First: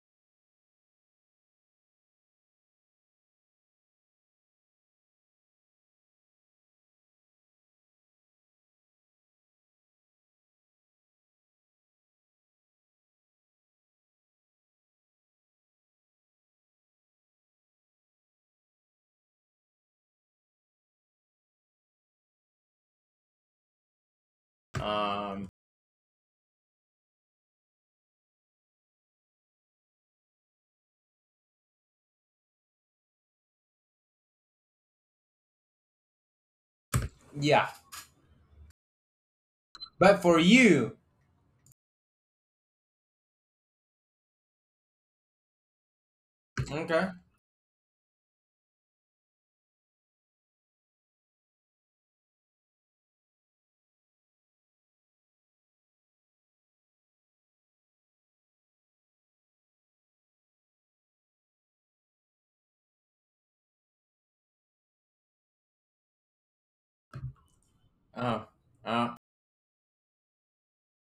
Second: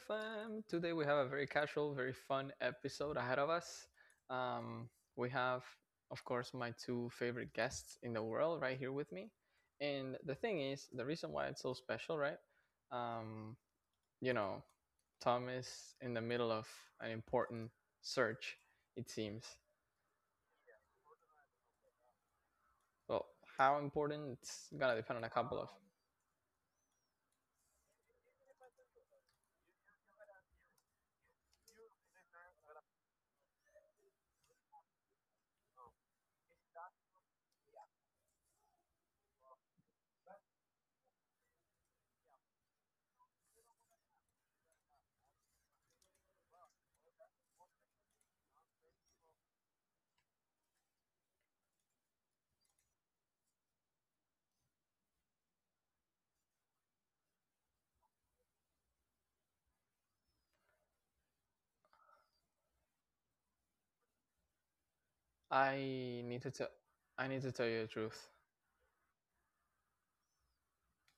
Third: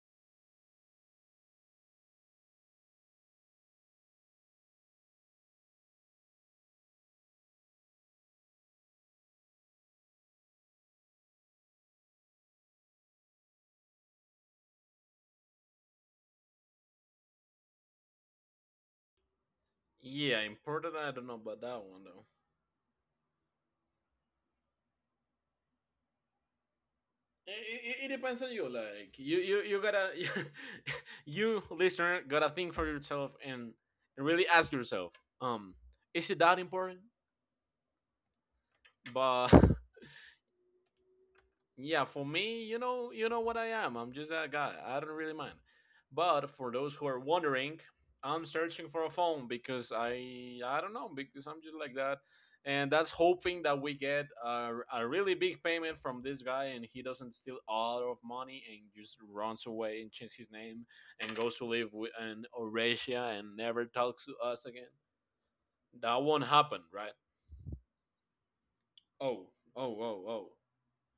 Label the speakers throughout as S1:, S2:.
S1: FM. Today we have a very casual, very fun episode ahead of us. Um, we have, of course, my two favorite guests in the world right here with me. And the thing is, the reason why it's so special, right? Um, you know, Tom is in the middle of an important search, it seems.
S2: Yeah, important. I don't know about that one though.
S1: Well, how important? It's gonna depend on a
S3: Um,
S1: couple of.
S2: It depends on you. Like you gotta, you listener gotta think for yourself and really ask yourself, um, is it that important?
S3: yeah,
S2: But
S3: but for you,
S2: Yeah, for me, you know what I am. I'm just that guy. I don't really mind. But for those who
S3: okay.
S2: are wondering, I'm searching for a phone because I don't know because I'm just like that, and that's hoping that we get a really big payment from this guy and he doesn't steal all of money and just runs away and changes his name and goes to live with in Eurasia and never talks to us again. That
S1: I need
S2: won't
S1: to tell.
S2: happen, right?
S1: I need to tell you the truth.
S3: Uh, uh,
S2: Oh, oh,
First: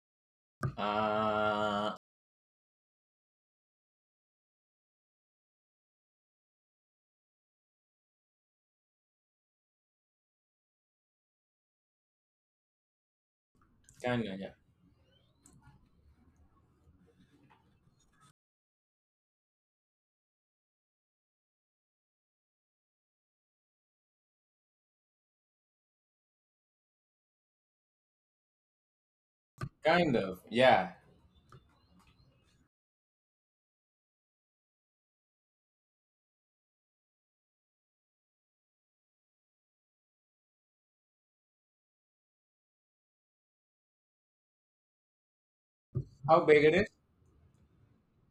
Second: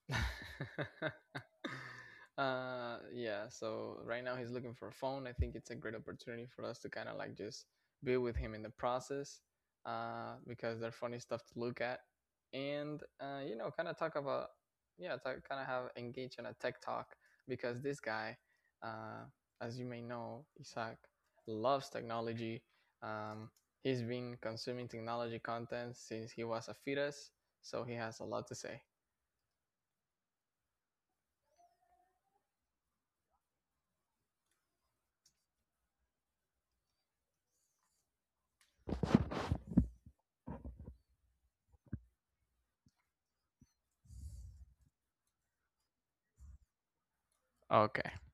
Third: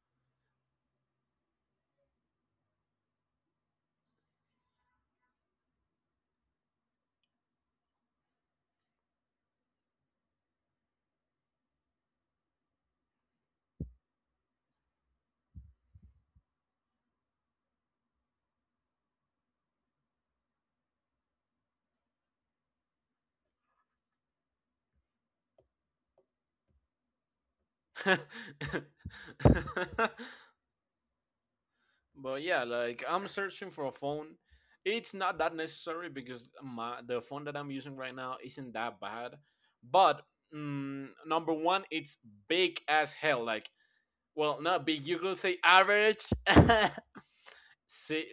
S3: uh,
S1: Yeah so right now he's looking for a phone. I think it's a great opportunity for us to kind of like just be with him in the process, because they're funny stuff to look at, and kind of talk
S3: kind of,
S1: about.
S3: yeah,
S1: Kind of have engage in a tech talk, because this guy, uh as you may know, Isaac, loves technology. um he's been consuming technology content since he was a fetus, so he
S2: oh,
S1: has a lot to say.
S2: oh.
S3: kind of, yeah.
S2: But yeah, like I'm searching for a phone. It's not that necessary because my the phone that I'm using right now isn't that bad. But number one, it's big as hell. Like, well, not big. You could say average.
S3: How big it is?
S1: Okay.
S2: Six,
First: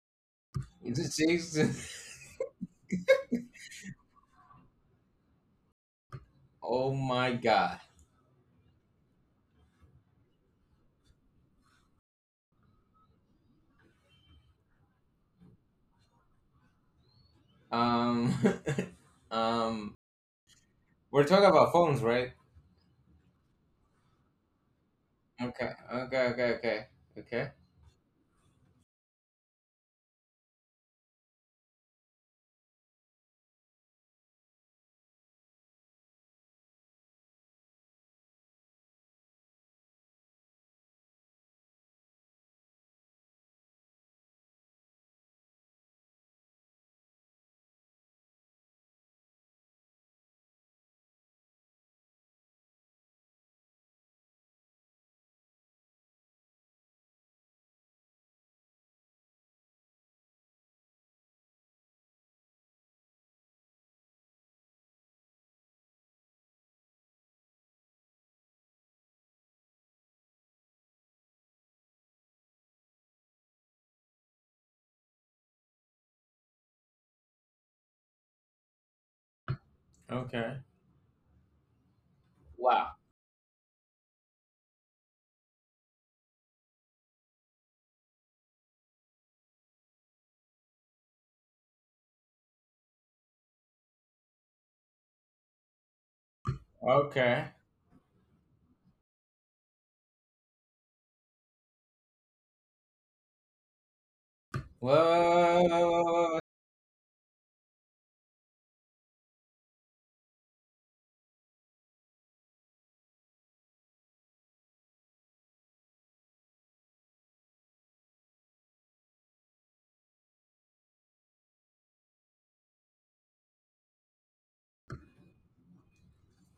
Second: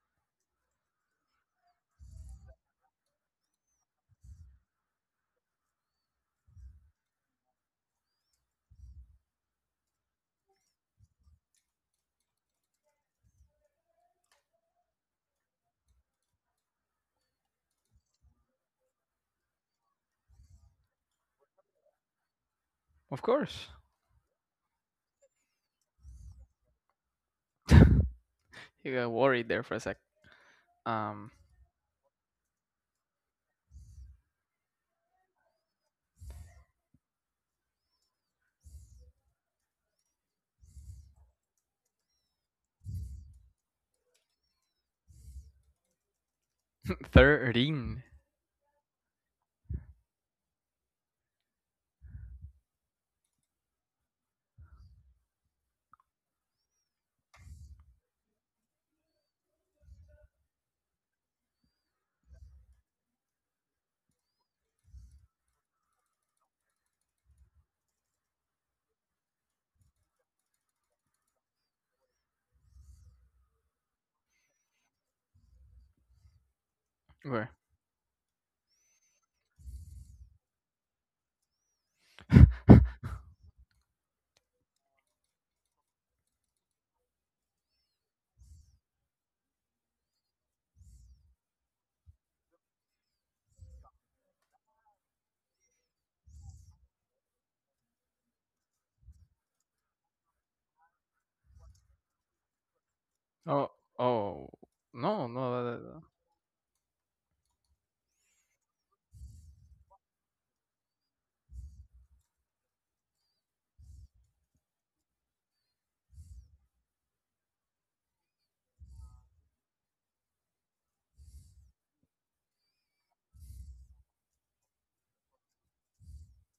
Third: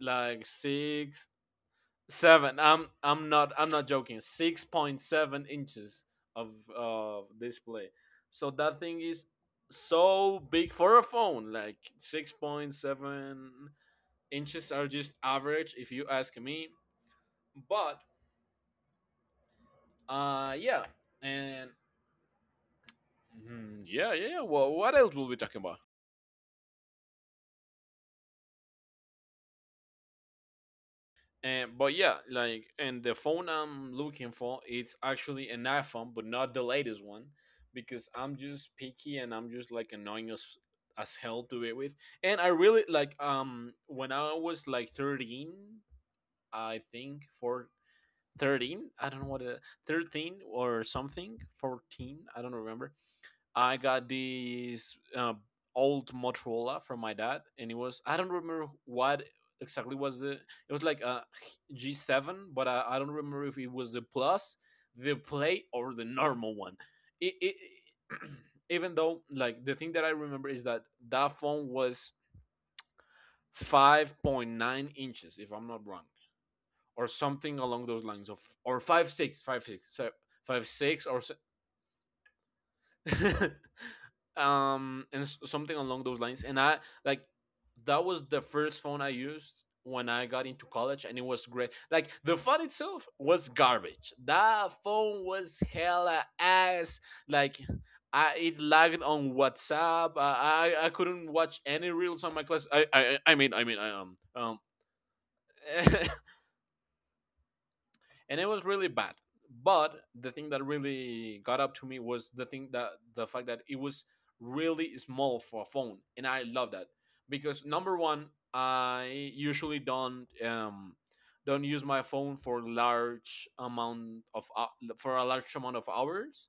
S2: like
S3: Is it
S2: six,
S3: six?
S2: seven. I'm not joking. 6.7 inches of
S3: Oh
S2: of
S3: my god.
S2: display. So that thing is so big for a phone. Like 6.7 inches are just average if you ask me. But
S3: Um, um,
S2: yeah,
S3: we're talking
S2: and
S3: about phones, right?
S1: Of course.
S2: mhm, yeah, yeah. Well, what else will we talking
S3: Okay,
S2: about?
S3: okay, okay, okay, okay,
S1: You got worried there for a sec. Um,
S2: And But yeah, like, and the phone I'm looking for, it's actually an iPhone, but not the latest one because I'm just picky and I'm just like annoying as hell to be with. And I really like when I was like 13, I think for
S1: 13.
S2: 13, I don't know what it, 13 or something, 14, I don't remember. I got this old Motorola from my dad, and it was, I don't remember what exactly was the it was, like a G7, but I don't remember if it was the Plus, the Play, or the normal one. It Even though, like, the thing that I remember is that that phone was 5.9 inches, if I'm not wrong, or
S1: Where?
S2: something along those lines, of or 5.6, 5.6, so
S3: okay.
S2: 5.6 or,
S3: Wow.
S2: and something along those lines. And I like that was the first phone I used when I got into college, and it was great. Like, the phone itself was garbage. That phone was hella ass.
S3: Okay.
S2: Like it lagged on WhatsApp. I couldn't watch any reels on my class. I mean I
S1: Oh,
S2: mean I
S1: oh. No, no. That,
S3: Whoa.
S2: and it was really bad. But the thing that really got up to me was the fact that it was really small for a phone, and I love that because number one, I usually don't use my phone for large amount of hou- for a large amount of hours,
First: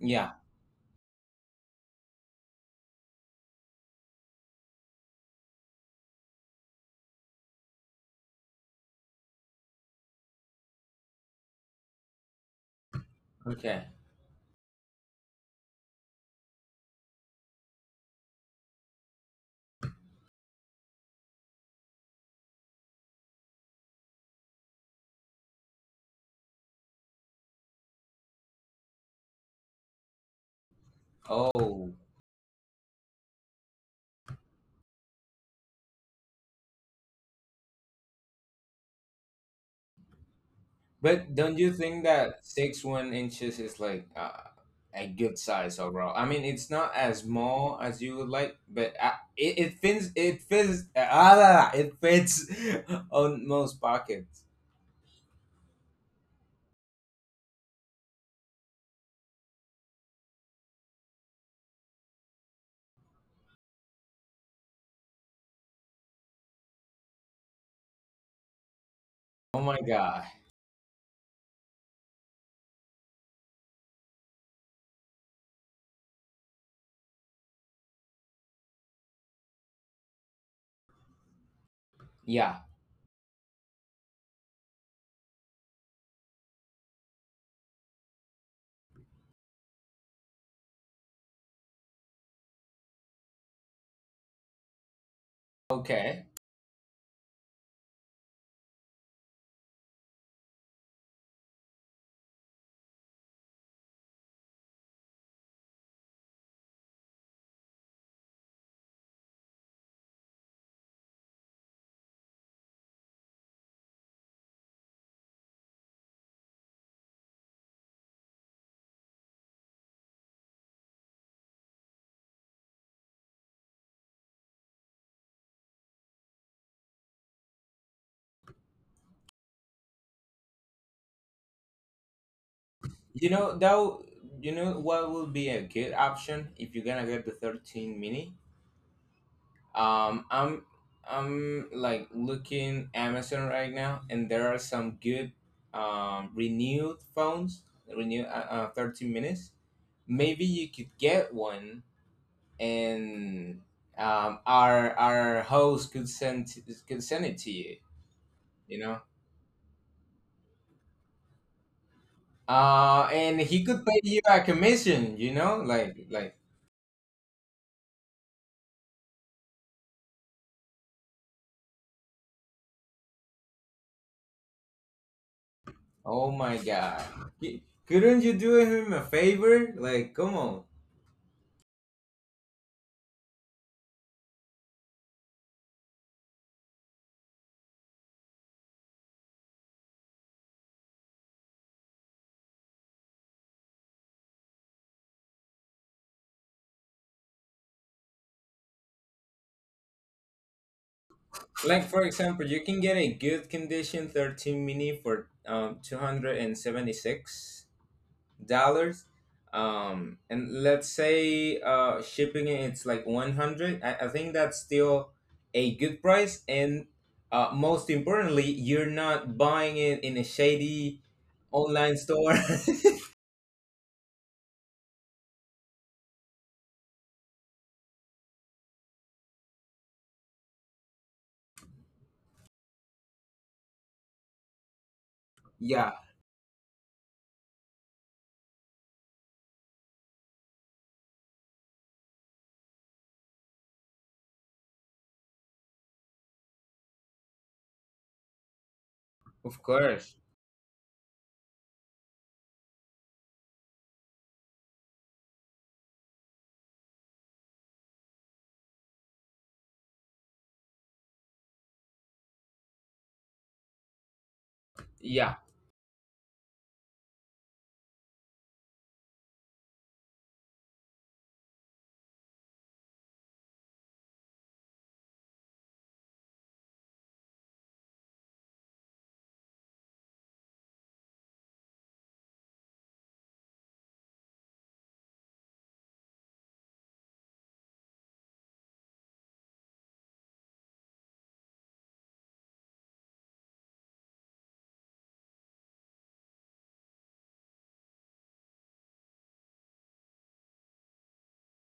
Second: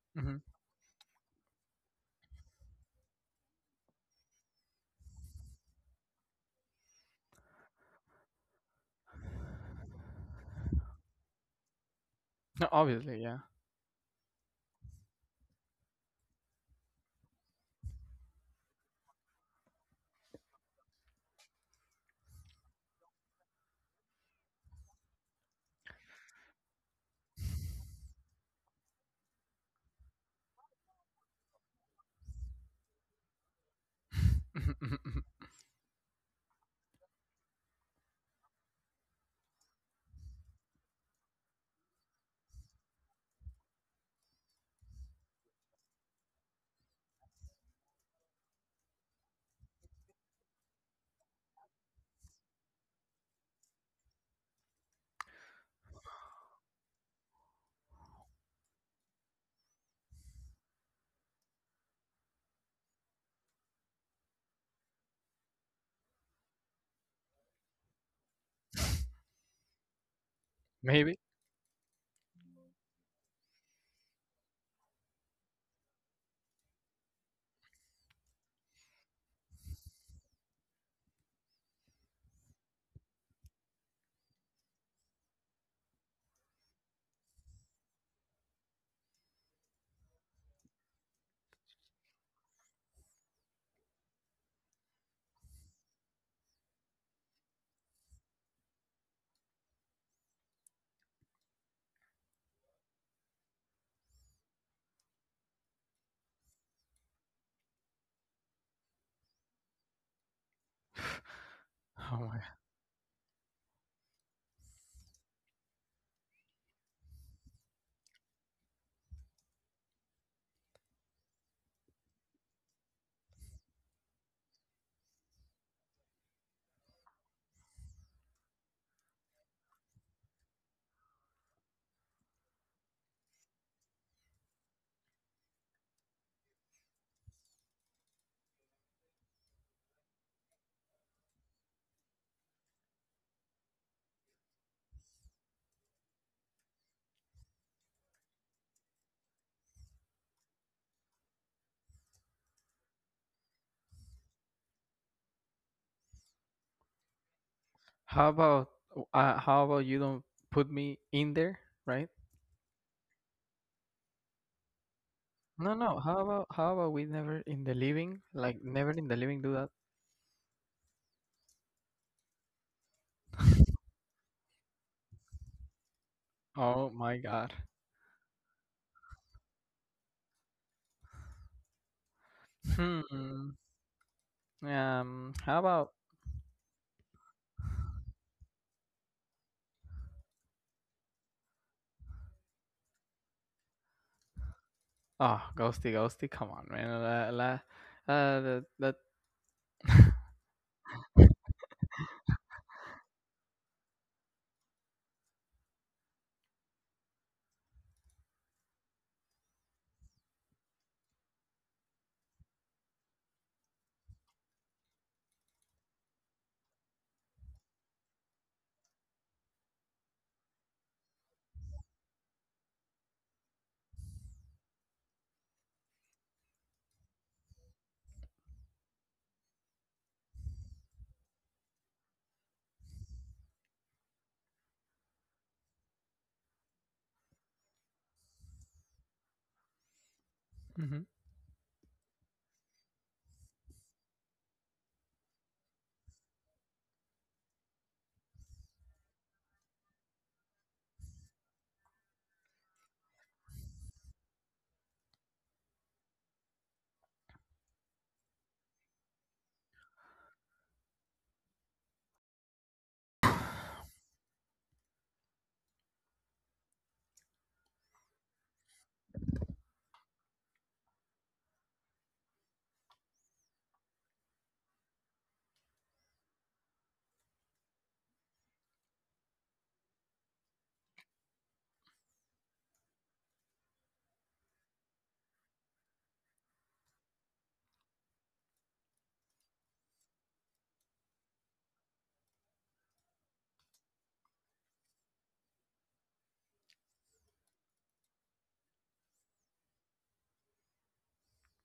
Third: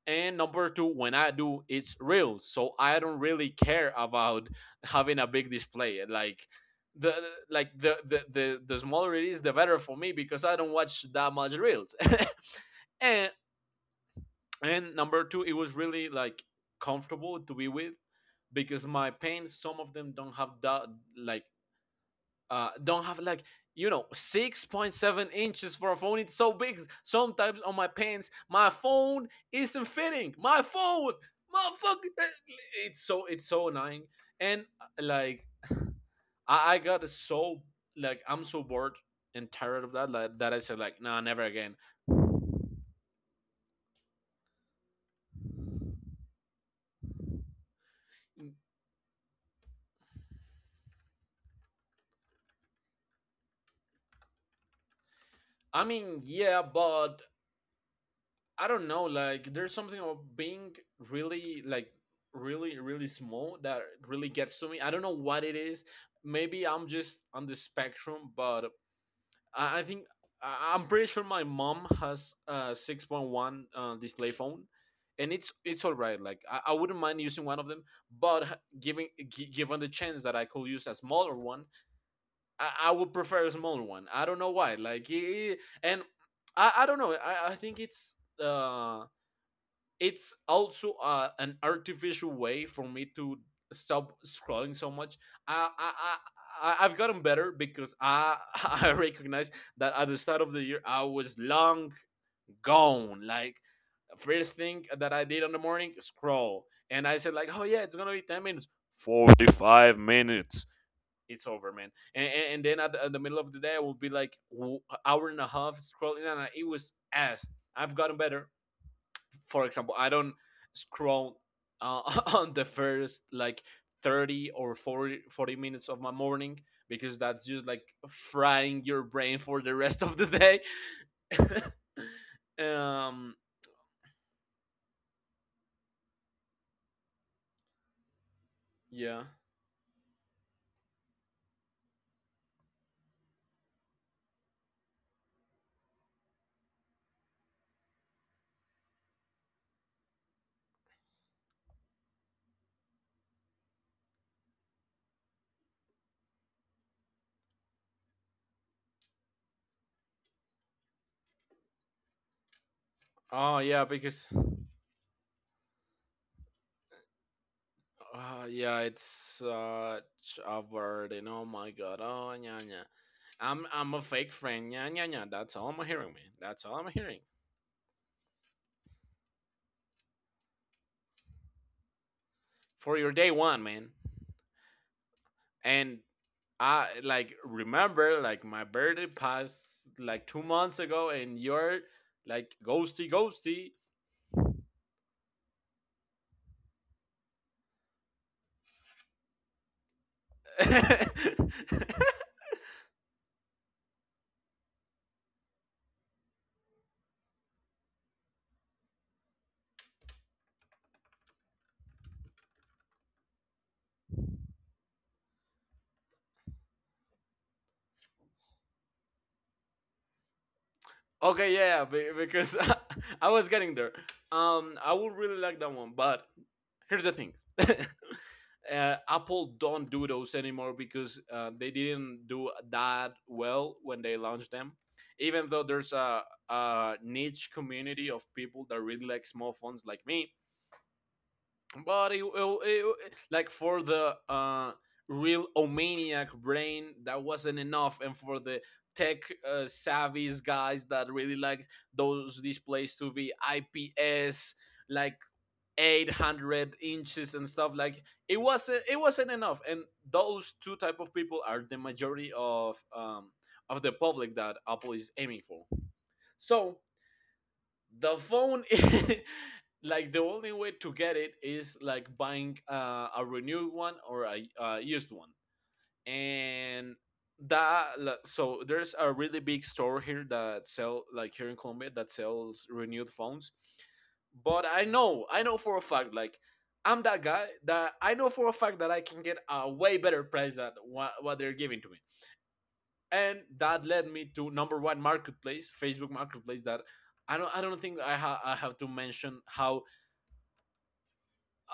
S3: Yeah.
S2: and
S1: hmm.
S2: number two, when I do, it's reels, so I don't really care about having a big display. Like the like the the the, the smaller it is, the better for me, because I don't watch that much reels.
S1: No, obviously,
S2: And
S1: yeah.
S3: Okay.
S2: number two, it was really, like, comfortable to be with, because my pants, some of them, don't have that, like, don't have, like, 6.7 inches for a phone. It's so big. Sometimes on my pants, my phone isn't fitting. My phone,
S3: Oh.
S2: motherfucker, it's so, it's so annoying. And like, I got so, like, I'm so bored and tired of that, like, that I said like, nah, never
S3: But don't
S2: again.
S3: you think that 6.1 inches is like a good size overall? I mean, it's not as small as you would like, but it fits. It fits. It fits on most pockets.
S2: I mean, yeah, but I don't know. Like, there's something about being really, like, really, really small that really gets to me. I don't know what it is. Maybe I'm just on the spectrum, but
S3: Oh
S2: I
S3: my
S2: think
S3: god!
S2: I'm pretty sure
S1: Maybe.
S2: my mom has a 6.1 display phone, and it's all right. Like, I wouldn't mind using one of them, but given the chance that I could use a smaller one,
S3: Yeah.
S2: I would prefer a smaller one. I don't know why. Like, and I don't know. I think it's, uh it's also, an artificial way for me to stop scrolling so much. I, I, I
S3: Okay.
S2: I've gotten better because I I recognize that at the start of the year I was long gone. Like, first thing that I did on the morning, scroll, and I said like, oh yeah, it's gonna be 10 minutes, 45 minutes. It's over, man. And,
S1: Oh my.
S2: and, and then at the middle of the day, I will be like, hour and a half scrolling, and it was ass. I've gotten better. For example, I don't scroll uh, on the first, like, 30 or 40 minutes of my morning, because that's just like frying your brain for the rest of the day.
S3: You
S2: um,
S3: know that. w- You know what would be a good option if you're gonna get the 13 mini?
S2: yeah.
S3: Um, I'm I'm like looking Amazon right now, and there are some good renewed phones. Renew, 30 minutes. Maybe you could get one, and our host could send it to you.
S1: How about
S3: You know.
S1: how about you don't put me in there, right?
S3: And
S2: Oh
S3: he
S2: yeah,
S3: could pay you
S2: because
S3: a commission. You know,
S1: No, no. How about we never in the living, like
S2: yeah,
S1: never
S2: it's
S1: in the living do that?
S2: such a burden. Oh my god. Oh yeah, yeah. I'm a fake friend. Yeah, yeah, yeah. That's all I'm hearing,
S3: oh
S2: man.
S3: my
S2: That's all I'm
S1: Oh
S3: god,
S1: my
S2: hearing
S1: god.
S3: Y- couldn't you do him a favor? Like, come on.
S2: for your day
S1: Hmm.
S2: one, man.
S1: How about.
S2: And I, like, remember, like, my birthday passed like 2 months ago, and you're like ghosty ghosty.
S1: Oh, ghosty, ghosty. Come on, man. La, la, that that.
S3: Like for example, you can get a good condition 13 mini for $276. And let's say shipping it's like 100. I think that's still a good price. And most importantly, you're not buying it in a shady
S2: Okay, yeah, yeah,
S3: online store.
S2: because I was getting there. I would really like that one, but here's the thing. Apple don't do those anymore because they didn't do that well when they launched them. Even though there's
S3: Yeah,
S2: a niche community of people that really like small phones like me, but like, for the real omaniac brain, that wasn't enough, and for the tech,
S3: of course.
S2: savvy guys that really like those displays to be IPS, like, 800 inches and stuff, like, it wasn't enough. And those two type of people are the majority of the public that Apple is aiming
S3: Yeah.
S2: for. So the phone like, the only way to get it is, like, buying a renewed one or a used one. And that, like, so there's a really big store here that sell, like, here in Colombia, that sells renewed phones. But I know for a fact, like, I'm that guy that I know for a fact that I can get a way better price than what they're giving to me. And that led me to number one marketplace, Facebook Marketplace. That I don't think I have to mention how,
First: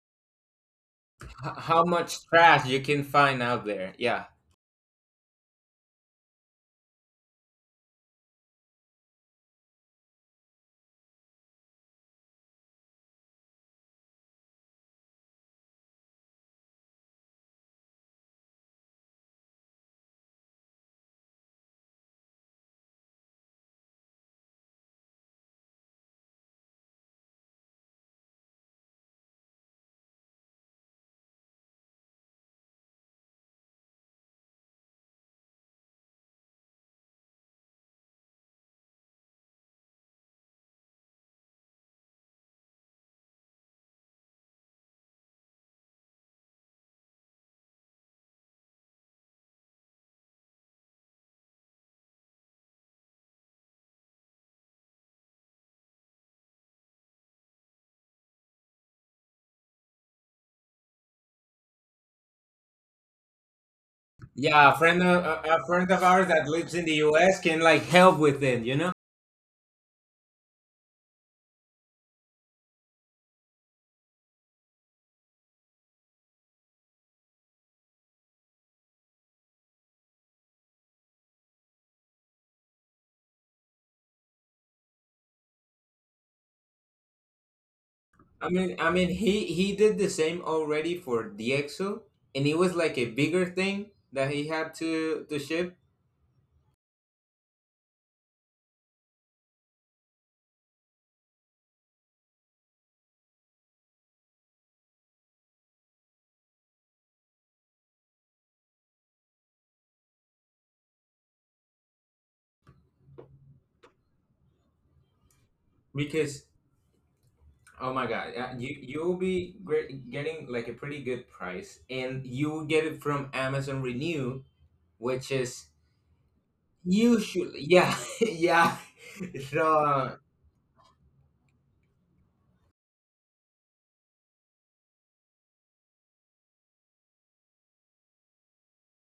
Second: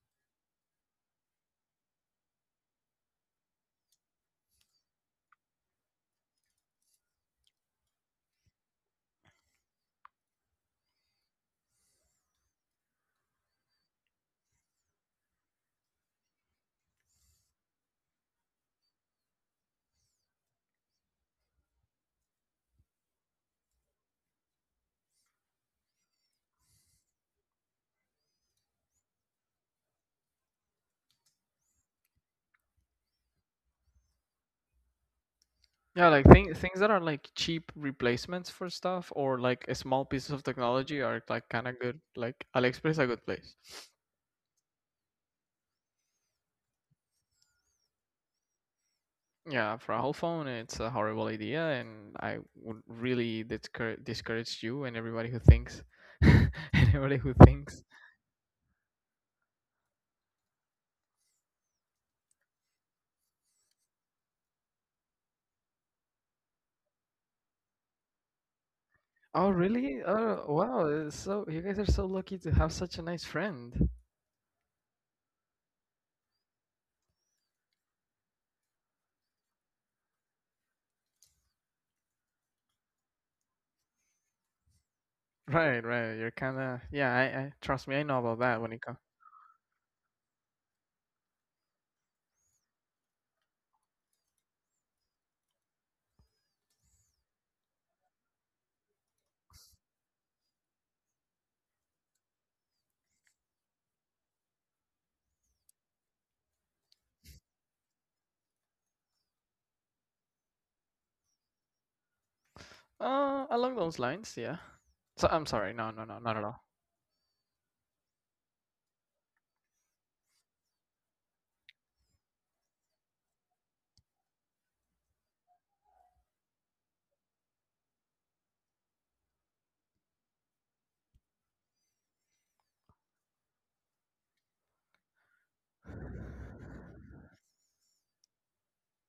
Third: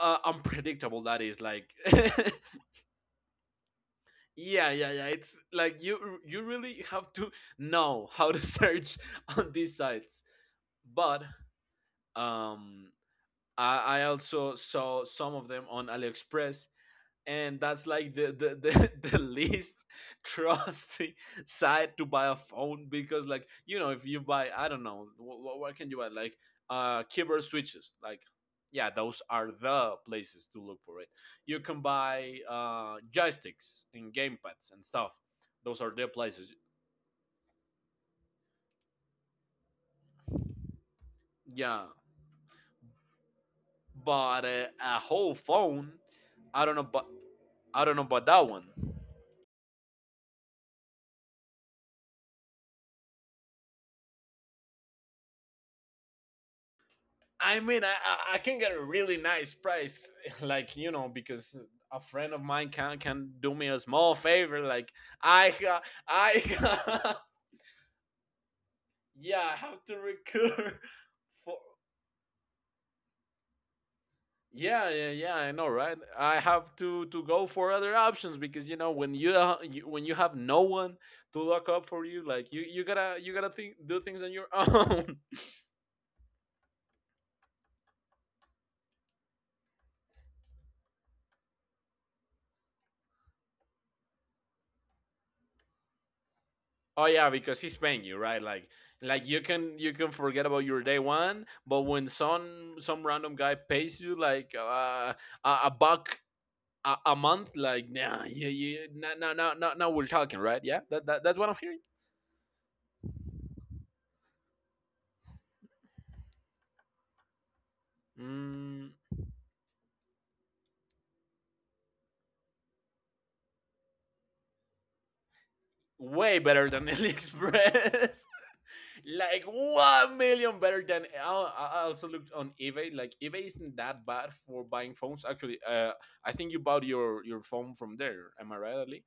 S2: unpredictable that is,
S3: H-
S2: like.
S3: how much trash you can find out there. Yeah.
S2: Yeah, yeah, yeah, it's like, you really have to know how to search on these sites. But um I also saw some of them on AliExpress, and that's like the least trusty side to buy a phone, because, like, if you buy, I don't know what can you buy, like, keyboard switches. Like, yeah, those are the places to look for it. You can buy joysticks and gamepads and stuff. Those are their
S1: Yeah, like
S2: places.
S1: things things that are like cheap replacements for stuff or like a small pieces of technology are like kind of
S2: Yeah,
S1: good. Like AliExpress is a good place.
S2: but a whole phone, I don't know, but I don't know about that one.
S1: Yeah, for a whole phone, it's a horrible idea, and I would really discourage you and everybody who thinks, anybody who
S2: I
S1: thinks.
S2: mean, I can get a really nice price, like, because a friend of mine can do me a small favor.
S3: Yeah, a
S2: Like,
S3: friend of
S2: I
S3: a
S2: ha-
S3: friend of ours
S2: I
S3: that lives in the
S2: ha-
S3: US can like help with it, you know?
S2: yeah,
S1: Oh,
S2: I have to
S1: really? Oh,
S2: recur
S1: wow! It's so
S2: for,
S1: you guys are so lucky to have such a nice friend.
S2: yeah, yeah, yeah. I know, right? I have to go for other options, because, when when you have no one to look up for you, like, you gotta think do things on your own.
S1: Right, right. You're kind of yeah. I Trust me. I know about
S3: I
S1: that when
S3: mean
S1: it
S3: I
S1: comes.
S3: mean he did the same already for DXO and it was like a bigger thing that he had to ship.
S2: Oh yeah, because he's paying you, right? Like you can forget about your day one, but when some random guy pays you, like, a buck a month, like, nah, yeah, yeah, no, no, no, no, no, we're talking, right? Yeah, that's what I'm hearing.
S1: Along those lines, yeah. So I'm sorry. No, no, no, not at
S3: Because
S1: all.
S3: oh my god, uh, you
S2: Mm,
S3: you'll be great, getting like a pretty good price and you will get it from Amazon Renew, which is
S2: way better than
S3: usually, yeah,
S2: AliExpress,
S3: yeah.
S2: like, one
S3: So
S2: million better than. I also looked on eBay. Like, eBay isn't that bad for buying phones. Actually, I think you bought your phone from there. Am I right, Ali?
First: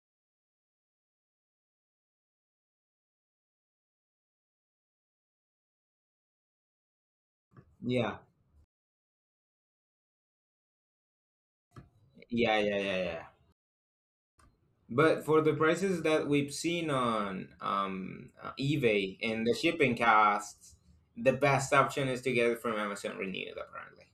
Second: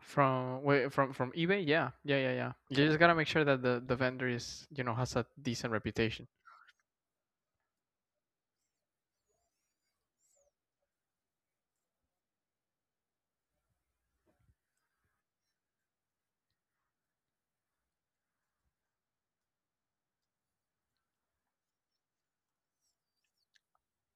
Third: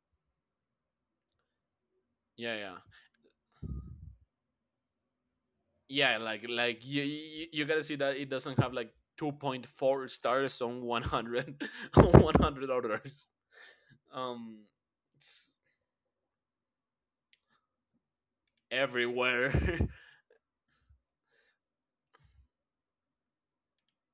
S1: From wait, from eBay? Yeah. Yeah, yeah, yeah.
S2: Yeah,
S1: You
S2: yeah,
S1: just gotta make sure that the vendor is, you know, has a decent
S2: yeah,
S1: reputation.
S2: like you gotta see that
S3: yeah,
S2: it doesn't have, like, 2.4 stars on 100, on
S3: yeah,
S2: 100
S3: yeah, yeah, yeah.
S2: others. um
S3: But for
S2: it's
S3: the prices that we've seen on eBay and
S2: everywhere.
S3: the shipping costs, the best option is to get it from Amazon Renewed, apparently.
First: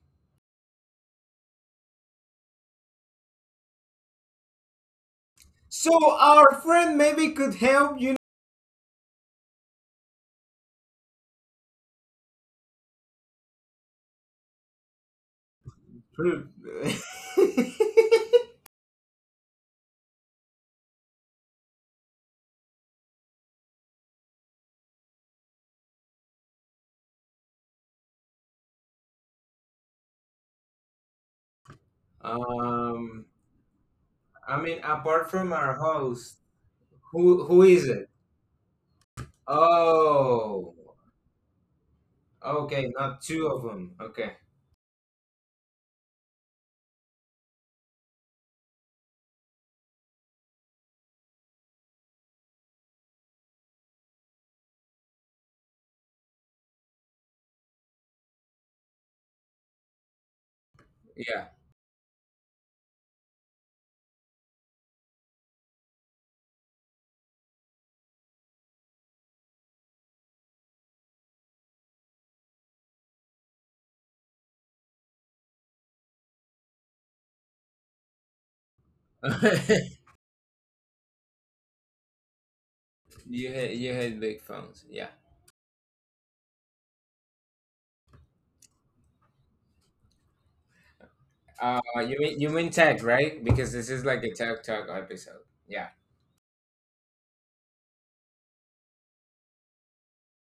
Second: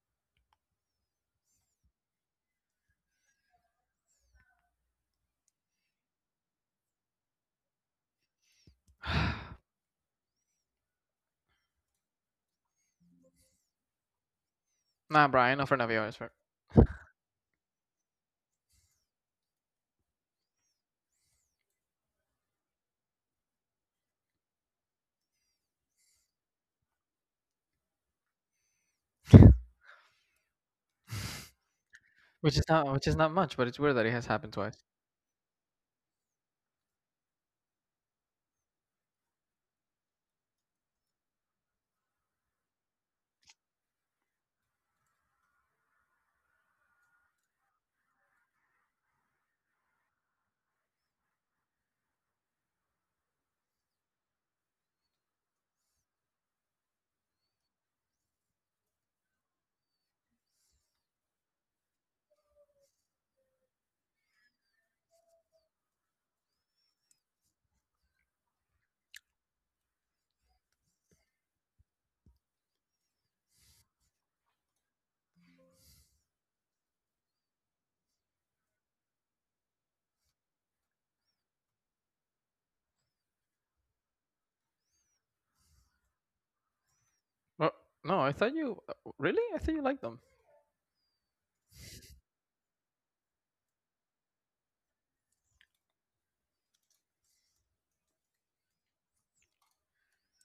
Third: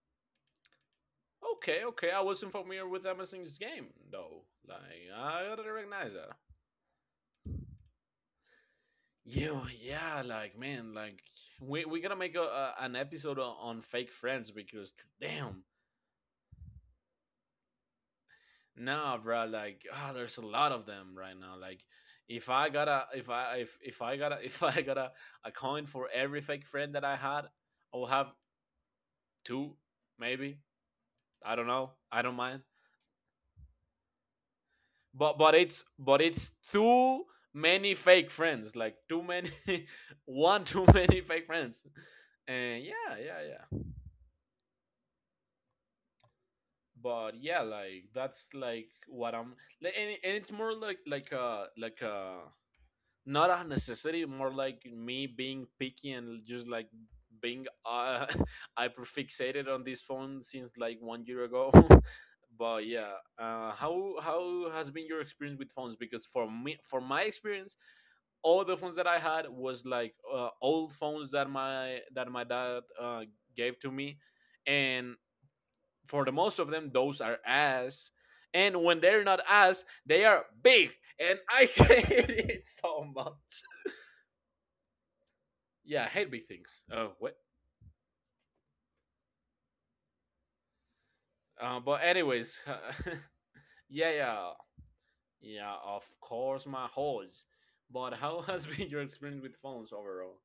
S2: Okay, okay, I wasn't familiar with Amazon's game though. Like, I gotta recognize
S3: So
S2: that.
S3: our friend maybe could help you.
S2: Yeah, yeah, like, man, like, we gotta make an episode on fake friends, because
S1: Nah, bro, I ain't
S2: damn.
S1: offering Navio, I swear.
S3: know,
S2: Nah, bro. Like, there's a lot of them right now. Like, if I got a, if I got a coin for every fake friend that I had, I will have two, maybe. I don't know. I don't
S1: Which
S2: mind.
S1: is not, which is
S3: um,
S1: not much, but it's weird that it has happened
S3: I mean,
S1: twice.
S3: apart
S2: But
S3: from
S2: but
S3: our
S2: it's but
S3: host,
S2: it's too
S3: who is
S2: many
S3: it?
S2: fake friends. Like too many, one
S3: Oh,
S2: too many fake friends. And
S3: okay, not two of them. Okay,
S2: Like that's like what I'm. And it's more like like a not a necessity, more like me being picky and just like being hyperfixated on this phone since like 1 year
S3: yeah.
S2: ago. But yeah, how has been your experience with phones? Because for me, for my experience, all the phones that I had was like old phones that my dad gave to me. And for the most of them, those are ass, and when they're not ass, they are big, and I hate it so
S3: you
S2: much.
S3: hate you hate big phones, yeah.
S2: Yeah, I hate big things. Oh, what?
S1: Well, no, I thought you really? I thought you liked them.
S3: Uh,
S2: But
S3: you mean you
S2: anyways,
S3: mean tech, right? Because this is
S2: yeah,
S3: like a
S2: yeah,
S3: tech talk episode.
S2: yeah.
S3: Yeah.
S2: Of course, my horse. But how has been your experience with phones overall?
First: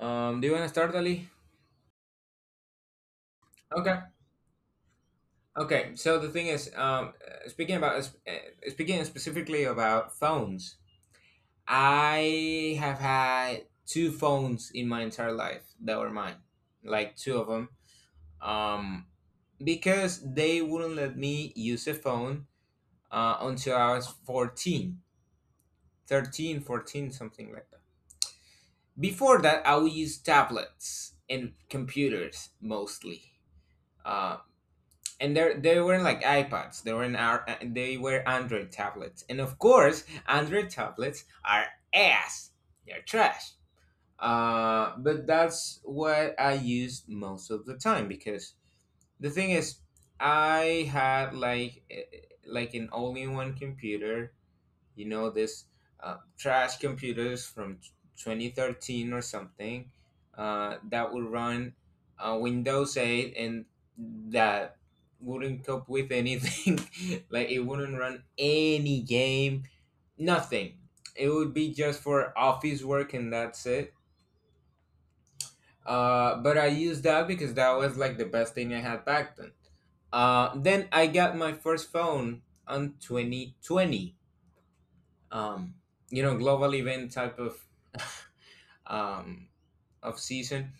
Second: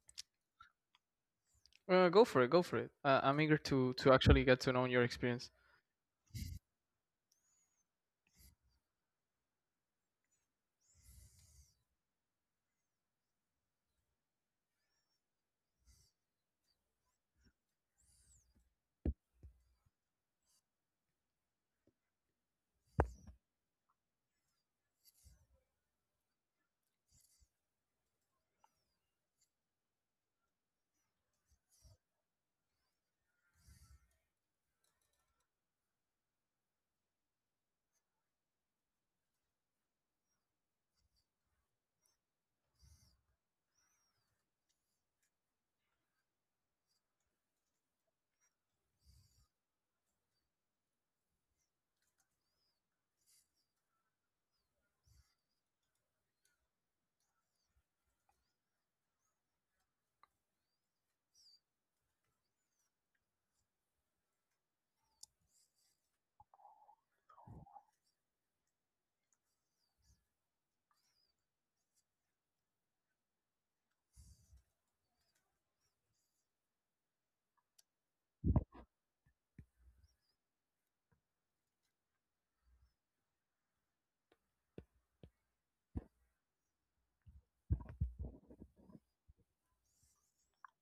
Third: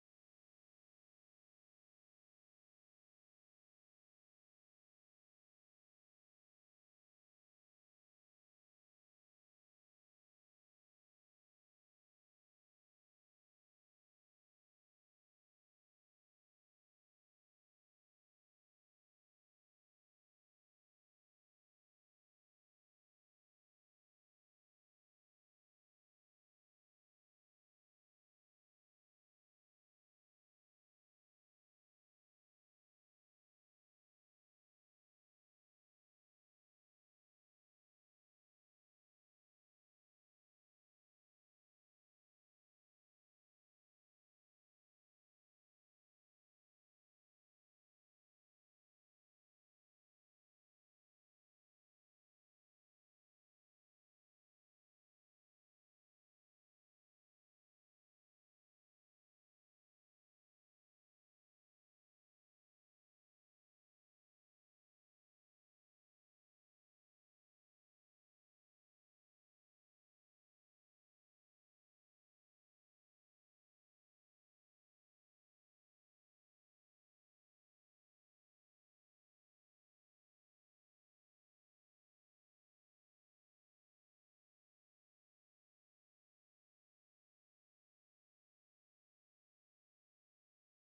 S3: Do you want to start, Ali?
S1: Go for it, go for it. I'm eager
S3: Okay.
S1: to actually get to know your experience.
S3: Okay. So the thing is, speaking specifically about phones, I have had two phones in my entire life that were mine, like two of them. Um, because they wouldn't let me use a phone until I was 14, 13, 14, something like that. Before that, I would use tablets and computers mostly. Uh, and there, they weren't like iPads. They were Android tablets. And of course, Android tablets are ass. They're trash. But that's what I used most of the time because the thing is, I had like like an all-in-one computer, you know, this trash computers from 2013 or something that would run Windows 8, and that wouldn't cope with anything. Like, it wouldn't run any game, nothing. It would be just for office work, and that's it. But I used that because that was like the best thing I had back then. Then I got my first phone on 2020. um, you know, global event type of, um, season.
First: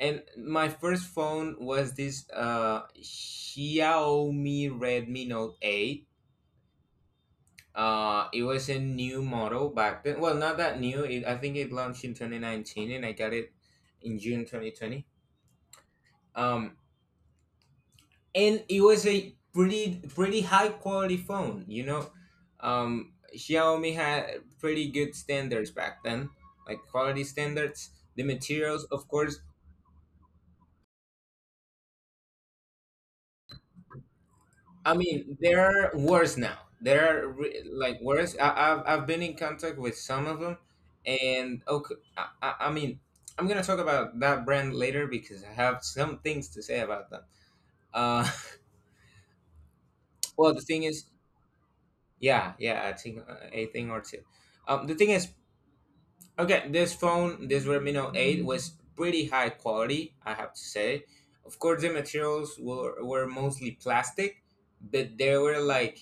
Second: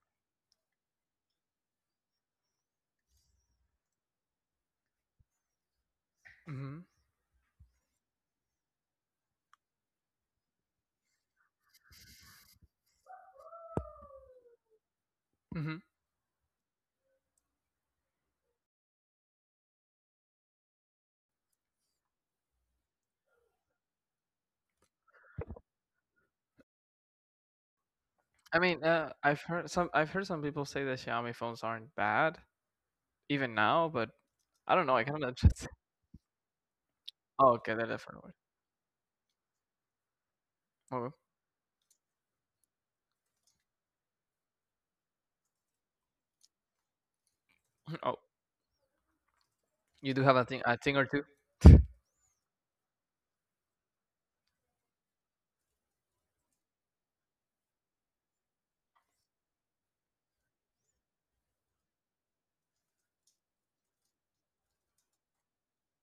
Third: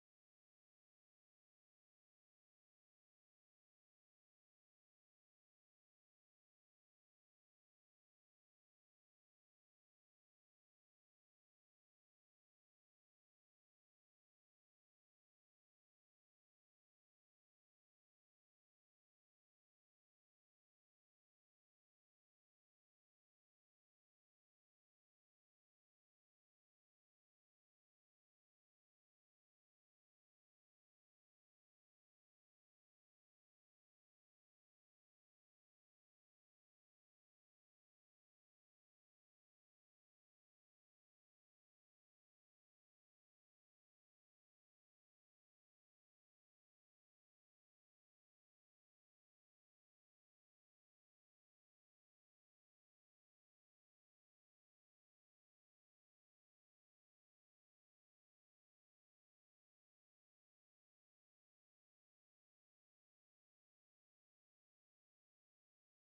S3: And my first phone was this Xiaomi Redmi Note 8.
S1: Hmm.
S3: It was a new model back then. Well, not that new. I think it launched in 2019, and I got it in June 2020.
S1: Hmm.
S3: Um, and it was a pretty high quality phone. Xiaomi had pretty good standards back then, like quality standards, the
S1: I mean,
S3: materials, of course.
S1: I've heard some people say that Xiaomi phones aren't bad even now, but I don't
S3: I
S1: know. I kind of
S3: mean, there
S1: just.
S3: are worse now. There are
S1: Oh, okay, they're
S3: like
S1: different word.
S3: worse. I've been in contact with some of them.
S1: Oh,
S3: And okay, I mean I'm gonna talk about that brand later because I have some things to say about them.
S1: oh,
S3: uh
S1: you do have
S3: well, the
S1: a
S3: thing
S1: thing or
S3: is,
S1: two.
S3: yeah, yeah, I think, a thing or two. The thing is, okay, this phone, this Redmi 8, was pretty high quality, I have to say. Of course, the materials were mostly plastic, but they were like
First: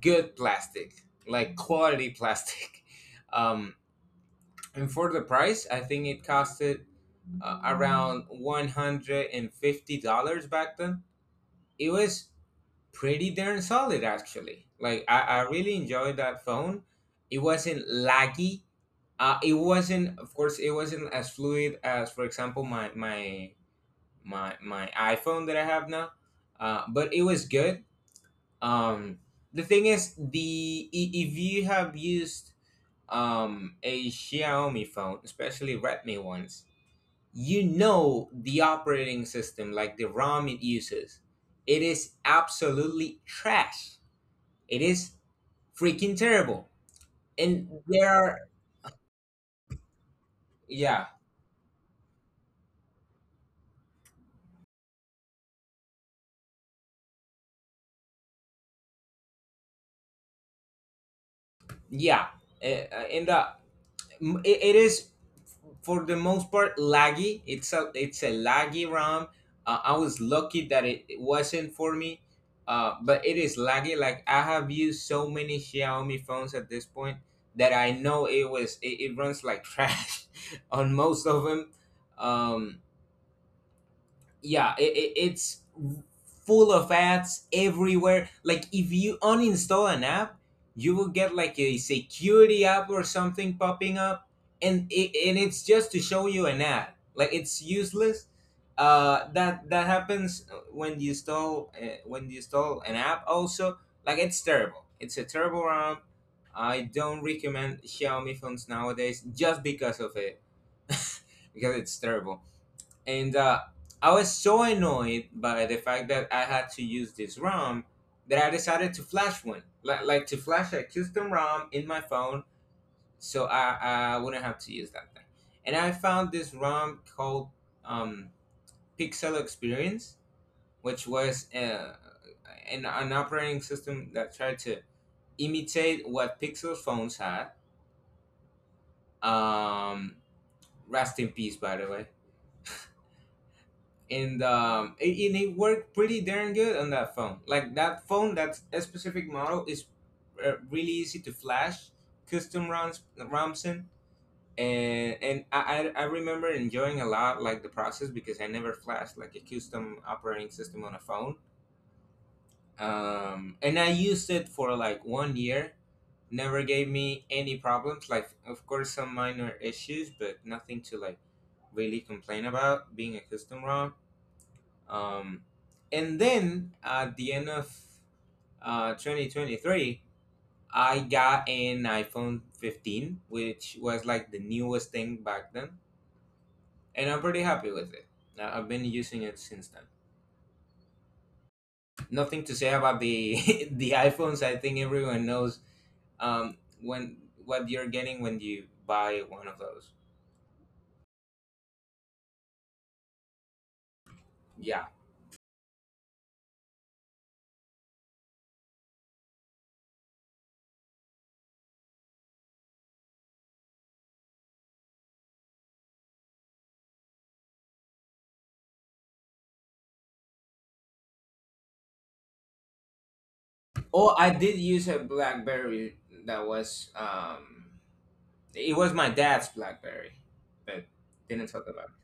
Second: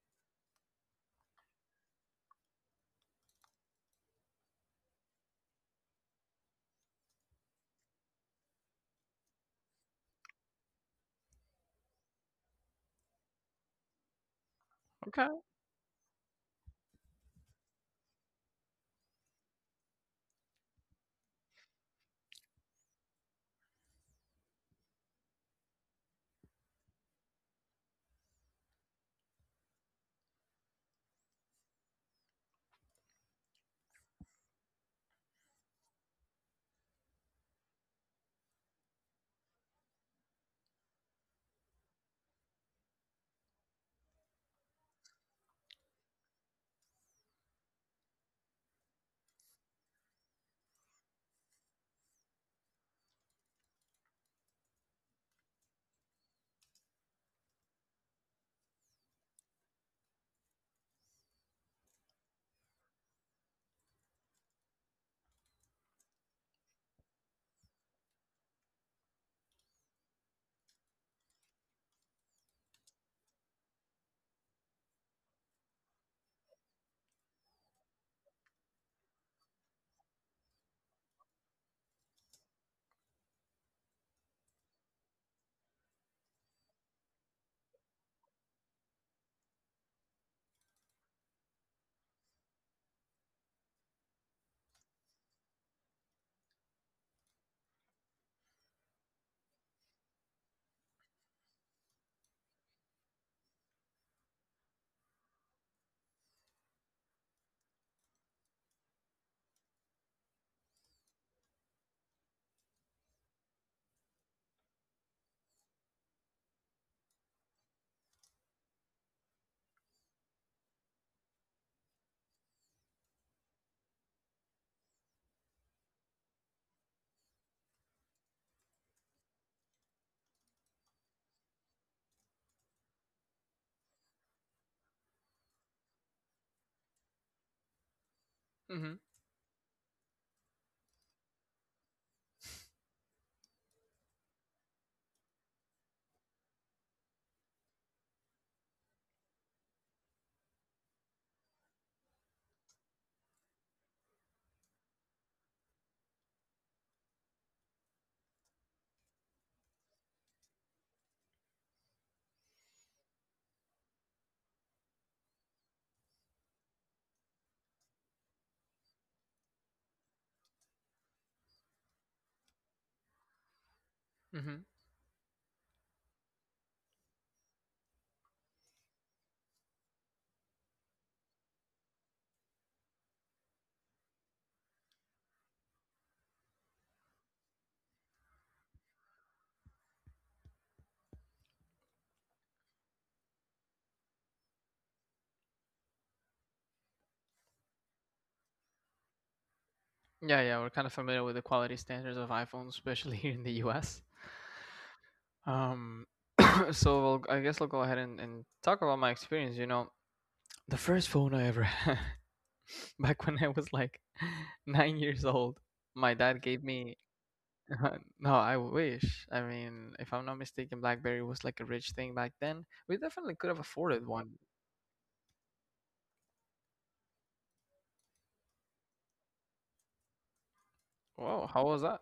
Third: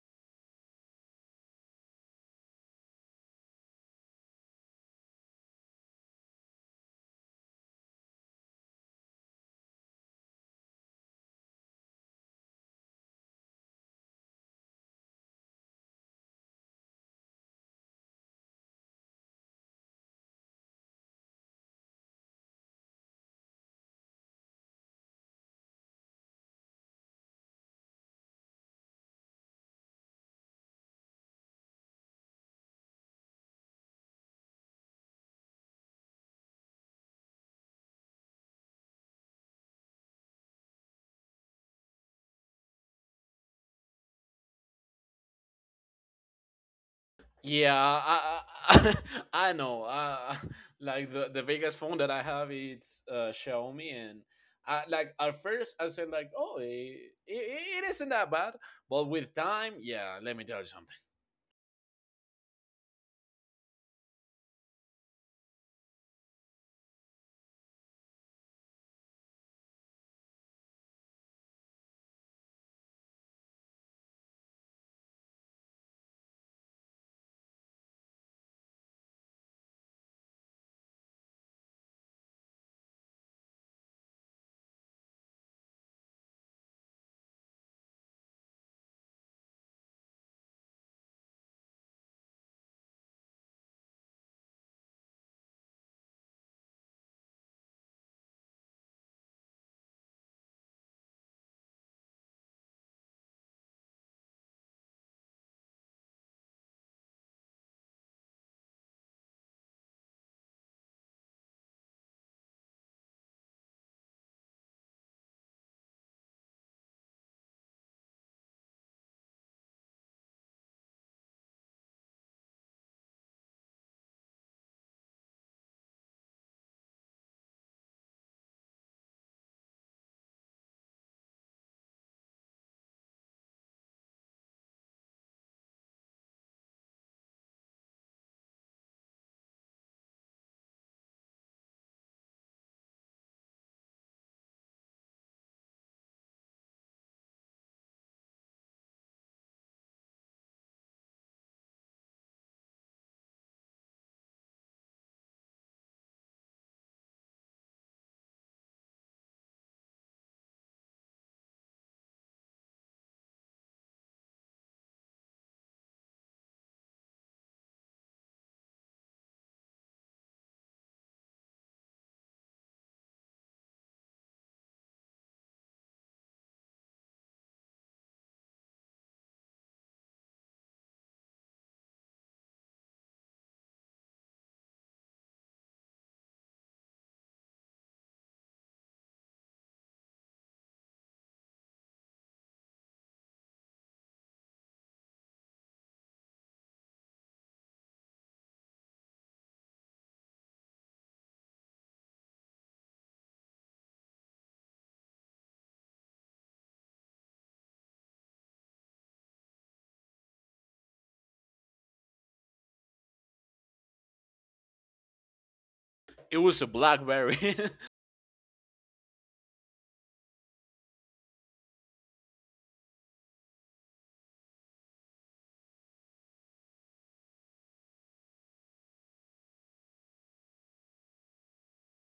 S3: good plastic, like quality plastic. Um, and for the price, I think it costed around $150 back then. It was pretty darn solid, actually. Like, I
S1: Okay.
S3: really enjoyed that phone. It wasn't laggy. It wasn't, of course it wasn't as fluid as for example my iPhone that I have now. But it was good. um, the thing is, if you have used a Xiaomi phone, especially Redmi ones, you know the operating system, like the ROM it uses, it is absolutely trash. It is freaking terrible. And
S2: Yeah,
S3: there are,
S2: I, I know.
S3: yeah,
S2: Like the biggest phone that I have, it's Xiaomi, and like at first I said like, oh, it isn't that bad. But with time, yeah, let me tell you something.
S3: yeah, in the, it is for the most part laggy. It's a laggy ROM. I was lucky that it wasn't for me. But it is laggy. Like, I have used so many Xiaomi phones at this point that I know it runs like trash on most of them. Um, yeah, it's full of ads everywhere. Like, if you uninstall an app, you will get like a security app or something popping up, and it's just to show you an ad. Like, it's useless. That happens when you install, an app also. Like, it's terrible. It's a terrible app. I don't recommend Xiaomi phones nowadays just because of it. Because it's terrible. And I was so annoyed by the fact that I had to use this ROM that I decided to flash one, like, to flash a custom ROM in my phone, so I wouldn't have to use that thing. And I found this ROM called, um, Pixel Experience, which was an, operating system that tried to imitate what Pixel phones had.
S1: Mm-hmm.
S3: Um, rest in peace, by the way. And it worked pretty darn good on that phone. Like, that phone, that a specific model, is really easy to flash custom ROMs in. And I remember enjoying a lot, like the process, because I never flashed like a custom operating system on a phone. And I used it for like 1 year. Never gave me any problems. Like, of course, some minor issues, but nothing to like really complain about, being a custom ROM.
S1: Hmm.
S3: Um, and then at the end of, 2023, I got an iPhone 15, which was like the newest thing back then. And I'm pretty happy with it. I've been using it since then. Nothing to say about the the iPhones. I think everyone knows, um, when what you're getting when you buy one of those.
S1: Yeah, yeah, we're kind of familiar with the quality standards of iPhones, especially here in the US.
S3: Yeah.
S1: Um, so we'll, I guess I'll go ahead and talk about my experience. You know, the first phone I ever had, back when I was like 9 years old, my
S2: It
S1: dad
S2: was
S1: gave
S2: a
S1: me.
S2: BlackBerry,
S1: No, I wish. I mean, if I'm not mistaken, BlackBerry was like a rich thing back then. We definitely could have afforded
S3: Oh, I
S1: one.
S3: did use a BlackBerry. That was um, it was my dad's BlackBerry, but didn't
S1: Whoa,
S3: talk
S1: how was
S3: about.
S1: that?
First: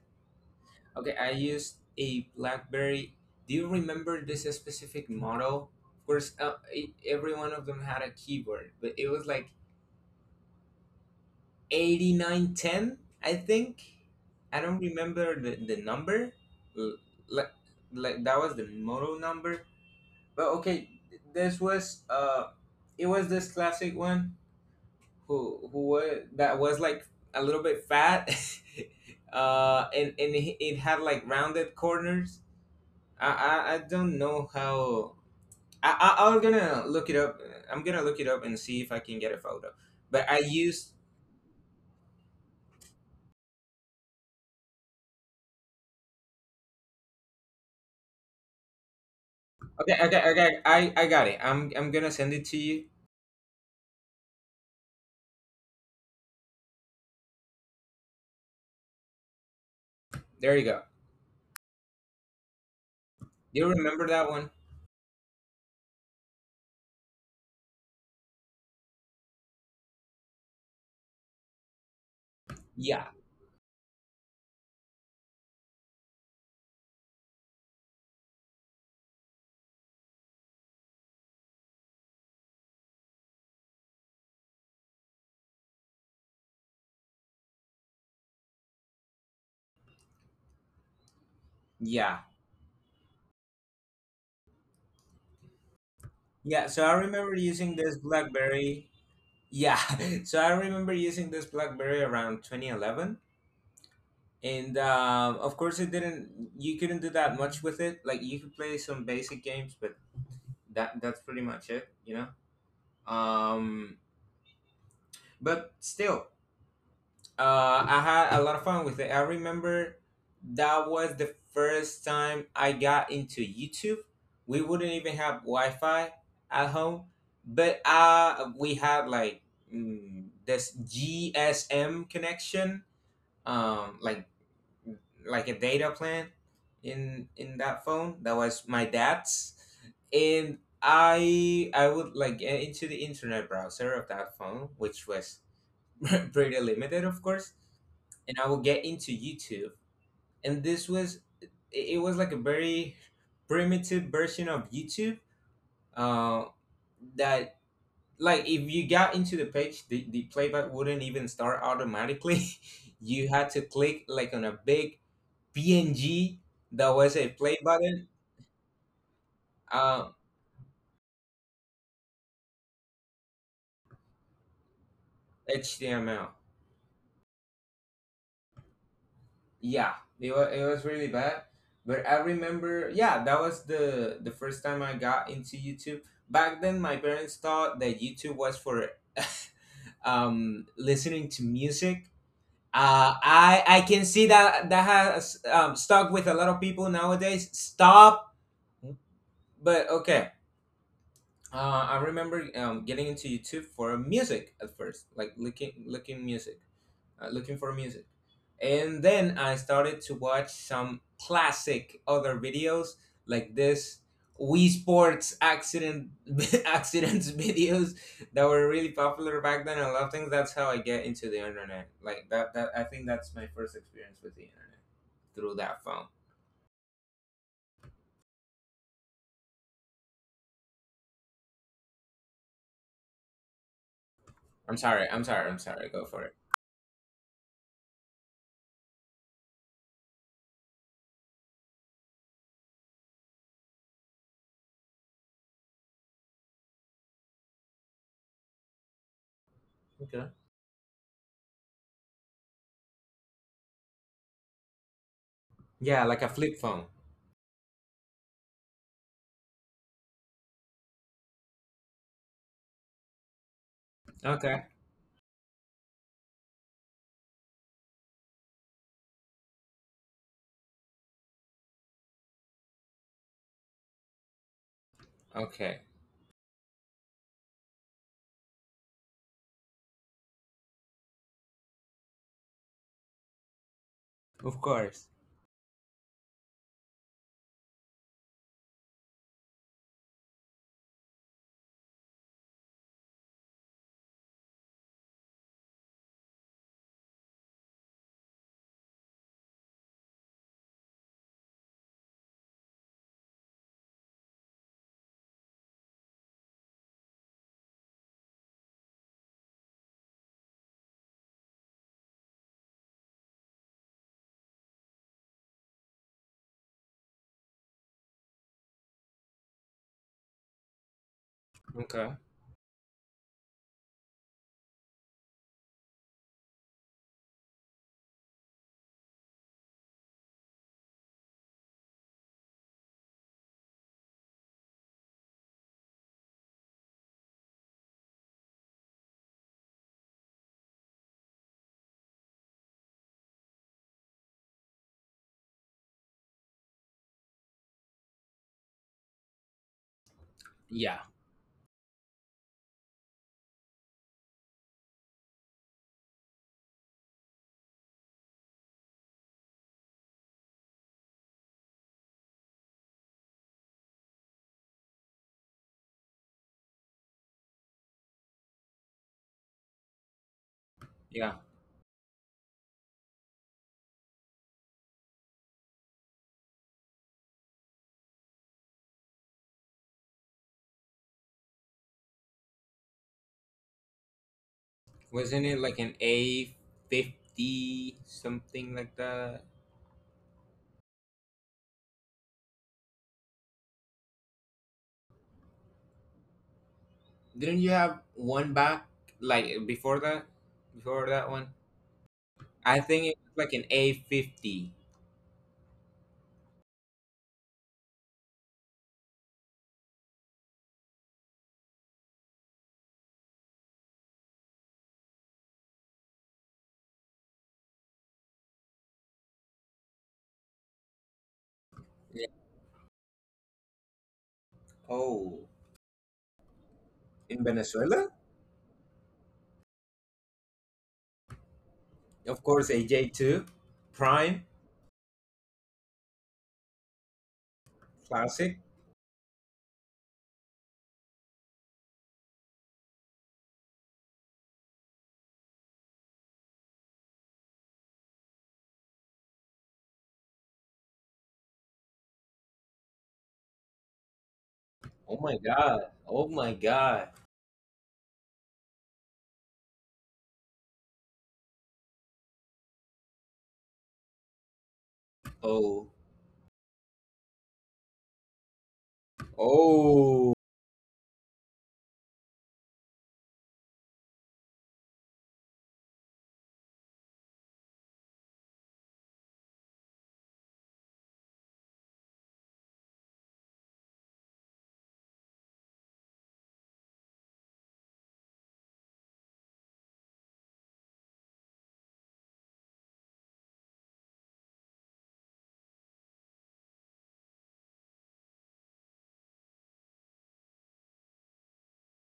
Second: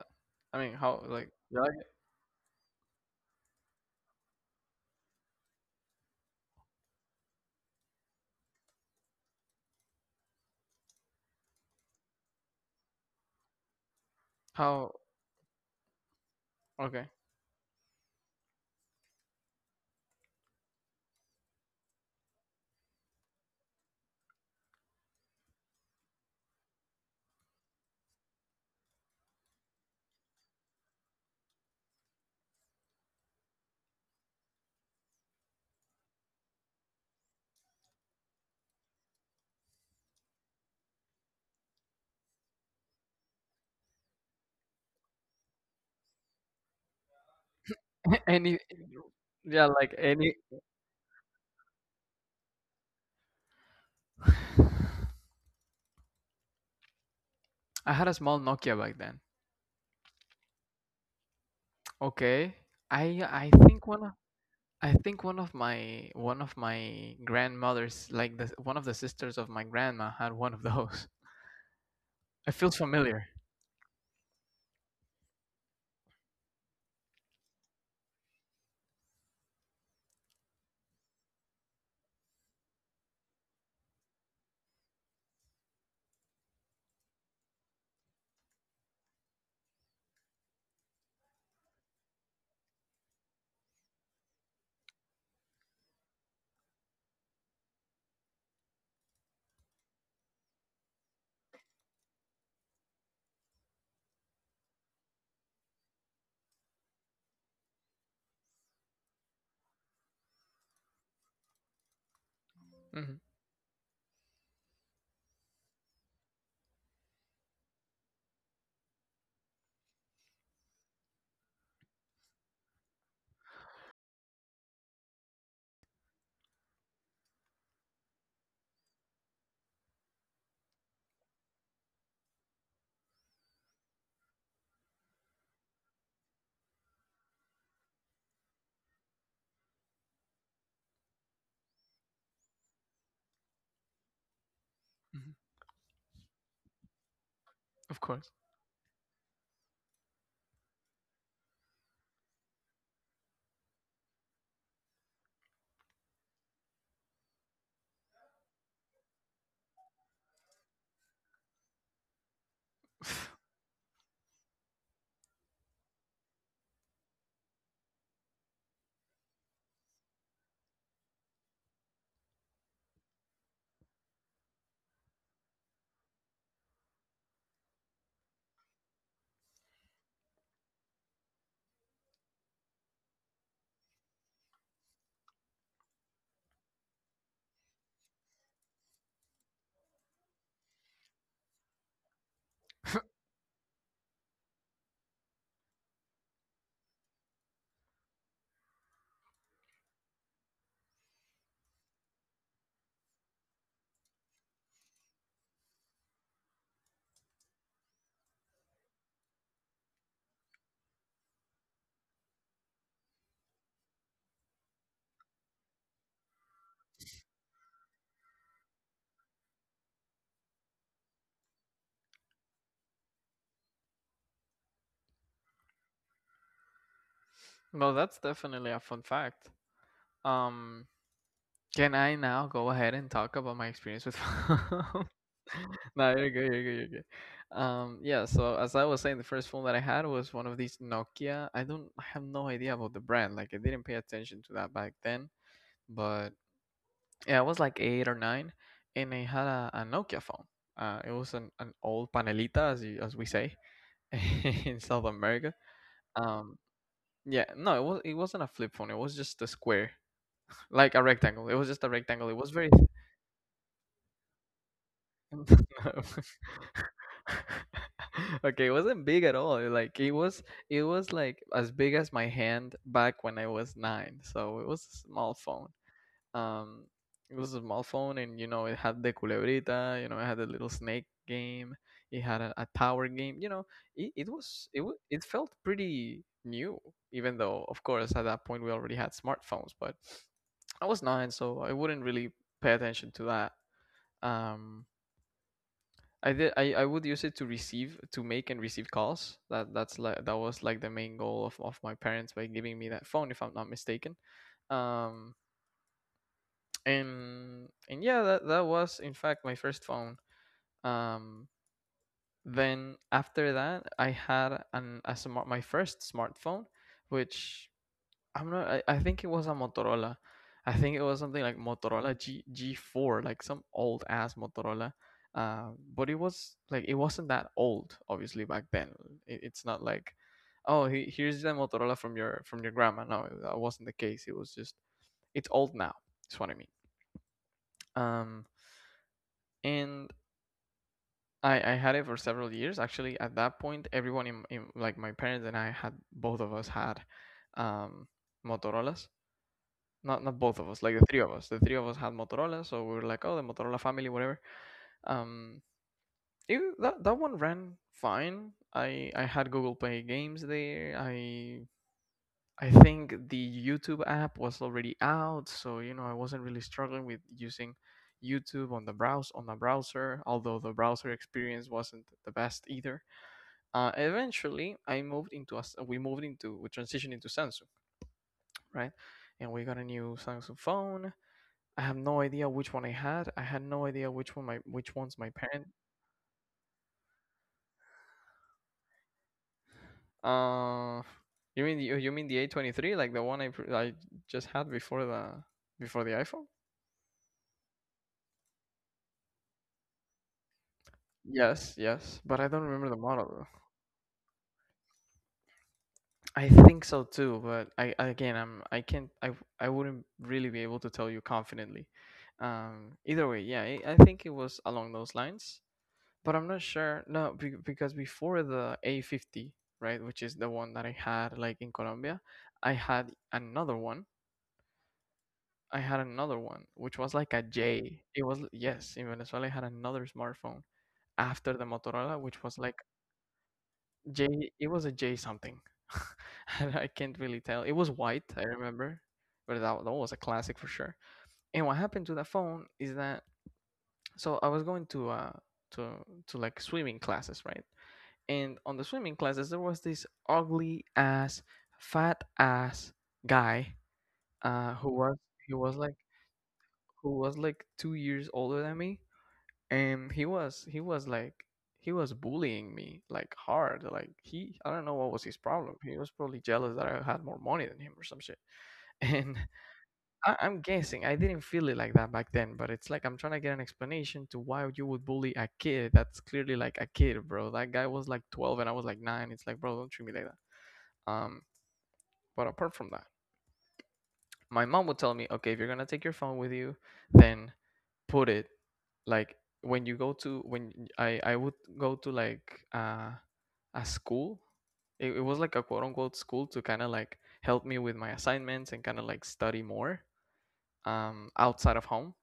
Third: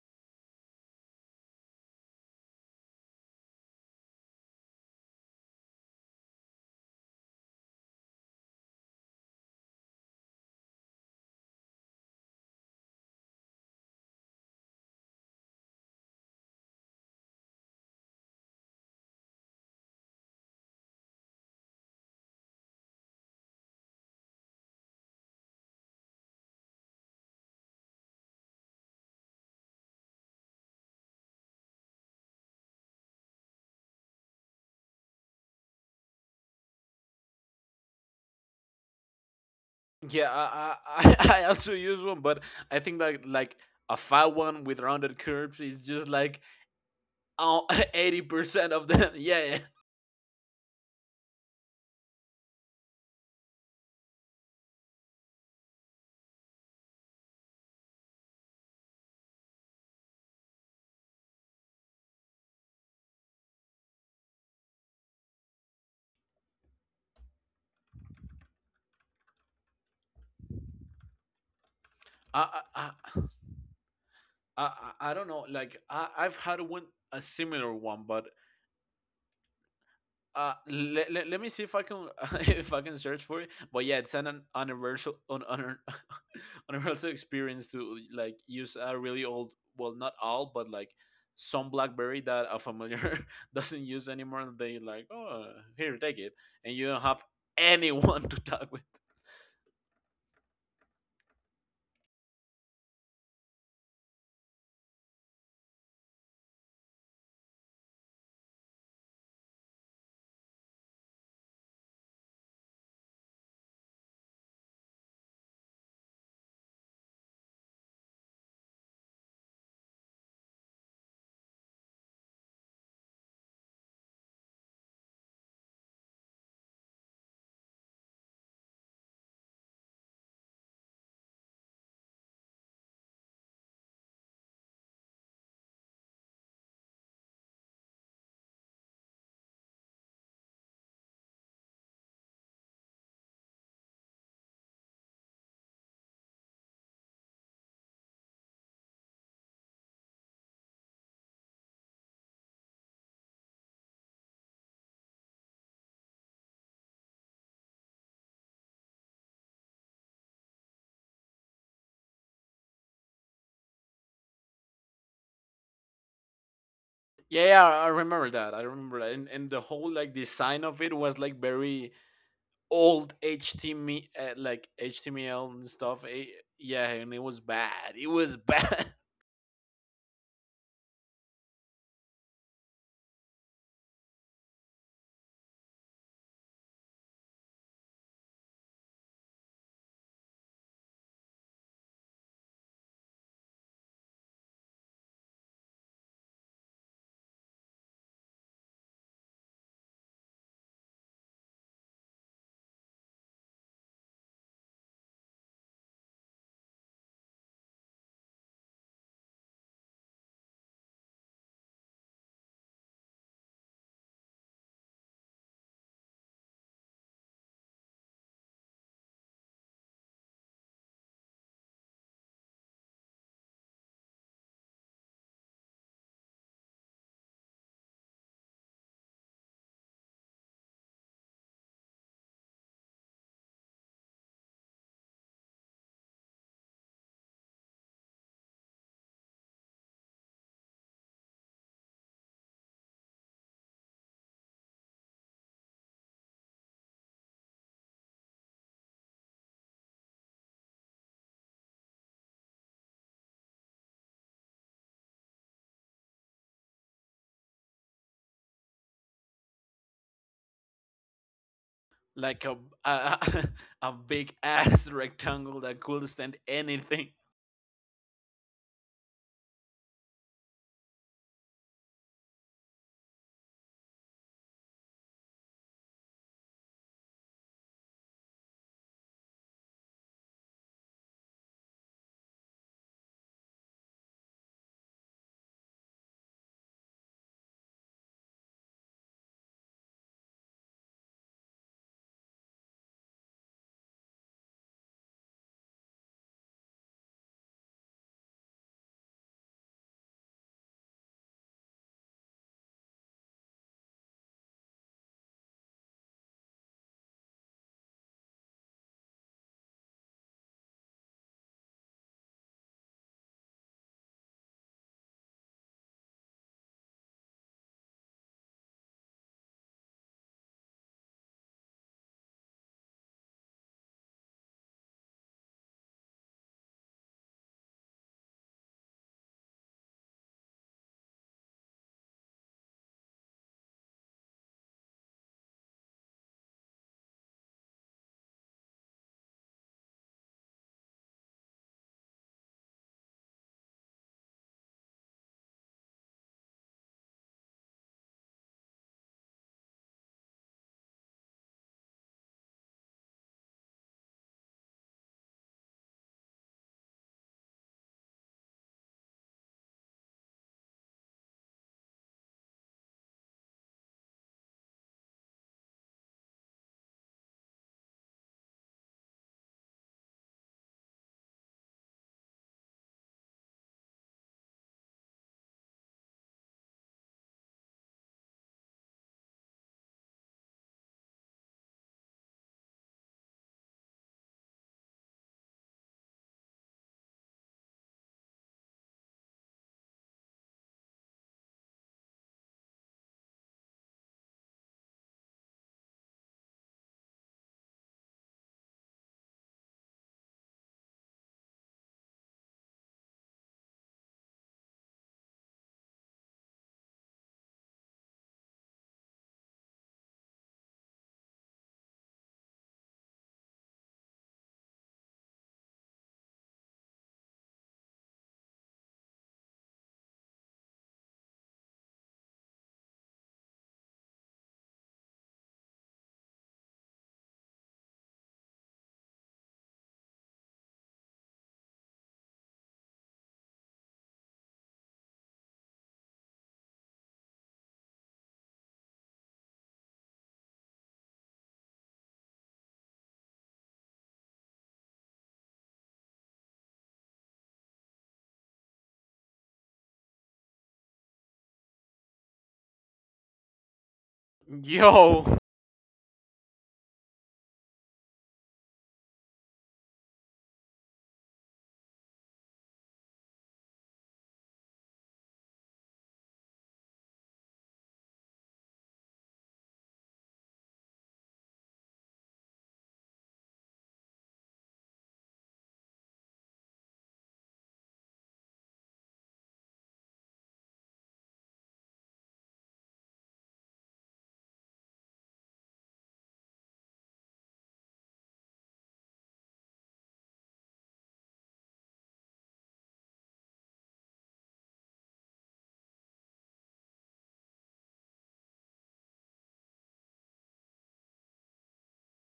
S1: I mean, how
S3: Okay,
S1: like
S3: I
S1: you like
S3: used
S1: it?
S3: a BlackBerry. Do you remember this specific model? Of course, every one of them had a keyboard, but it was like 8910, I think. I don't
S1: How
S3: remember the number. L-
S1: okay?
S3: Like, like, that was the model number. But okay, th- this was it was this classic one, who was that was like a little bit fat. And it had like rounded corners. I don't know how. I'm gonna look it up. I'm gonna look it up and see if I can get a photo. But
S2: Yeah,
S3: I
S2: I,
S3: used.
S2: I, I also use one, but I think that like a fat one with rounded curves is just like oh, eighty
S1: Any,
S2: percent of them. Yeah, yeah.
S1: yeah, like
S3: Okay, okay,
S1: any.
S3: okay. I got it. I'm gonna send it to you.
S1: I had a small Nokia back then.
S3: There you go.
S1: Okay. I I
S3: Do you
S1: think one
S3: remember
S1: of
S3: that one?
S1: I think one of my, one of my grandmothers, like the one of the sisters of my grandma, had one of those. It
S2: I
S1: feels
S2: I I
S3: Yeah,
S2: I
S1: familiar.
S2: I don't know. Like I I've had one, a similar one, but let me see if I can if I can search for it. But yeah, it's an universal universal experience to like use a really old, well, not all, but like some
S3: yeah,
S2: BlackBerry that a familiar doesn't use anymore. And they like, oh, here, take it,
S3: yeah.
S2: and
S3: So
S2: you
S3: I
S2: don't have
S3: remember using this
S2: anyone to talk with.
S3: BlackBerry. Yeah, so I remember using this BlackBerry around 2011, and of course it didn't. You couldn't do that much with it. Like, you could play some basic games, but that's pretty much it. You know.
S1: Hmm.
S3: But still, I had a lot of fun with it. I remember that was the first time I got into YouTube. We wouldn't even have Wi-Fi at home, but we had like, this GSM connection, like a data plan in that phone that was my dad's. And I would like get into the internet browser of that phone, which
S1: Hmm.
S3: was pretty limited, of course.
S1: Of course.
S3: And I would get into YouTube, and this was it it was like a very primitive version of YouTube. Uh, that, like, if you got into the page, the playback wouldn't even start automatically. you had to click like on a big PNG that was a
S2: Yeah,
S3: play
S2: yeah, I
S3: button.
S2: remember that. I remember that, and the whole
S3: uh,
S2: like design of it was like very old HTML, like HTML and stuff.
S3: HTML.
S2: Yeah, and it was bad. It was bad.
S3: Yeah, it was really bad. But I remember, yeah, that was the first time I got into YouTube. Back then, my parents thought that YouTube was for listening to music. I can see that that has stuck with a lot of people nowadays. Stop. But okay, I remember getting into YouTube for music at first, like looking music, looking for music. And then I started to watch some classic other videos like this Wii Sports accident accidents videos that were really popular back then. I love things. That's how I get into the internet. Like that I think that's my first experience with the internet through that phone.
S1: Well, that's definitely a fun fact. Um, Can I now go ahead and talk about my experience with
S3: I'm
S1: film?
S3: sorry. I'm sorry. I'm sorry. Go
S1: No,
S3: for
S1: you're
S3: it.
S1: good, you're good, you're good. Yeah, so as I was saying, the first phone that I had was one of these Nokia. I have no idea about the brand. Like I didn't pay attention to that back then. But yeah, I was like eight or nine, and I had a Nokia
S3: Okay.
S1: phone. It was an old panelita as you, as we say in South America.
S3: Yeah, like a
S1: Um
S3: flip phone.
S1: yeah, no, it was, it wasn't a flip phone, it was just a square, like a rectangle. It was just a rectangle. It
S2: Like
S1: was very
S2: a a big
S3: Okay.
S2: ass rectangle that couldn't stand anything.
S1: okay, it wasn't big at all. Like it was, it was like as big as my hand back when I was nine. So it was a small phone.
S3: Okay.
S1: Um it was a small phone, and you know, it had the culebrita, you know, it had a little snake game, it had a tower game, you know, it
S3: Of
S1: was it wa
S3: course.
S1: it felt pretty new, even though of course at that point we already had smartphones, but I was nine, so I wouldn't really pay attention to that. Um I did. I would use it to receive, to make and receive calls. That's like that was like the main goal of my parents by giving me that phone, if I'm not mistaken. Um, and yeah, that, that was in fact my first phone. Um, then after that, I had an, a smart, my first smartphone, which I'm not. I think it was a Motorola. I think it was something like
S3: Okay.
S1: Motorola G G4, like some old ass Motorola. Uh, but it was like it wasn't that old, obviously back then. It, it's not like, oh, he, here's the Motorola from your, from your grandma. No, that wasn't the case. It was just, it's old now. That's what I mean. Um, and I had it for several years. Actually, at that point, everyone in like my parents and I had, both of us had, um, Motorola's. Not not both of us, like the
S3: Yeah.
S1: three of us. The three of us had Motorola, so we were like, oh, the Motorola family, whatever. Um, it, that, that one ran fine. I had Google Play Games there. I think the YouTube app was already out, so you know I wasn't really struggling with using YouTube on the browser. Although the browser
S3: Yeah.
S1: experience wasn't the best either. Eventually, I moved into us. We moved into, we transitioned into Samsung, right? And we got a new Samsung phone. I have no idea which one I had. I had no idea which one my, which one's my
S3: Wasn't it
S1: parent.
S3: like an A 50 something like that?
S1: Uh, you mean the, oh, you mean the A23, like the one I pr- I just had before the, before the iPhone?
S3: Didn't you have one back like before that? Before that one,
S1: Yes, yes, but I don't
S3: I
S1: remember the
S3: think it
S1: model
S3: was
S1: though.
S3: like an A 50.
S1: I think so too, but I- again I'm I can't I wouldn't really be able to tell you confidently. Either way, yeah, I think it was along those lines. But I'm not sure. No, because before the A50, right, which is the one that I had like in Colombia, I had another one.
S3: Oh,
S1: I had another one, which was like a
S3: in
S1: J.
S3: Venezuela,
S1: It was, yes, in Venezuela, I had another smartphone after the Motorola, which
S3: of
S1: was
S3: course,
S1: like
S3: AJ two, Prime.
S1: J. It was a J something. And I can't really tell. It was white, I
S3: Classic.
S1: remember, but that, that was a classic for sure. And what happened to that phone is that, so I was going to, to, to like swimming classes, right? And on the swimming classes there was this ugly ass, fat ass guy, who was,
S3: Oh
S2: Yo,
S3: my
S1: he was
S3: god!
S1: like
S3: Oh my god!
S1: who was like 2 years older than me, and he was like, he was bullying me like hard. Like, he I don't know what was his problem.
S3: Oh,
S1: He was probably jealous that I had more money than him or some shit. And I,
S3: oh,
S1: I'm guessing I didn't feel it like that back then, but it's like I'm trying to get an explanation to why you would bully a kid that's clearly like a kid. Bro, that guy was like 12 and I was like 9. It's like, bro, don't treat me like. um, but apart from that, my mom would tell me, okay, if you're gonna take your phone with you, then put it, like, when you go to, when I would go to like a school. It was like a quote unquote school to kind of like help me with my assignments and kind of like study more, outside of home.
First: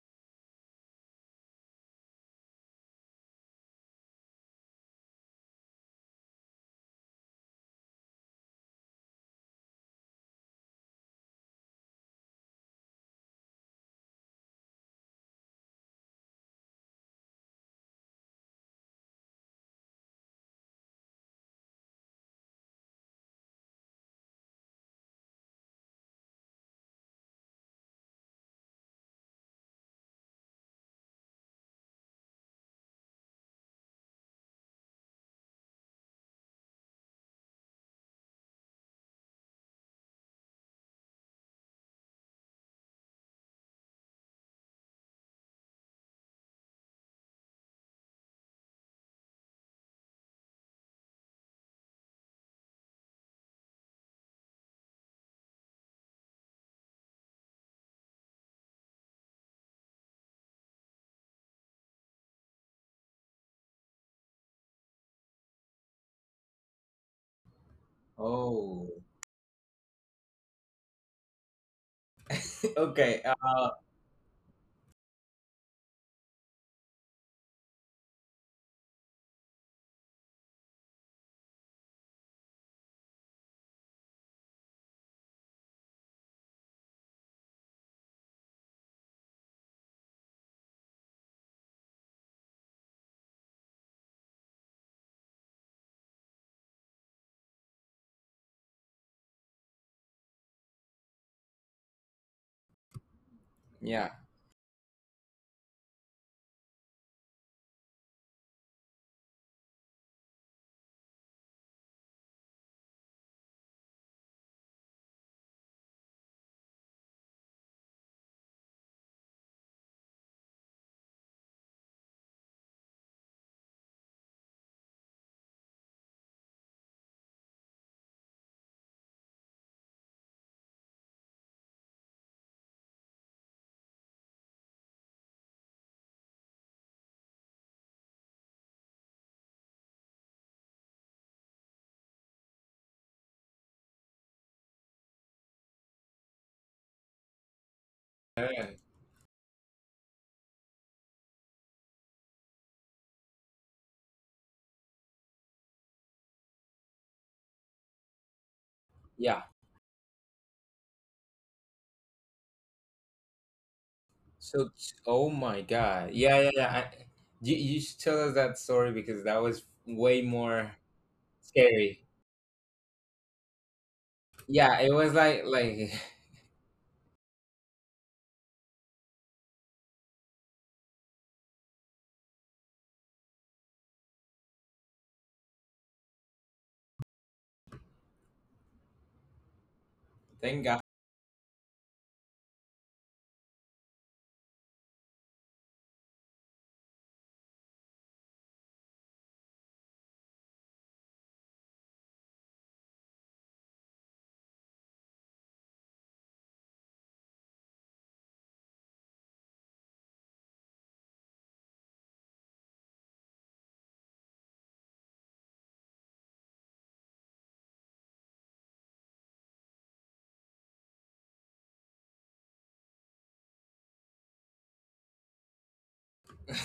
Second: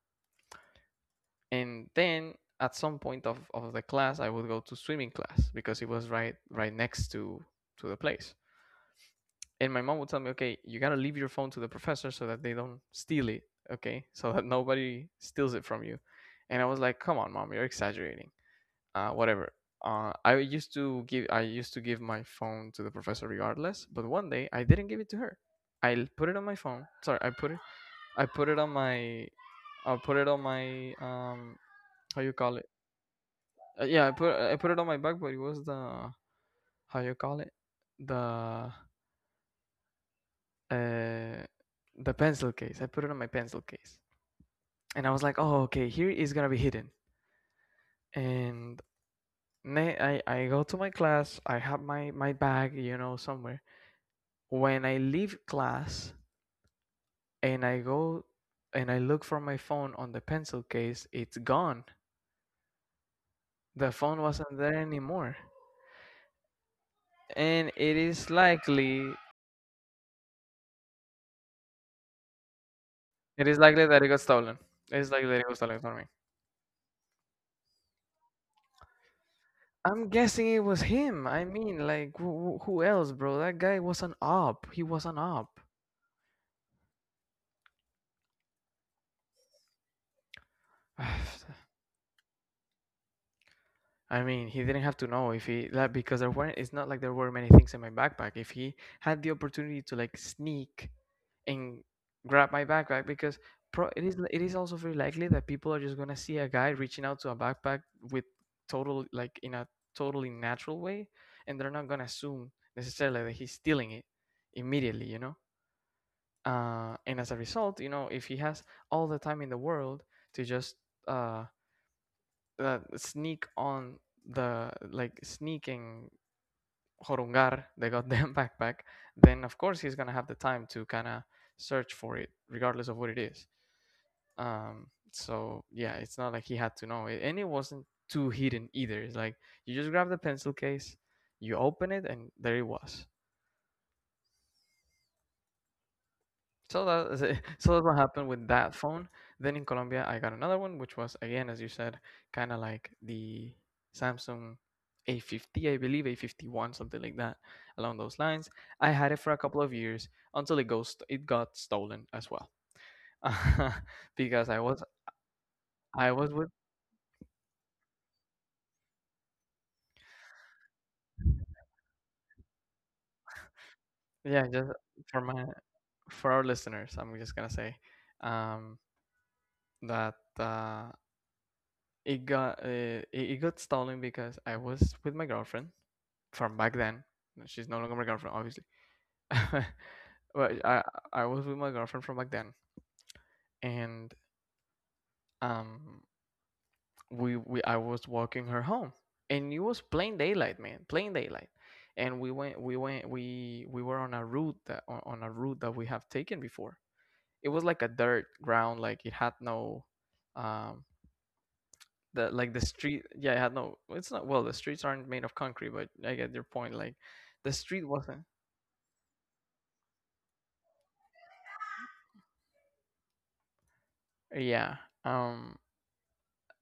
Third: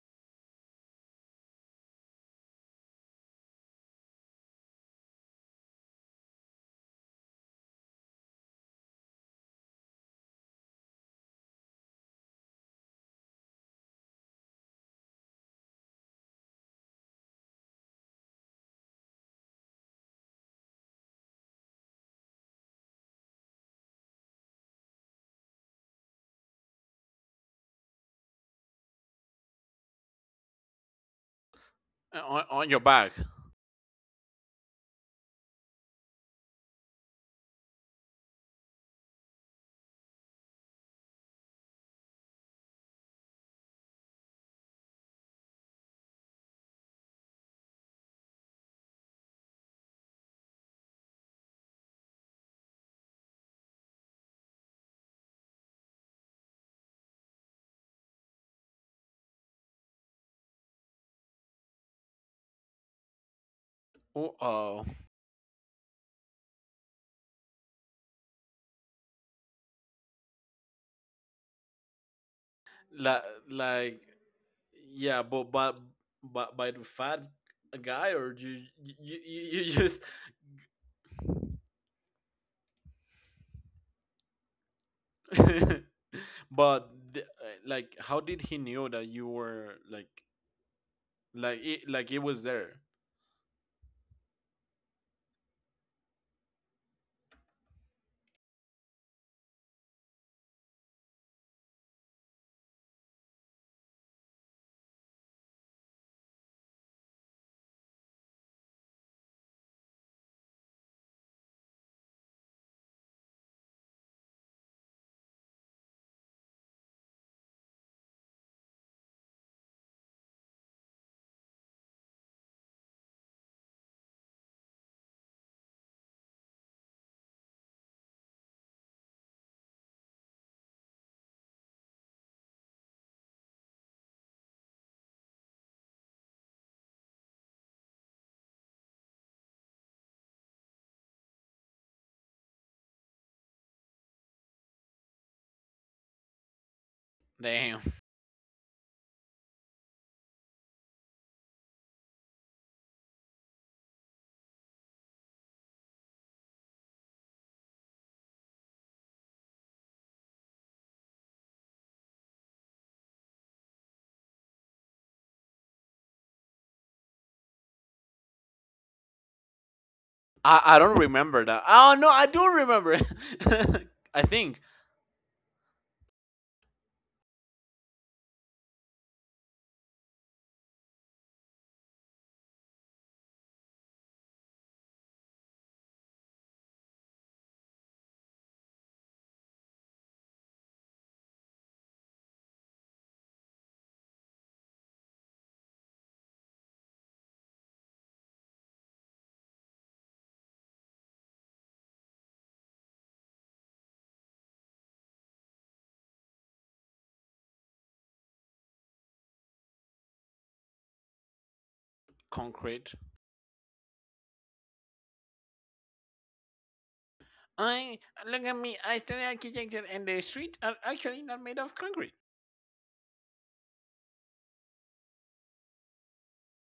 S1: And then at some point of the class, I would go to swimming class because it was right, right next to the place. And my mom would tell me, okay, you gotta leave your phone to the professor so that they don't steal it, okay, so that nobody steals it from you. And I was like, come on, mom, you're exaggerating. Whatever. I used to give my phone to the professor regardless, but one day I didn't give it to her. I put it on my phone. Sorry, I put it I put it on my I put it on my how you call it?
S2: on your back.
S1: Yeah, I put it on my back, but it was the, how you call it, the uh, the pencil case. I put it on my pencil case, and I was like, "Oh, okay, here is gonna be hidden." And I go to my class. I have my bag, you know, somewhere. When I leave class and I go and I look for my phone on the pencil case, it's gone. The phone
S2: Uh
S1: wasn't there
S2: oh,
S1: anymore, and
S3: oh. okay.
S2: like
S1: it is likely
S2: like
S1: that it got stolen. It's
S2: yeah,
S1: likely that it
S2: but
S1: got
S2: but
S1: stolen from me.
S2: but by the fat guy, or you just.
S1: I'm guessing it was him. I mean, like, who else, bro? That guy was an op. He was an op.
S2: But the- like how did he knew that you were like
S1: I
S2: like it, like it was there?
S1: mean, he didn't have to know if he that because there weren't. It's not like there were many things in my backpack. If he had the opportunity to like sneak and grab my backpack, because it
S3: Yeah.
S1: is it is also very likely that people are just gonna see a guy reaching out to a backpack with total like in a totally natural way, and they're not gonna assume necessarily that he's stealing it immediately, you know. And as a result, you know, if he has all the time in the world to just uh, sneak on the like sneaking horungar the goddamn backpack, then of course he's gonna have the time to kind of search for it, regardless of what it is. So yeah, it's not like he had to know it, and it wasn't too hidden either. It's like you just grab the pencil case, you open it, and there it was. So that is it. So
S2: Damn.
S1: that's what happened
S3: Uh,
S1: with that phone. Then in Colombia, I got another one, which was again, as you said, kind of like the Samsung A50, I believe A51, something like that, along those lines. I had it for a
S3: yeah.
S1: couple of years until it got stolen as well, because
S3: So, oh my god.
S1: I was
S3: Yeah, yeah,
S1: with,
S3: yeah. You should tell us that story because that was way more
S2: I don't remember that. Oh
S3: scary.
S2: no, I do remember. I
S1: yeah,
S2: think
S1: just
S3: Yeah, it was
S1: for
S3: like
S1: my
S3: like
S1: for our listeners, I'm just gonna say um, that it got it, it got stolen because I was with my girlfriend from back then. She's no longer my girlfriend, obviously.
S3: Thank
S1: but
S3: God.
S1: I I was with my girlfriend from back then, and um we I was walking her home, and it was plain daylight, man, plain daylight. And we went we went we were on a route that on a route that we have taken before. It was like a dirt ground, like it had no um the
S2: concrete.
S1: street. Yeah, it had no, it's not, well, the streets aren't made of concrete, but I get your point, like the street
S2: I
S1: wasn't,
S2: look at me. I study architecture, and the street are actually not made of concrete.
S1: yeah. um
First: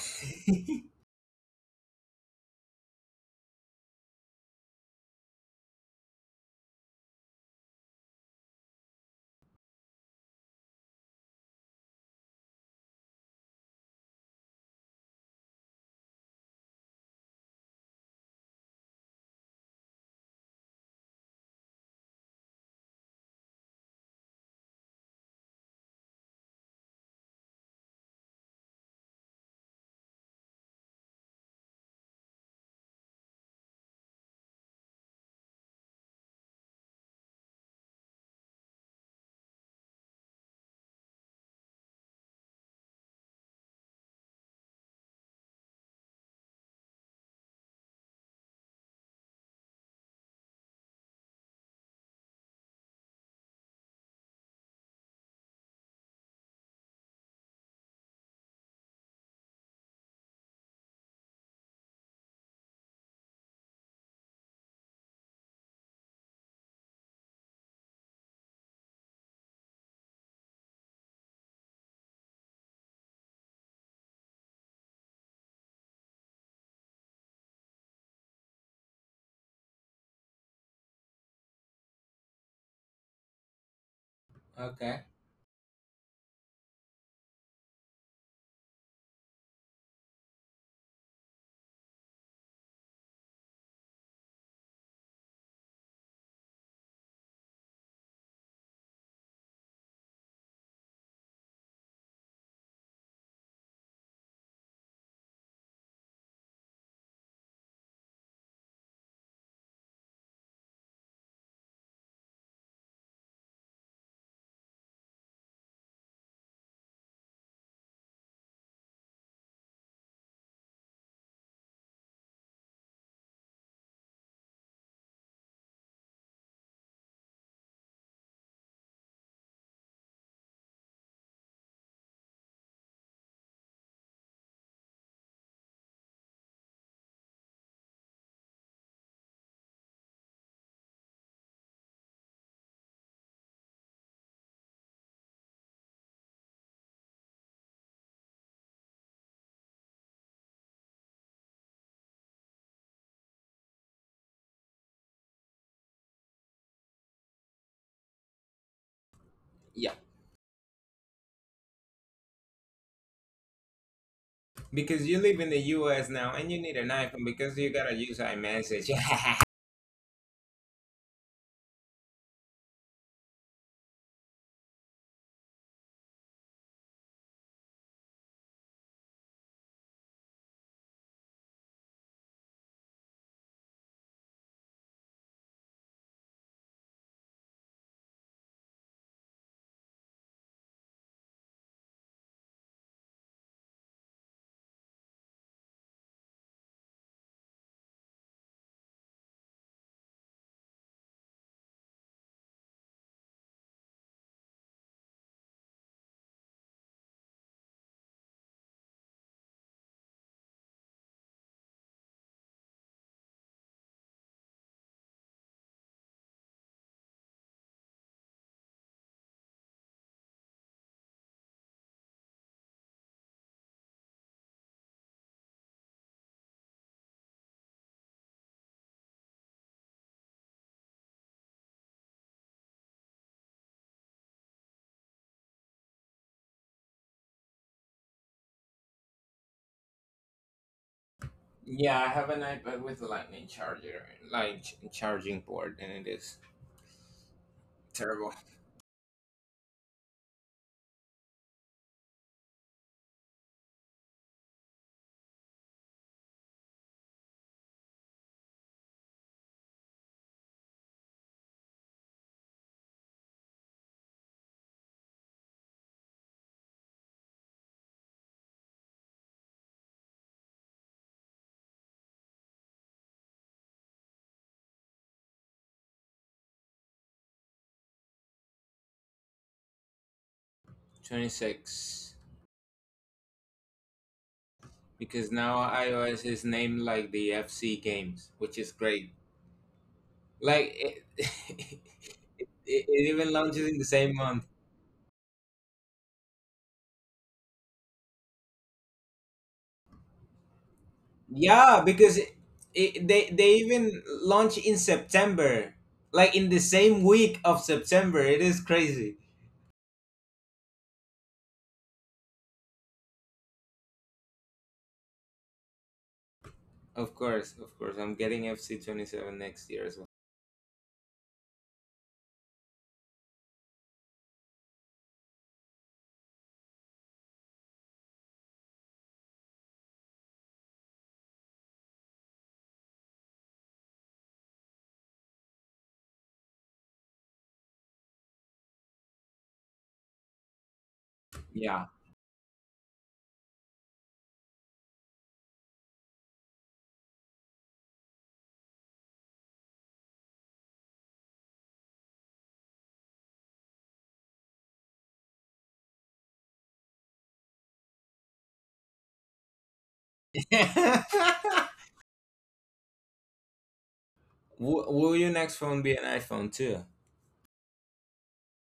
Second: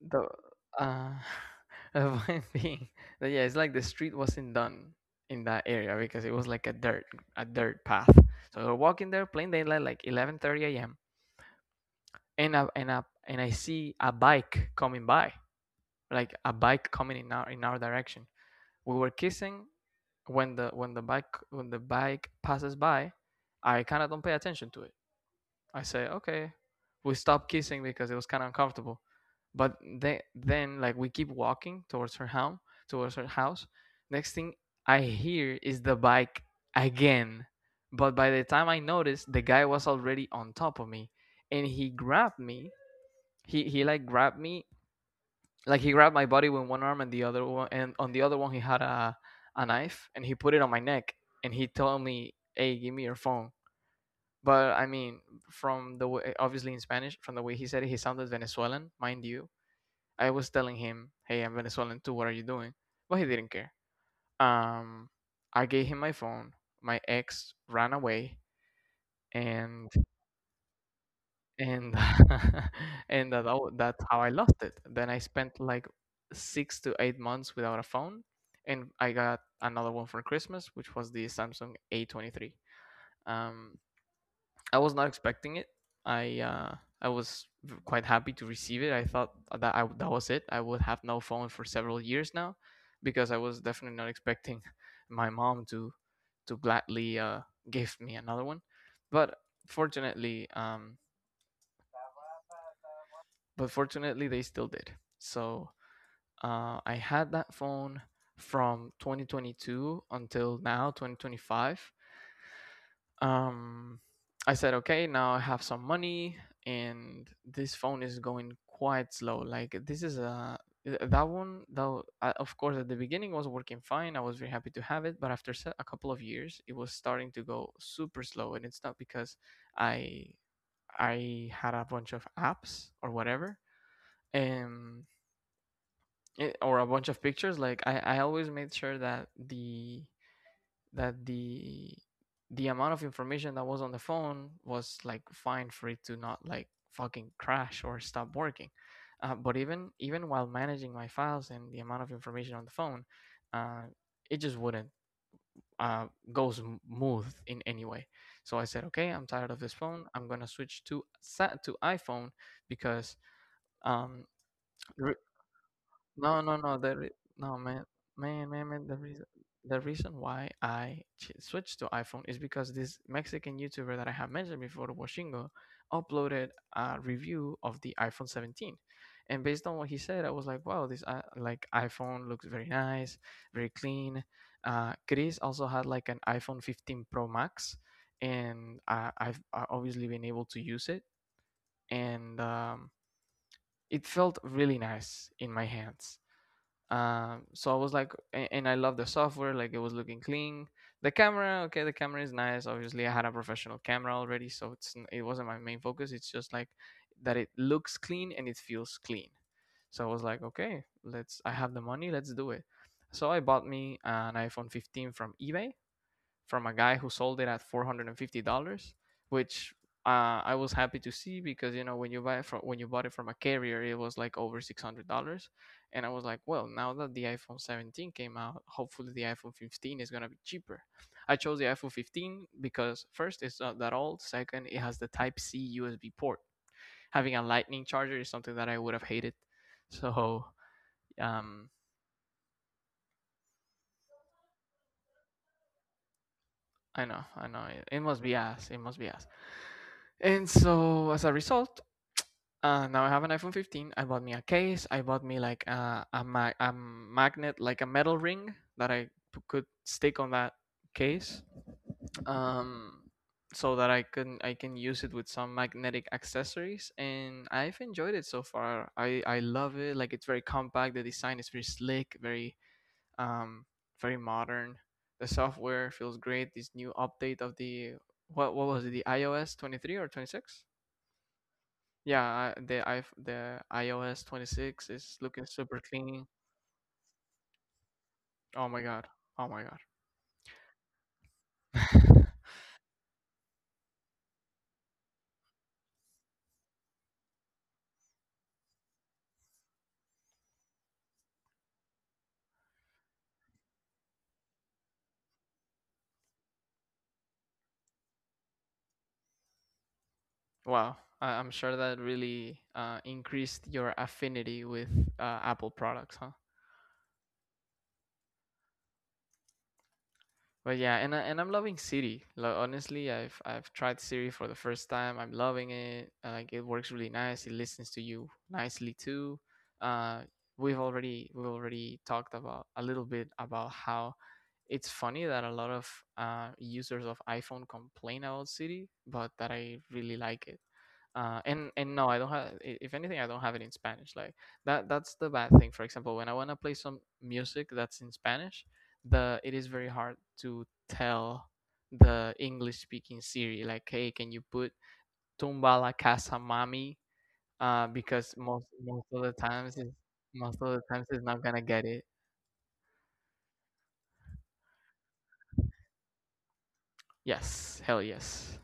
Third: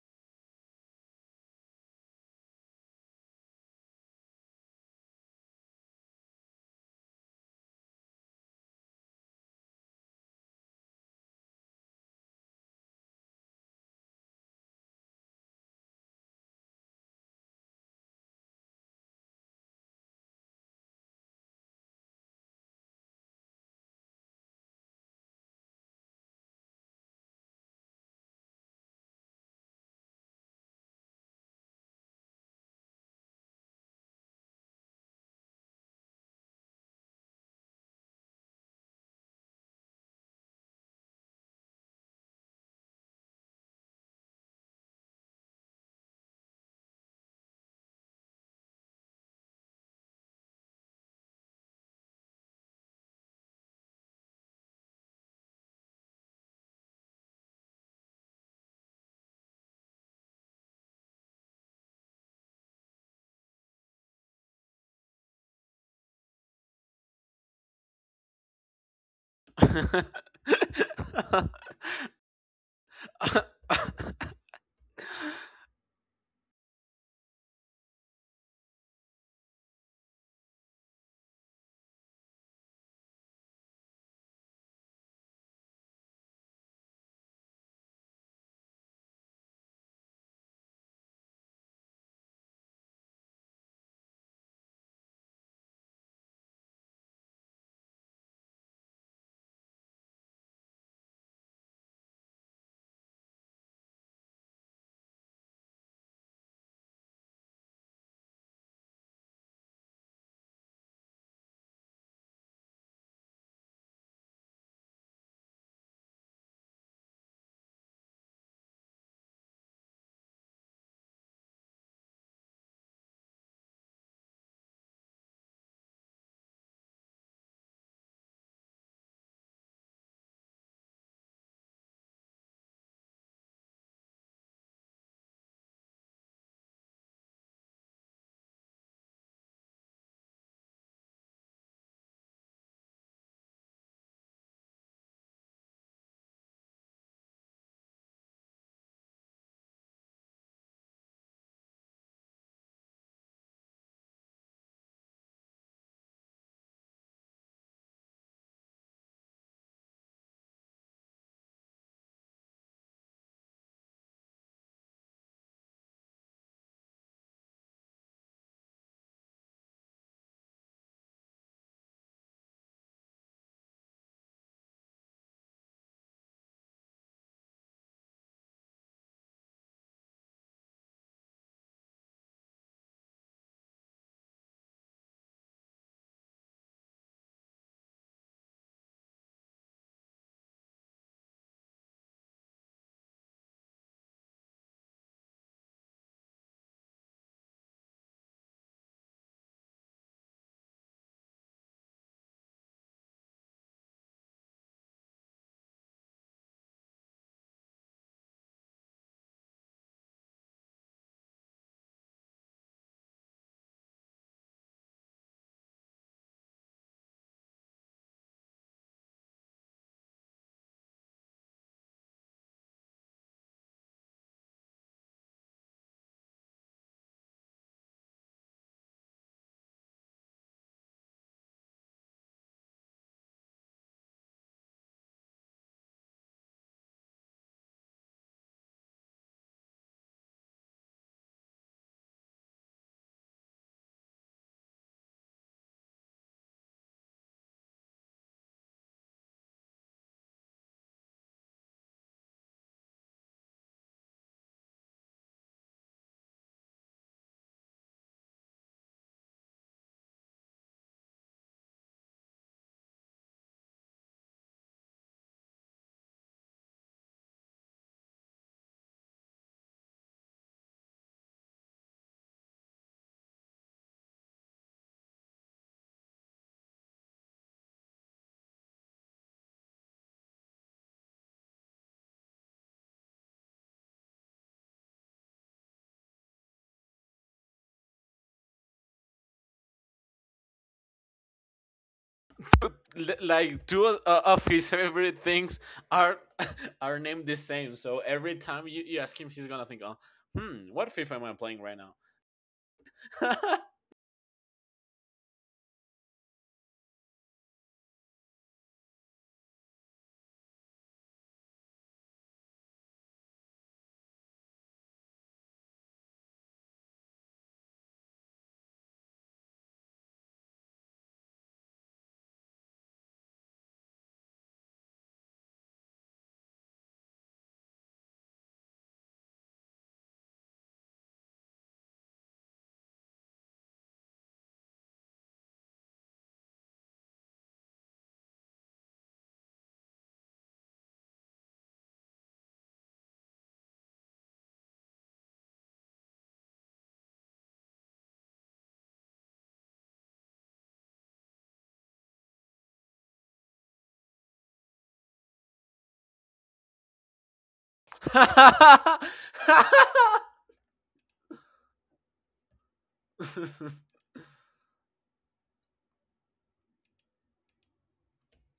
S1: The uh, the point being that yeah, it's like the street wasn't done in that area because it was like a dirt path. So we're walking there, plain daylight, like 11:30 a.m. And I see a bike coming by, like a bike coming in our direction. We were kissing when the bike passes by. I kind of don't pay attention to it. I say, okay. We stopped kissing because it was kind of uncomfortable. But then we keep walking towards her home, towards her house. Next thing I hear is the bike again. But by the time I noticed, the guy was already on top of me, and he grabbed me. He like grabbed me, like he grabbed my body with one arm, and the other one, and on the other one he had a knife, and he put it on my neck, and he told me, "Hey, give me your phone." But I mean, from the way, obviously in Spanish, from the way he said it, he sounded Venezuelan, mind you. I was telling him, "Hey, I'm Venezuelan too. What are you doing?" But he didn't care. Um, I gave him my phone. My ex ran away, and and and that's how I lost it. Then I spent like 6 to 8 months without a phone, and I got another one for Christmas, which was the Samsung A23. Um, I was
S3: Okay.
S1: not expecting it. I uh, I was quite happy to receive it. I thought that was it. I would have no phone for several years now, because I was definitely not expecting my mom to gladly give me another one. But fortunately, um, but fortunately they still did. So I had that phone from 2022 until now, 2025. um, I said, okay, now I have some money, and this phone is going quite slow. Like this is a that one though. Of course, at the beginning was working fine. I was very happy to have it, but after a couple of years, it was starting to go super slow, and it's not because I I had a bunch of apps or whatever, um, it, or a bunch of pictures. Like I always made sure that that the the amount of information that was on the phone was like fine for it to not like fucking crash or stop working. But even while managing my files and the amount of information on the phone, uh, it just wouldn't uh, go smooth in any way. So I said, okay, I'm tired of this
S3: Yeah.
S1: phone. I'm gonna switch to iPhone because um,
S3: Because you live in the US now and you need an iPhone because
S1: No,
S3: you
S1: man,
S3: gotta use
S1: man.
S3: iMessage.
S1: The reason why I switched to iPhone is because this Mexican YouTuber that I have mentioned before, Washingo, uploaded a review of the iPhone 17, and based on what he said, I was like, wow, this like iPhone looks very nice, very clean. Chris also had like an iPhone 15 Pro Max, and I've obviously been able to use it, and it felt really nice in my hands. So I was like, and I love the software. Like it was looking clean. The camera, okay, the camera is nice. Obviously, I had a professional camera already, so it's it wasn't my main focus. It's just like that it looks clean and it feels clean. So I was like, okay, let's. I have the money, let's do it. So I bought me an iPhone 15 from eBay, from a guy who sold it at $450, which I was happy to see because you know when you buy it from a carrier, it was like over $600, and I was like, well, now that the iPhone 17 came out, hopefully the iPhone 15 is gonna be cheaper. I chose the iPhone 15 because first it's not that old, second it has the Type C USB port. Having a Lightning charger is something that I would have hated, so um,
S3: yeah, I have an iPad with a lightning charger, like charging port, and it is
S1: I know, I know. It must
S3: terrible.
S1: be ass. It must be ass. And so, as a result, now I have an iPhone 15. I bought me a case. I bought me like a magnet, like a metal ring that I could stick on that case, um, so that I can use it with some magnetic accessories. And I've enjoyed it so far. I love it. Like it's very compact. The design is very slick, very um, very modern. The software feels great. This new update of the, what was it? The iOS 23 or 26?
S3: 26.
S1: Yeah, I, the iOS 26 is
S3: Because
S1: looking
S3: now
S1: super
S3: iOS
S1: clean.
S3: is named like the FC games, which
S1: Oh
S3: is
S1: my god.
S3: great.
S1: Oh my
S3: Like,
S1: god.
S3: it
S2: L-
S3: even
S2: like
S3: launches in the
S2: two
S3: same month.
S2: of his favorite things are are named the same. So every time you, you ask him, he's gonna think, "Oh, hmm, what FIFA am I playing right
S3: Yeah,
S2: now?"
S3: because it, they even launch in September, like in the same week of September. It is crazy.
S1: Wow. I'm sure that really increased your affinity with Apple products, huh?
S3: Of course, I'm getting FC 27 next year as well.
S1: But yeah, and and I'm loving Siri. Like honestly, I've tried Siri for the first time. I'm loving it. Like it works really nice. It listens to you nicely too. Uh, we've already talked about a little bit about how it's funny that a lot of users of iPhone complain about Siri, but that I really like it. And
S3: Yeah.
S1: no, I don't have. If anything, I don't have it in Spanish. That's the bad thing. For example, when I wanna play some music that's in Spanish, the it is very hard to tell the English speaking Siri like, hey, can you put Tumba la casa mami? Because most of the times is most of the times it's not gonna get it.
S3: Will your next phone be an iPhone too?
S1: Yes, hell yes.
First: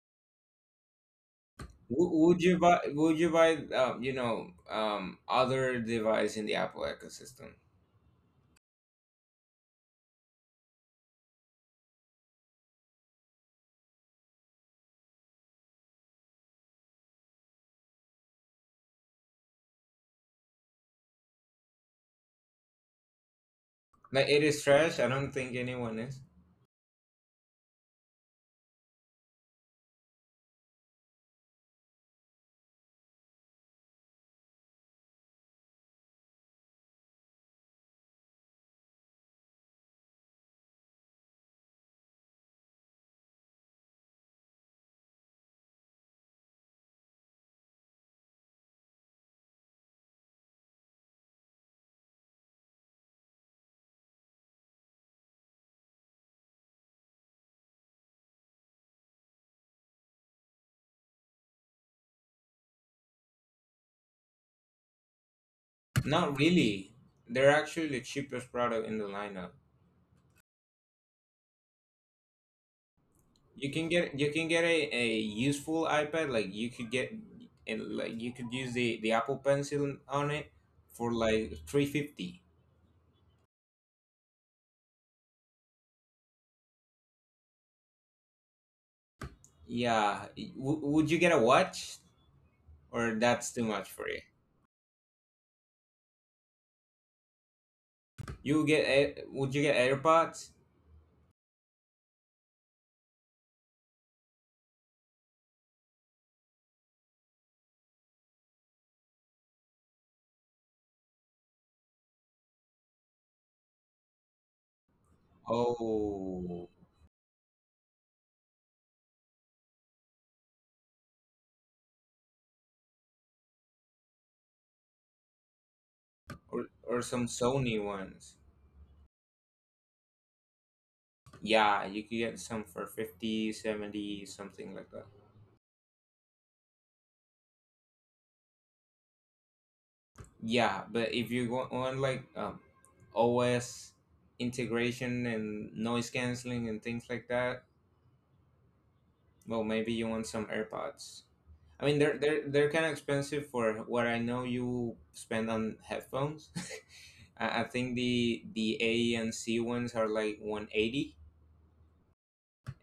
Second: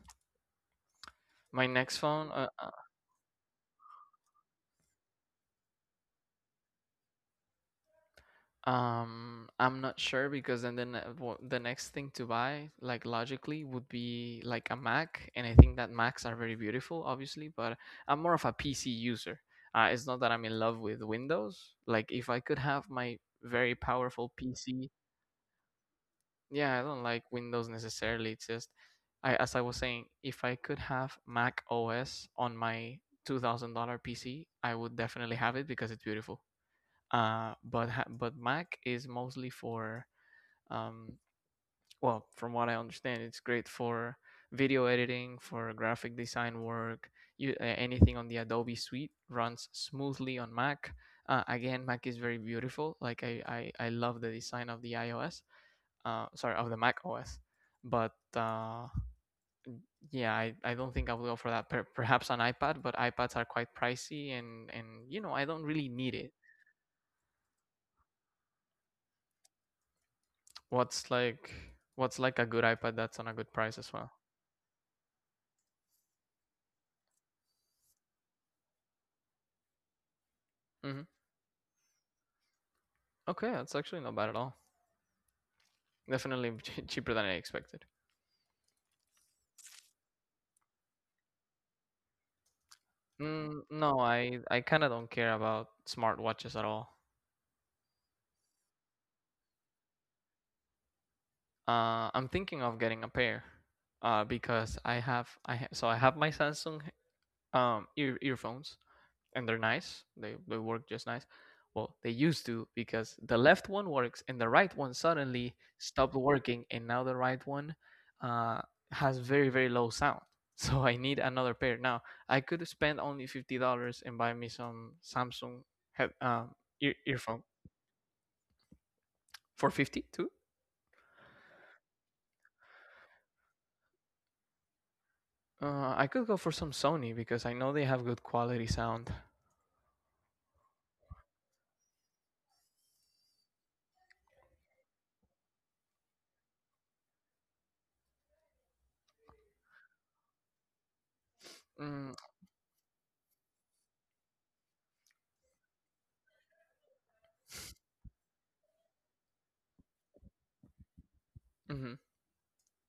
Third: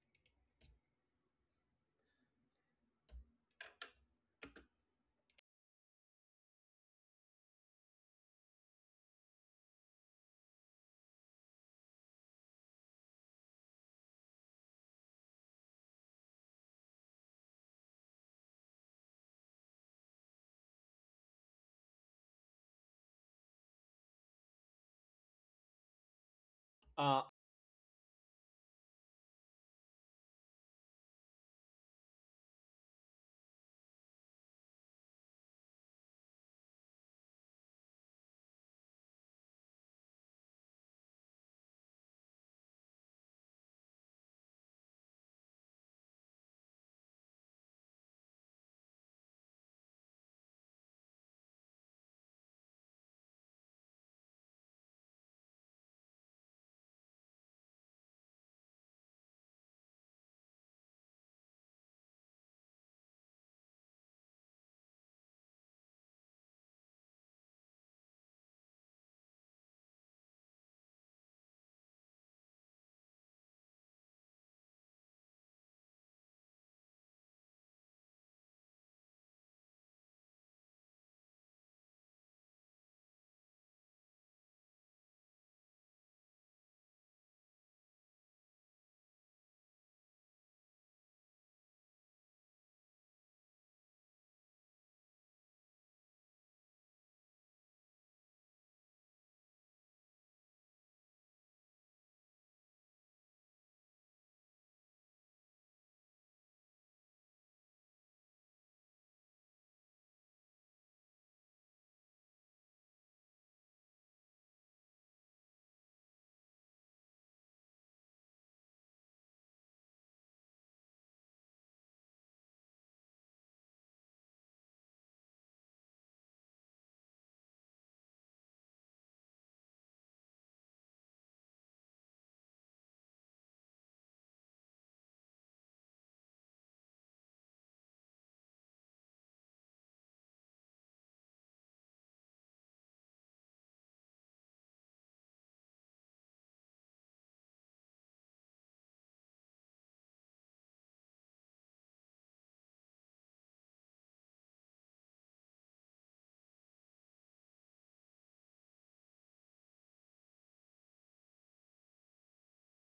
S1: My next
S3: W-
S1: phone,
S3: would you buy? Would you buy? Other device in the Apple ecosystem?
S1: I'm not sure because then the, ne- wo- the next thing to buy, like logically, would be like a Mac, and I think that Macs are very beautiful, obviously. But I'm more of a PC user. It's not that I'm in love with Windows. Like if I could have my very
S3: Like
S1: powerful
S3: it is
S1: PC,
S3: trash. I don't think anyone is.
S1: yeah, I don't
S2: uh,
S1: like Windows necessarily. It's just, I as I was saying, if I could have Mac OS on my $2000 PC, I would definitely have it because it's beautiful. But Mac is mostly for um, well, from what I understand, it's great for video editing, for graphic design work. Anything on the Adobe Suite runs smoothly on Mac. Again, Mac is very beautiful. I love the design of the iOS. Sorry, of the Mac OS. But Yeah, I don't think I will go for that. Perhaps an iPad, but iPads are quite pricey, and you know I don't really need it.
S3: Not really. They're actually the cheapest product in the lineup.
S1: What's like what's like a good iPad that's on a good
S3: You
S1: price
S3: can
S1: as well.
S3: get you can get a useful iPad. Like you could get, and like you could use the Apple Pencil on it
S1: Hmm.
S3: for like 350.
S1: Okay, that's actually not bad at all. Definitely cheaper than I expected.
S3: Yeah, would you get a watch or that's
S1: Mm,
S3: too much
S1: no,
S3: for you?
S1: I kind of don't care about smartwatches at all.
S3: Would you get AirPods?
S1: I'm thinking of getting a pair, because I have I ha- so I have my Samsung earphones, and they're nice. They work just nice. Well, they used to because the left one works and the right one suddenly stopped working,
S3: Oh,
S1: and now the right one uh, has very very low sound. So I need another pair now. I could spend only $50 and buy me some Samsung head, um,
S3: or some
S1: earphone
S3: Sony ones.
S1: for $50
S3: Yeah, you could get some for 50, 70 something like that.
S1: too. I could go for some Sony because I know they have good quality sound.
S3: Yeah, but if you go on like OS integration and noise canceling and things like that, well, maybe you want some AirPods. I mean,
S1: Mm.
S3: they're kind of expensive for what I know you spend on headphones. I think the A and C ones are like 180,
S1: Hmm.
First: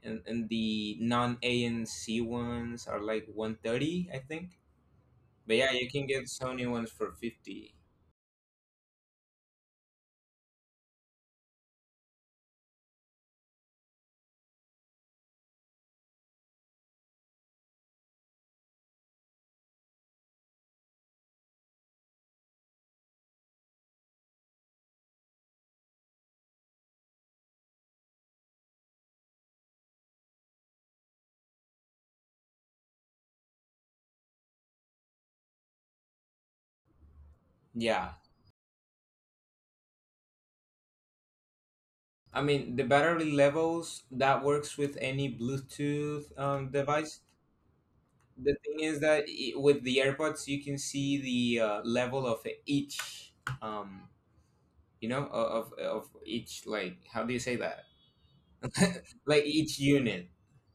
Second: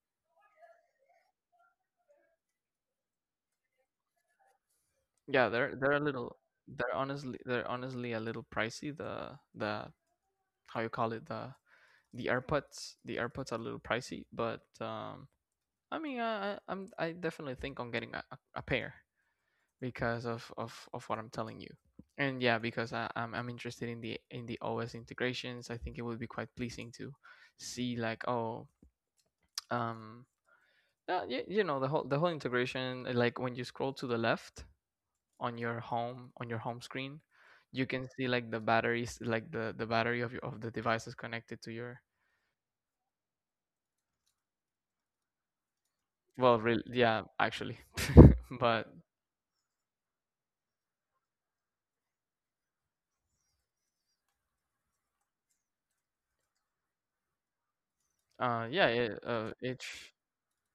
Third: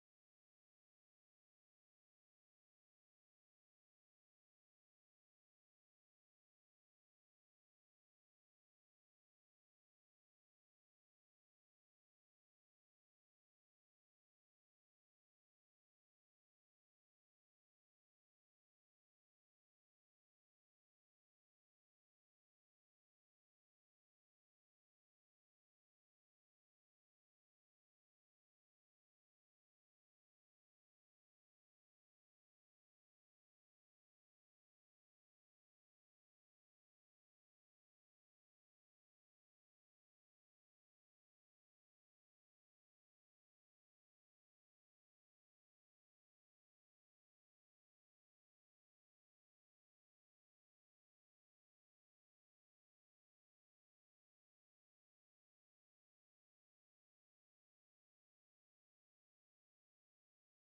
S3: and the non A and C ones are like 130, I think.
S1: Yeah,
S3: But yeah, you
S1: they're a
S3: can get
S1: little,
S3: Sony ones for
S1: they're
S3: 50.
S1: honestly a little pricey, the how you call it, the AirPods. The AirPods are a little pricey, but I mean, I definitely think on getting a pair because of what I'm telling you, and yeah, because I'm interested in the OS integrations. I think it would be quite pleasing to see like, oh, um yeah, you know, the whole integration, like when you scroll to the left on your home screen, you can
S3: Yeah,
S1: see like the batteries, like the battery of your of the devices connected to your—
S3: I mean, the battery levels that works with any Bluetooth
S1: Well, real,
S3: device.
S1: yeah, actually,
S3: The thing
S1: but
S3: is that I with the AirPods, you can see the level of each, um, of each, like, how do you say that?
S1: yeah, it,
S3: Like each
S1: each,
S3: unit.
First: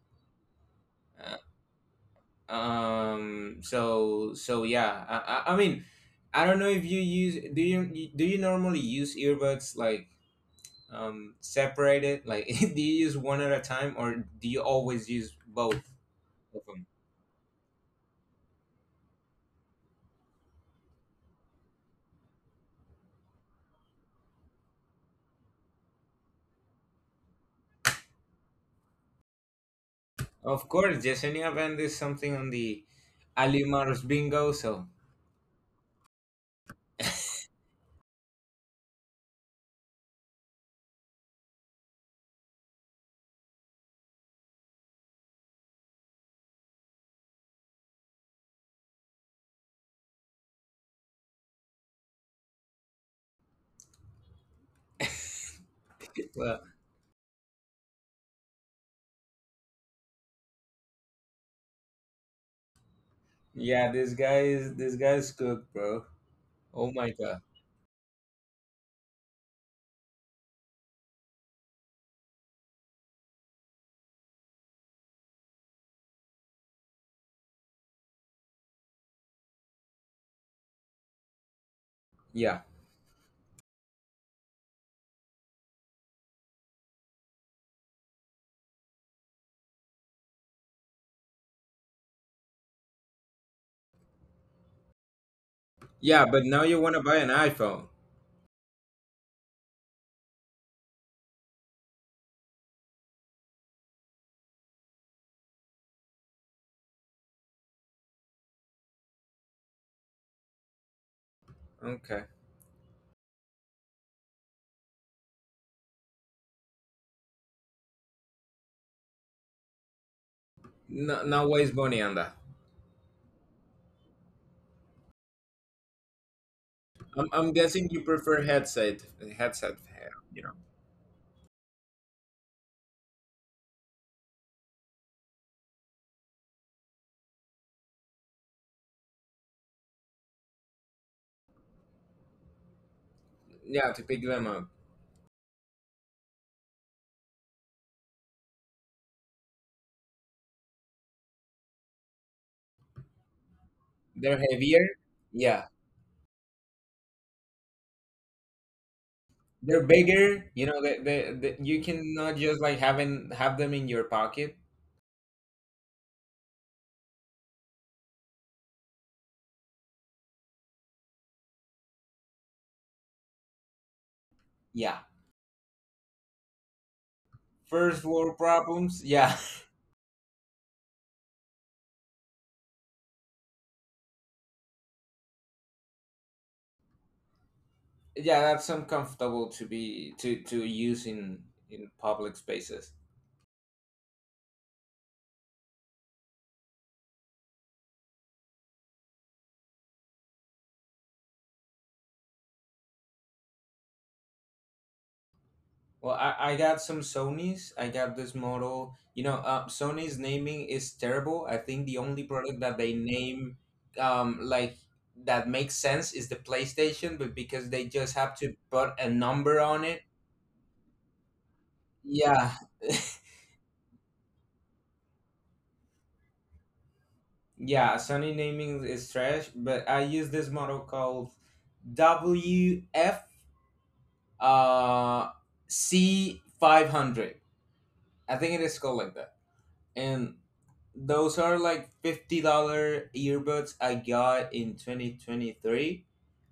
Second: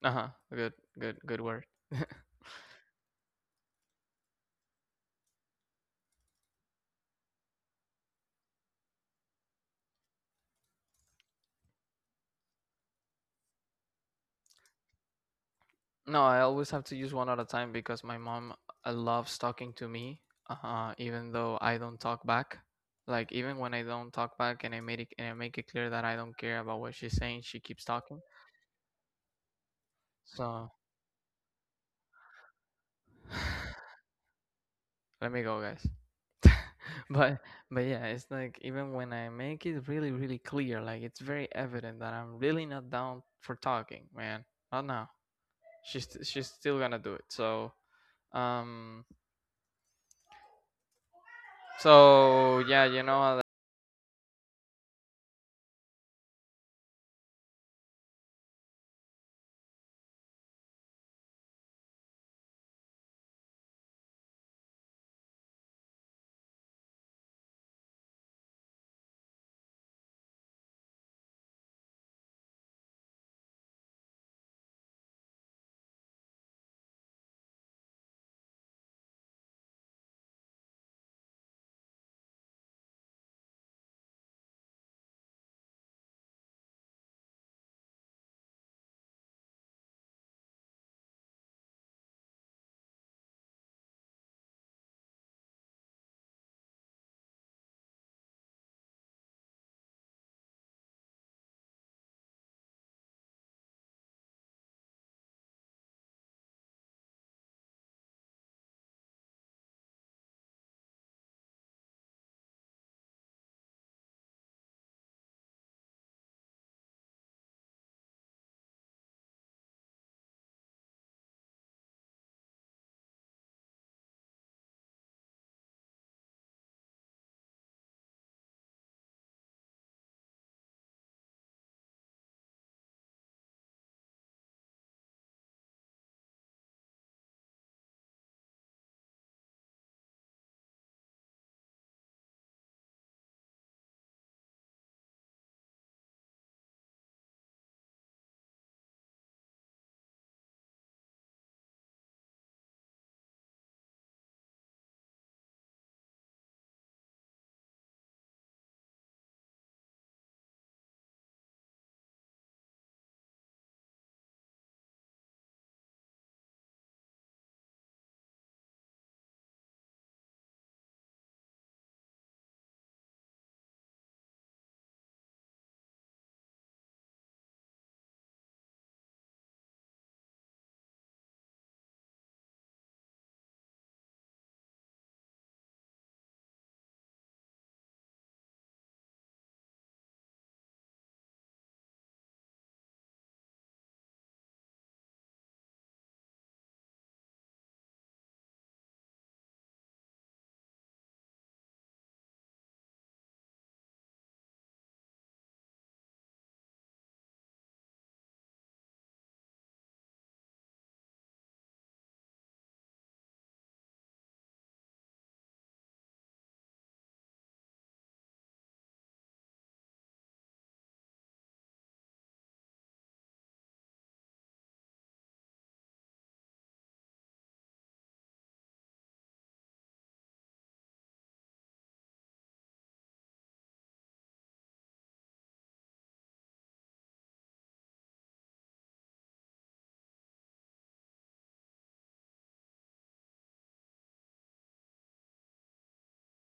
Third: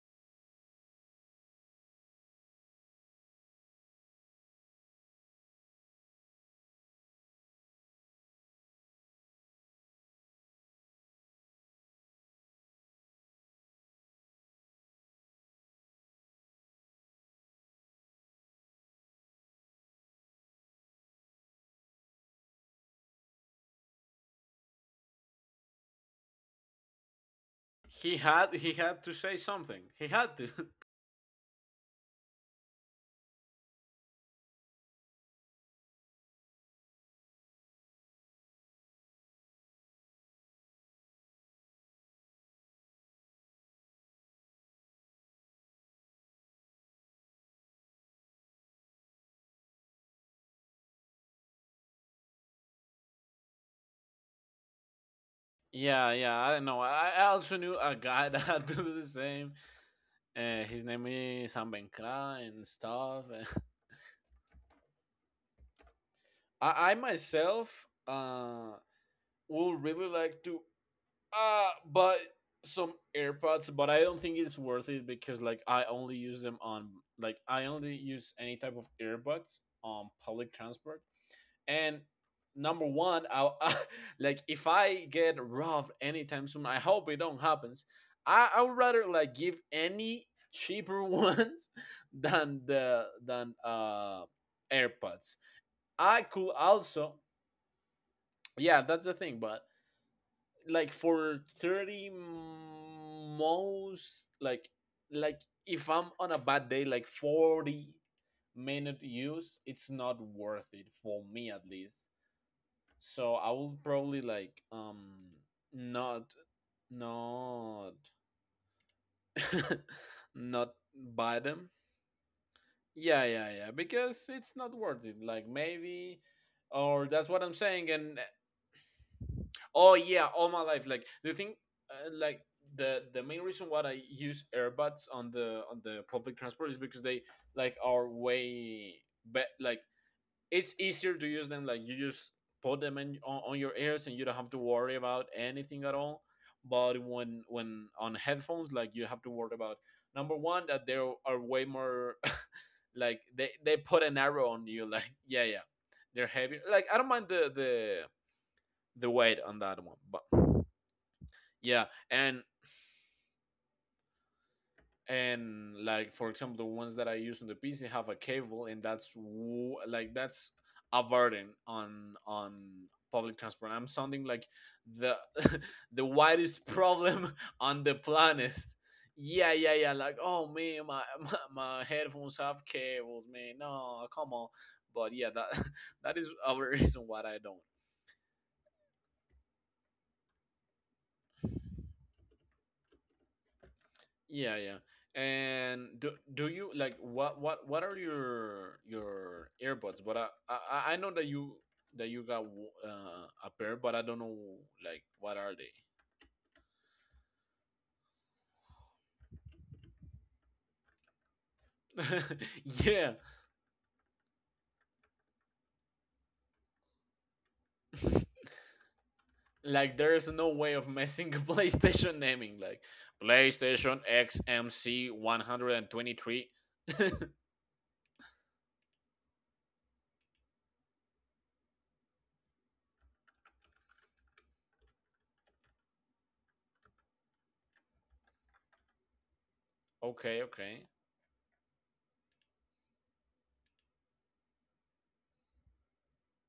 S1: uh huh, good, good,
S3: Uh,
S1: word.
S3: so yeah. I mean, I don't know if you use. Do you normally use earbuds like separated? Like, do you use one at a time or do you always use both
S1: No, I
S3: of
S1: always have
S3: them?
S1: to use one at a time because my mom loves talking to me, even though I don't talk back. Like even when I don't talk back, and I make it clear that I don't care about what she's saying, she keeps talking.
S2: He had to say something. He had to.
S3: Of
S1: So,
S3: course, Yesenia Band is something on the Alimar's bingo, so
S1: let me go, guys. but but yeah, it's like even when I make it really really clear, like it's very evident that I'm really not down for talking, man, not now, she's still gonna do it, so um so yeah, you know.
S2: Yeah, yeah. I
S3: well,
S2: don't know. I also knew a guy that had to do the same. His name is Ambenkra and stuff.
S3: yeah, this guy's cooked, bro. Oh
S2: I
S3: my god.
S2: myself would really like to buy some AirPods, but I don't think it's worth it because like I only use them on, like I only use any type of AirPods on public transport. And
S3: Yeah.
S2: number one, I, like if I get robbed anytime soon, I hope it don't happens. I would rather like give any cheaper ones than the than AirPods.
S3: Yeah,
S2: I
S3: but
S2: could
S3: now you wanna buy
S2: also,
S3: an iPhone.
S2: yeah, that's the thing, but like for 30, most like if I'm on a bad day, like 40-minute use, it's not worth it for me at least.
S3: Okay.
S2: So I will probably like not not not
S3: No,
S2: buy
S3: now waste
S2: them.
S3: money on that?
S2: Yeah, yeah, yeah. Because it's not worth it. Like maybe, or
S3: I'm
S2: that's what
S3: I'm
S2: I'm
S3: guessing
S2: saying.
S3: you
S2: And
S3: prefer headset
S2: oh
S3: hair,
S2: yeah,
S3: you
S2: all
S3: know.
S2: my life. Like the thing, like the main reason why I use earbuds on the public transport is because they like are way like it's easier to use them, like you just put them in, on your
S3: Yeah, to
S2: ears, and
S3: pick
S2: you don't
S3: them
S2: have to
S3: up.
S2: worry about anything at all. But when on headphones, like you have to worry about number one that there are way more like they put an
S3: They're
S2: arrow on
S3: heavier.
S2: you. Like yeah,
S3: Yeah.
S2: yeah, they're heavier. Like I don't mind the the weight on that
S3: They're
S2: one, but
S3: bigger. You know, they you
S2: yeah.
S3: cannot
S2: and
S3: just like having have them in your pocket.
S2: and like for example, the ones that I use on the PC have a cable, and that's like that's a burden on public transport. I'm sounding like
S3: Yeah.
S2: the the widest problem on the
S3: First world
S2: planet.
S3: problems. Yeah.
S2: Yeah, yeah, yeah, like oh man, my, my headphones have cables, man, no, come on. But yeah, that that is a reason why I don't.
S3: Yeah, that's uncomfortable to be to use in public spaces.
S2: Yeah, yeah. And do do you like, what what are your earbuds? But I know that you, that you got a pair, but I don't know like what are
S3: Well, I got some Sonys. I got this model, Sony's naming is terrible. I think the
S2: they?
S3: only product that they
S2: Yeah,
S3: name, like, that makes sense is the PlayStation, but because they just have to put a number on
S2: like
S3: it.
S2: there is no way of messing a PlayStation
S3: Yeah.
S2: naming like PlayStation XMC 123.
S3: Yeah, Sony naming is trash, but I use this model called WF uh, C500. I think it is called like that. And
S2: Okay, okay.
S3: those are like $50 earbuds I got in 2023.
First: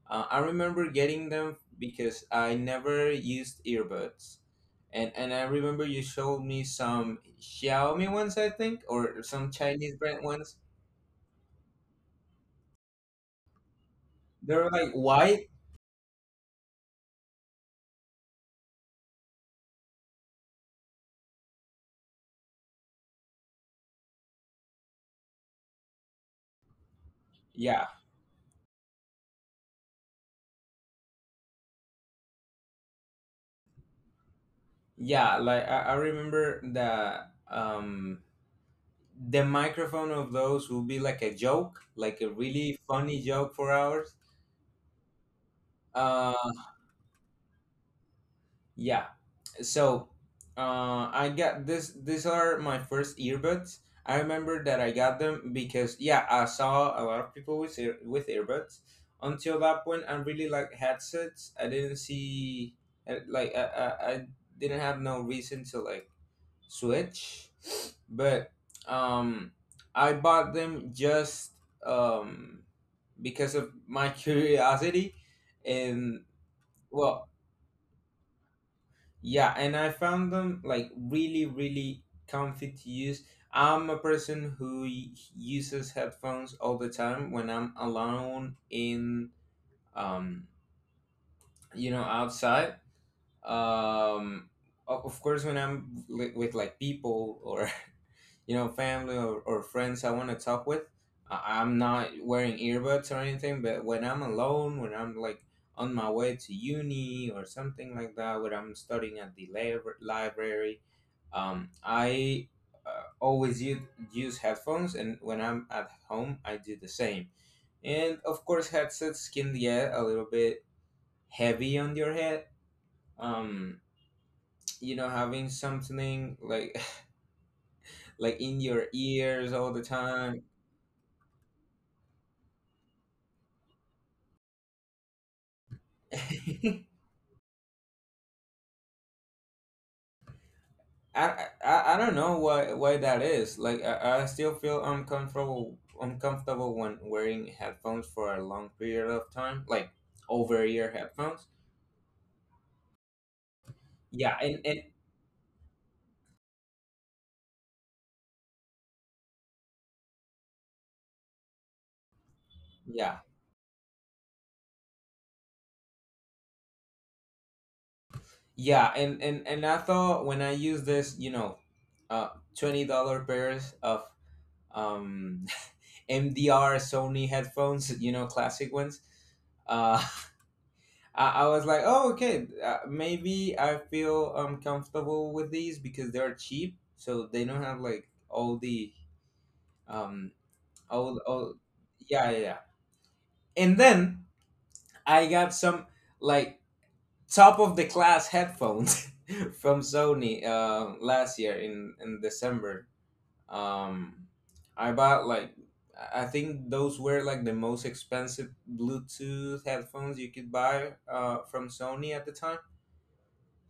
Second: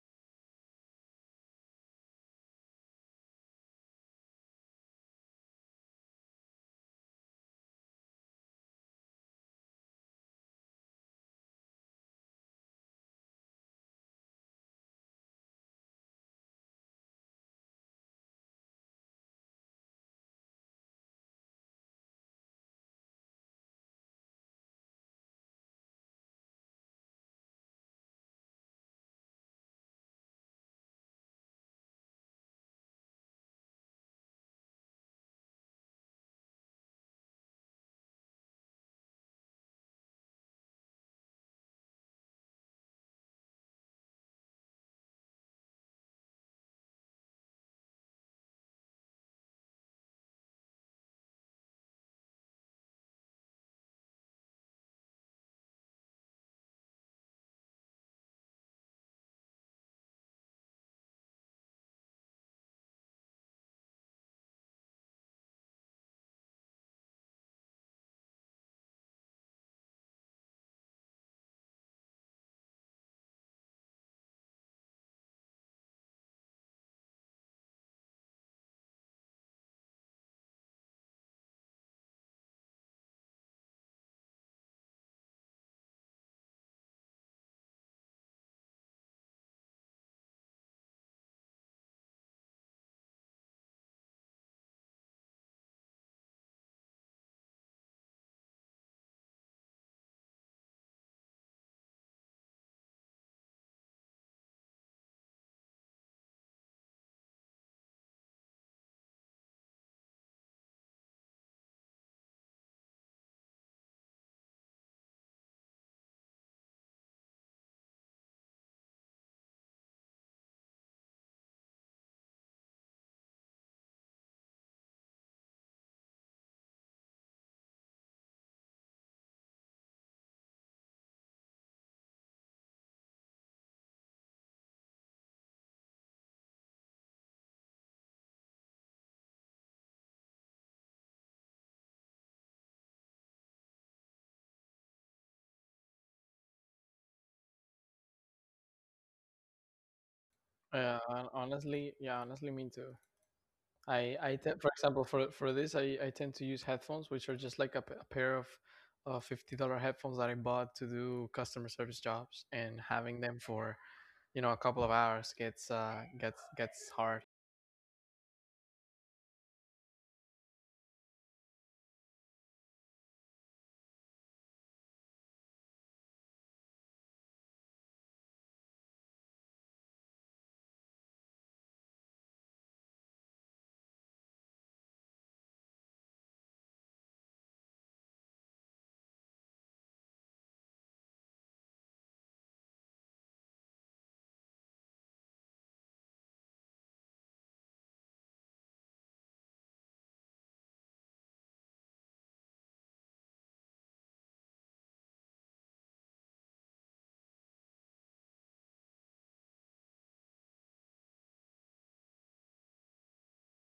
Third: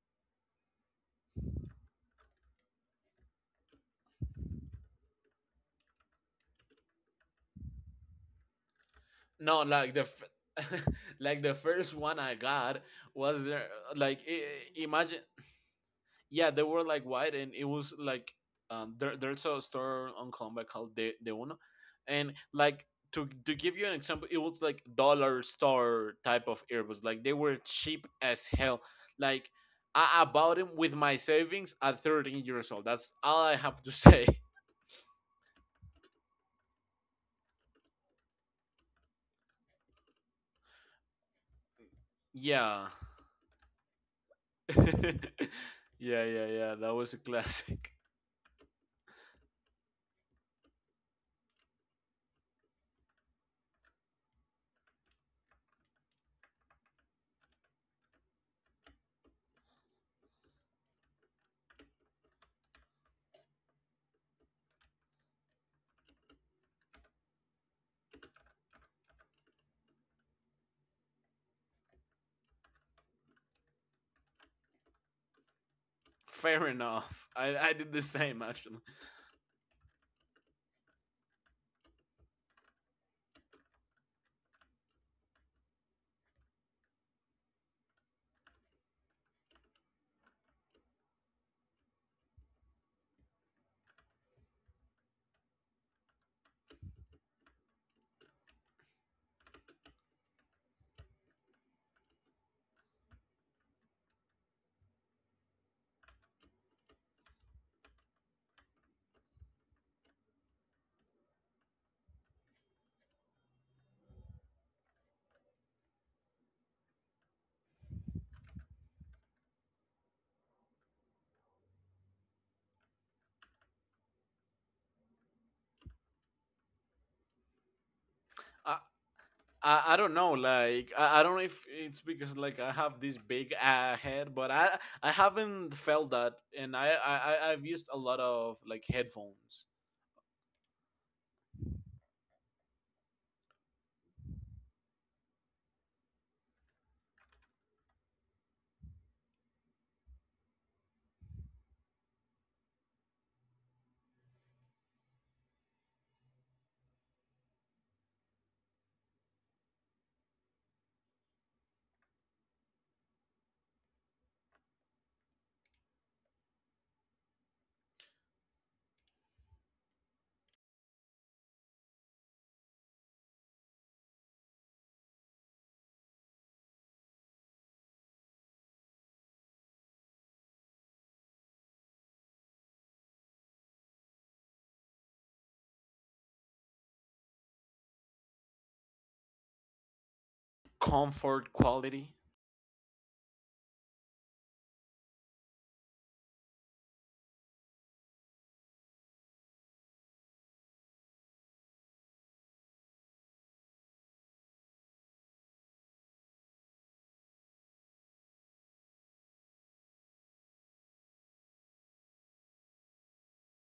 S3: I remember getting them because I never used earbuds, and I remember you showed me some Xiaomi ones, I think, or some
S2: No, like
S3: Chinese
S2: the
S3: brand ones.
S2: like the first one I got was there, like
S3: They're like
S2: imagine,
S3: white.
S2: yeah, they were like white, and it was like there, there's a store on Colombia called De Uno, and like, to give you an example, it was like dollar store type of earbuds. Like they were
S3: Yeah,
S2: cheap as hell. Like I bought them with my savings at 13 years old. That's all I have to say.
S3: yeah. Like I remember that. The microphone of those would be like a joke, like a really
S2: Yeah.
S3: funny joke for ours.
S2: Yeah, yeah, yeah. That was a classic.
S3: Yeah. So, I got this. These are my first earbuds. I remember that I got them because, yeah, I saw a lot of people with earbuds. Until that point, I really like headsets. I didn't see like I didn't have no reason to like switch, but um, I bought them just um because of my curiosity, and
S2: Fair enough.
S3: well,
S2: I did the same actually.
S3: yeah, and I found them like really, really comfy to use. I'm a person who uses headphones all the time when I'm alone in, um, outside. Um, of course, when I'm with like people, or family, or friends I want to talk with, I'm not wearing earbuds or anything. But when I'm alone, when I'm like on my way to uni or something like that, when I'm studying at the library, I always use headphones, and when I'm at home, I do the same. And of course, headsets can get a little bit heavy on your head. Um, having something like like in
S2: I,
S3: your ears all the
S2: I don't know,
S3: time.
S2: like I don't know if it's because like I have this big head, but I haven't felt that and I've used a lot of like headphones.
S3: I don't know why that is. Like I still feel uncomfortable when wearing headphones for a long period of time, like over ear
S1: Yeah,
S3: headphones.
S1: honestly, yeah, honestly, me too.
S3: Yeah, and,
S1: For
S3: and
S1: example, for this I tend to use headphones which are just like a, a pair of $50 headphones that I bought to do customer service jobs, and having
S3: yeah.
S1: them for, you know, a couple of hours gets hard.
S3: Yeah, and I thought when I use this, uh, $20 pairs of um MDR Sony headphones, classic ones. Uh, I was like, oh, okay, maybe I feel comfortable with these because they're cheap, so they don't have like all the um
S2: Comfort
S3: all
S2: quality.
S3: yeah, yeah. Yeah. And then I got some like top of the class headphones from Sony, last year in December. Um, I bought like I think those were like the most expensive Bluetooth headphones you could buy, from Sony at the time,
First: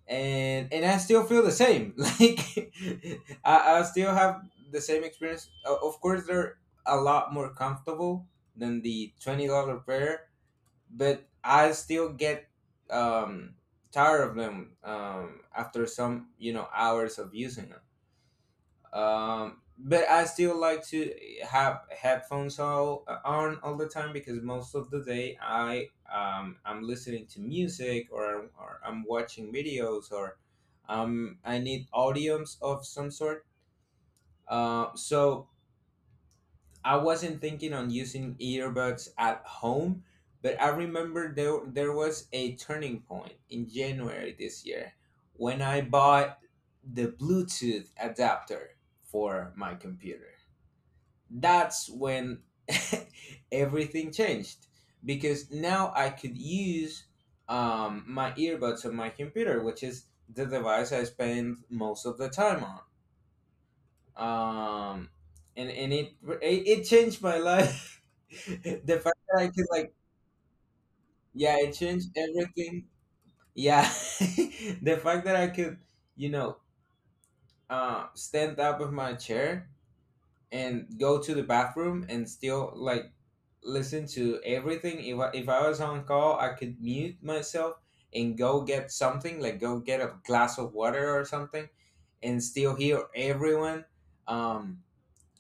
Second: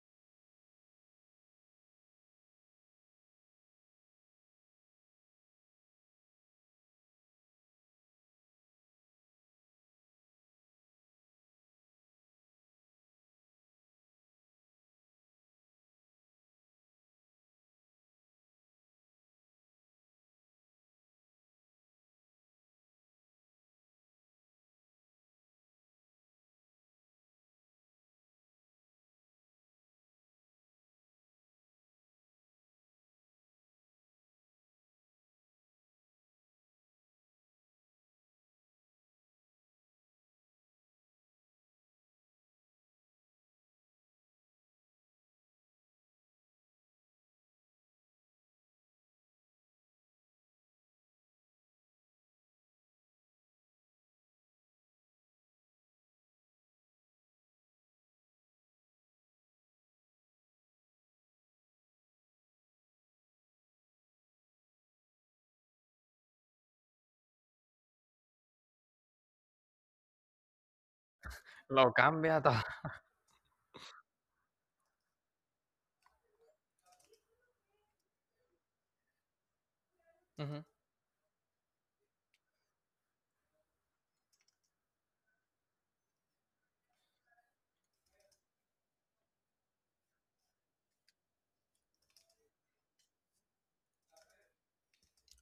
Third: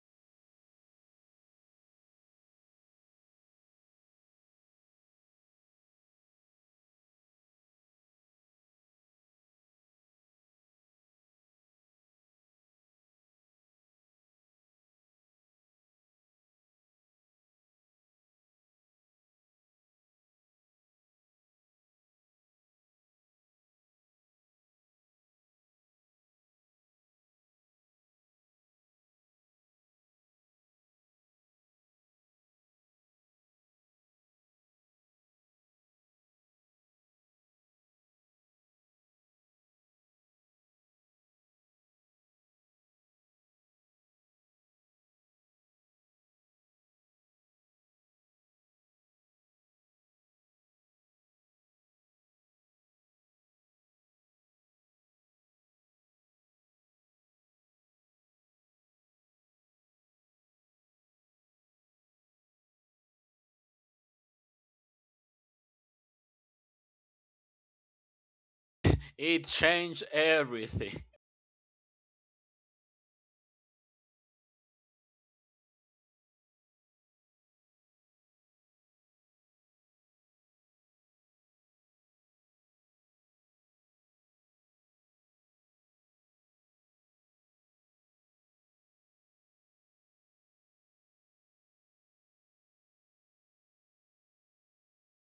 S3: and I still feel the same. Like I still have the same experience. Of course, they're a lot more comfortable than the $20 pair, but I still get um, tired of them after some hours of using them. But I still like to have headphones all, on all the time because most of the day I'm listening to music, or I'm watching videos, or I need audios of some sort. So I wasn't thinking on using earbuds at home, but I remember there was a turning point in January this year when I bought the Bluetooth adapter for my computer. That's when everything changed because now I could use my earbuds on my computer, which is the device I spend most of the time on. um and it changed my life. The fact that
S2: It
S3: I could, like,
S2: changed everything.
S3: yeah, it
S1: Lo
S3: changed
S1: cambia todo.
S3: everything, yeah. The fact that I could, you know stand up of my chair
S1: Hmm.
S3: and go to the bathroom and still like listen to everything. If I was on call, I could mute myself and go get something, like go get a glass of water or something, and still hear everyone. um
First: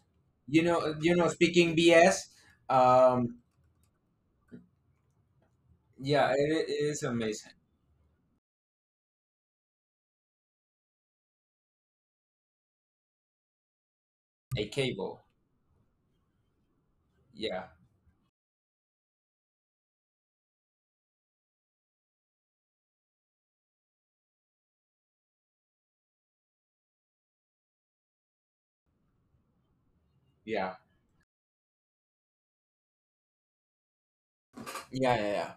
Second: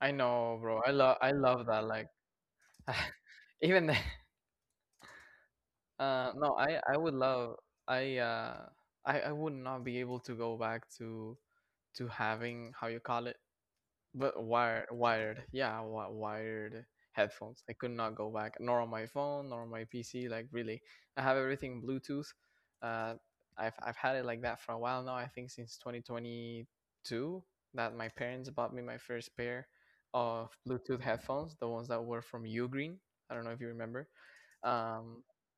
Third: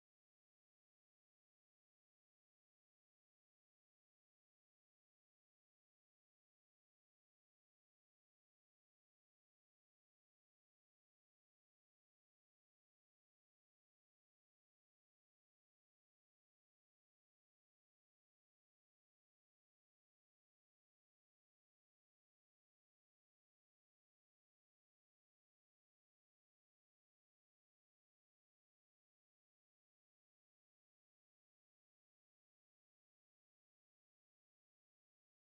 S1: I know,
S3: You
S1: bro.
S3: know, you know,
S1: I love
S3: speaking
S1: that. Like
S3: BS. Um,
S1: even the-
S3: yeah,
S1: no,
S3: it, it
S1: I
S3: is
S1: would
S3: amazing.
S1: love, I uh I would not be able to go back to having, how you call it— but
S3: A
S1: wired,
S3: cable.
S1: wired headphones.
S3: Yeah,
S1: I could not go back, nor on my phone, nor on my PC. Like really, I have everything Bluetooth. Uh, I've had it like that for a while now. I think since 2022 that my parents bought me my first pair of
S3: yeah,
S1: Bluetooth headphones, the ones that were from Ugreen. I don't know if you remember.
S3: yeah,
S1: Um,
S3: yeah, yeah.